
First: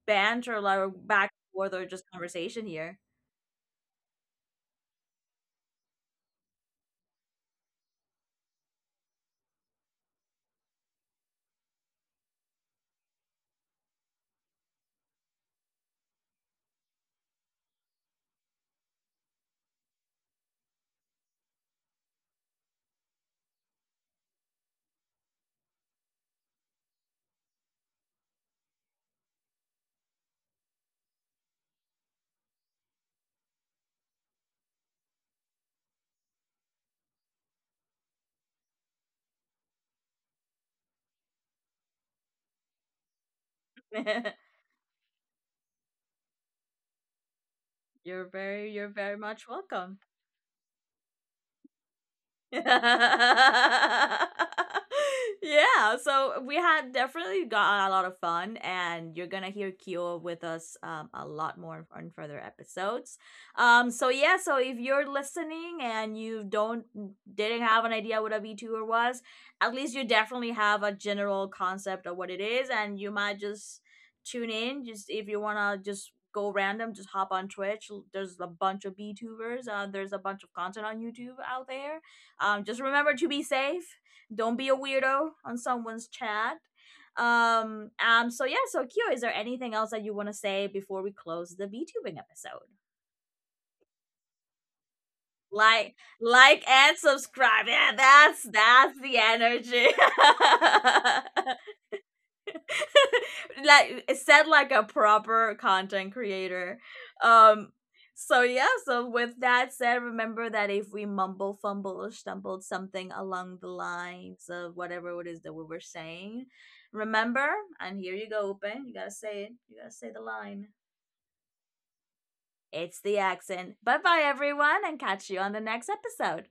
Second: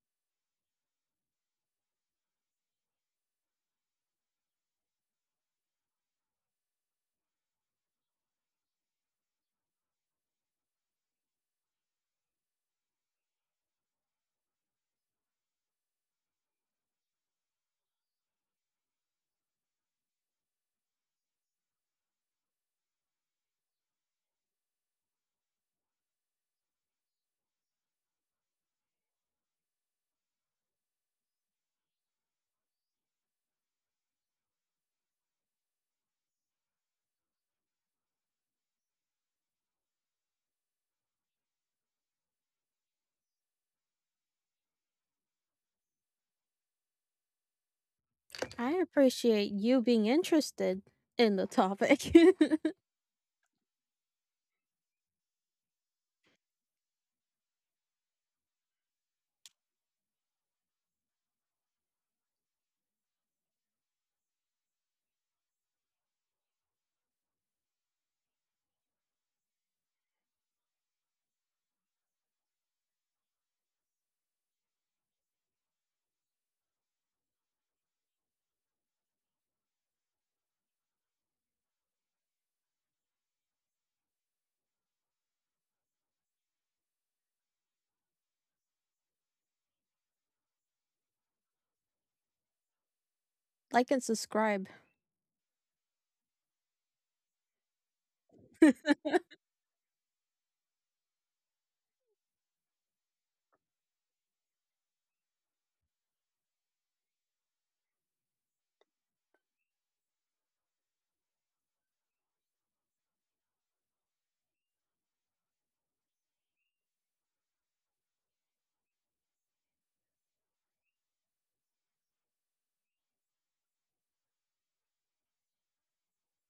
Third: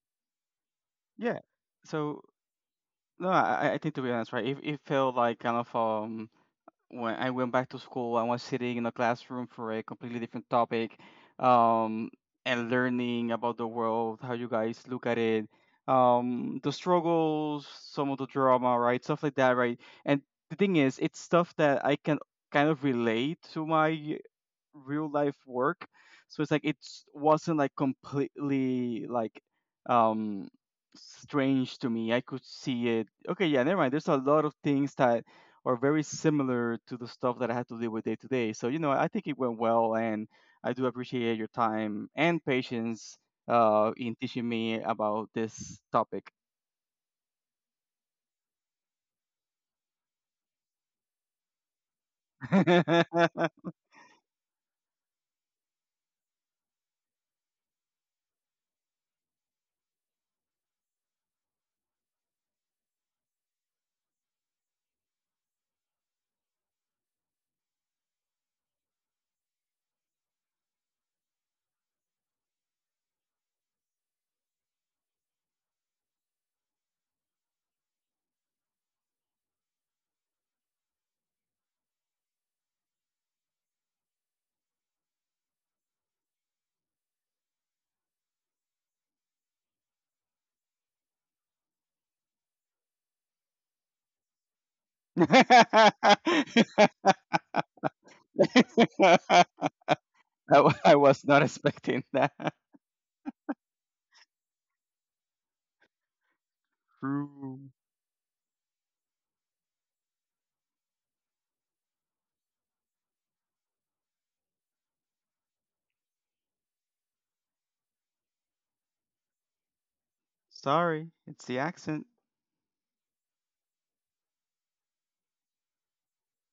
S1: banter, like back
S2: yeah.
S1: and forth, or just
S2: So
S1: conversation here.
S2: no, I think to be honest, right? It felt like kind of, when I went back to school, I was sitting in a classroom for a completely different topic, um, and learning about the world, how you guys look at it, the struggles, some of the drama, right, stuff like that, right. And the thing is, it's stuff that I can kind of relate to my real life work, so it's like it wasn't like completely like um strange to me. I could see it, okay yeah, never mind, there's a lot of things that are very similar to the stuff that I had to deal with day to day, so you know I think it went well, and I do appreciate your time and patience in teaching me about this topic.
S1: You're very,
S3: I
S1: you're very much
S3: appreciate you
S1: welcome.
S3: being interested in the topic.
S2: I,
S1: Yeah, so we had definitely got a lot of fun, and you're gonna hear Kyo with us, a lot more on further episodes. So yeah, so if you're listening and you don't didn't have an idea what a VTuber was, at least you definitely have a general concept of what it is, and you might just tune in. Just if you wanna just go random, just hop on Twitch. There's a bunch of VTubers. There's a bunch of content on YouTube out there, just remember to be safe. Don't be a weirdo on someone's chat. So yeah, so Kyo, is there anything else that you want to say before we close the VTubing episode?
S3: Like and subscribe.
S1: Like, like, and subscribe. Yeah, that's the energy.
S2: I was not expecting that.
S1: Like, said like a proper content creator.
S2: True.
S1: Um so yeah, so with that said, remember that if we mumble, fumble, or stumbled something along the lines of whatever it is that we were saying, remember, and here you go, open. You gotta say it. You gotta say the line.
S2: Sorry, it's the accent.
S1: It's the accent. Bye bye everyone, and catch you on the next episode.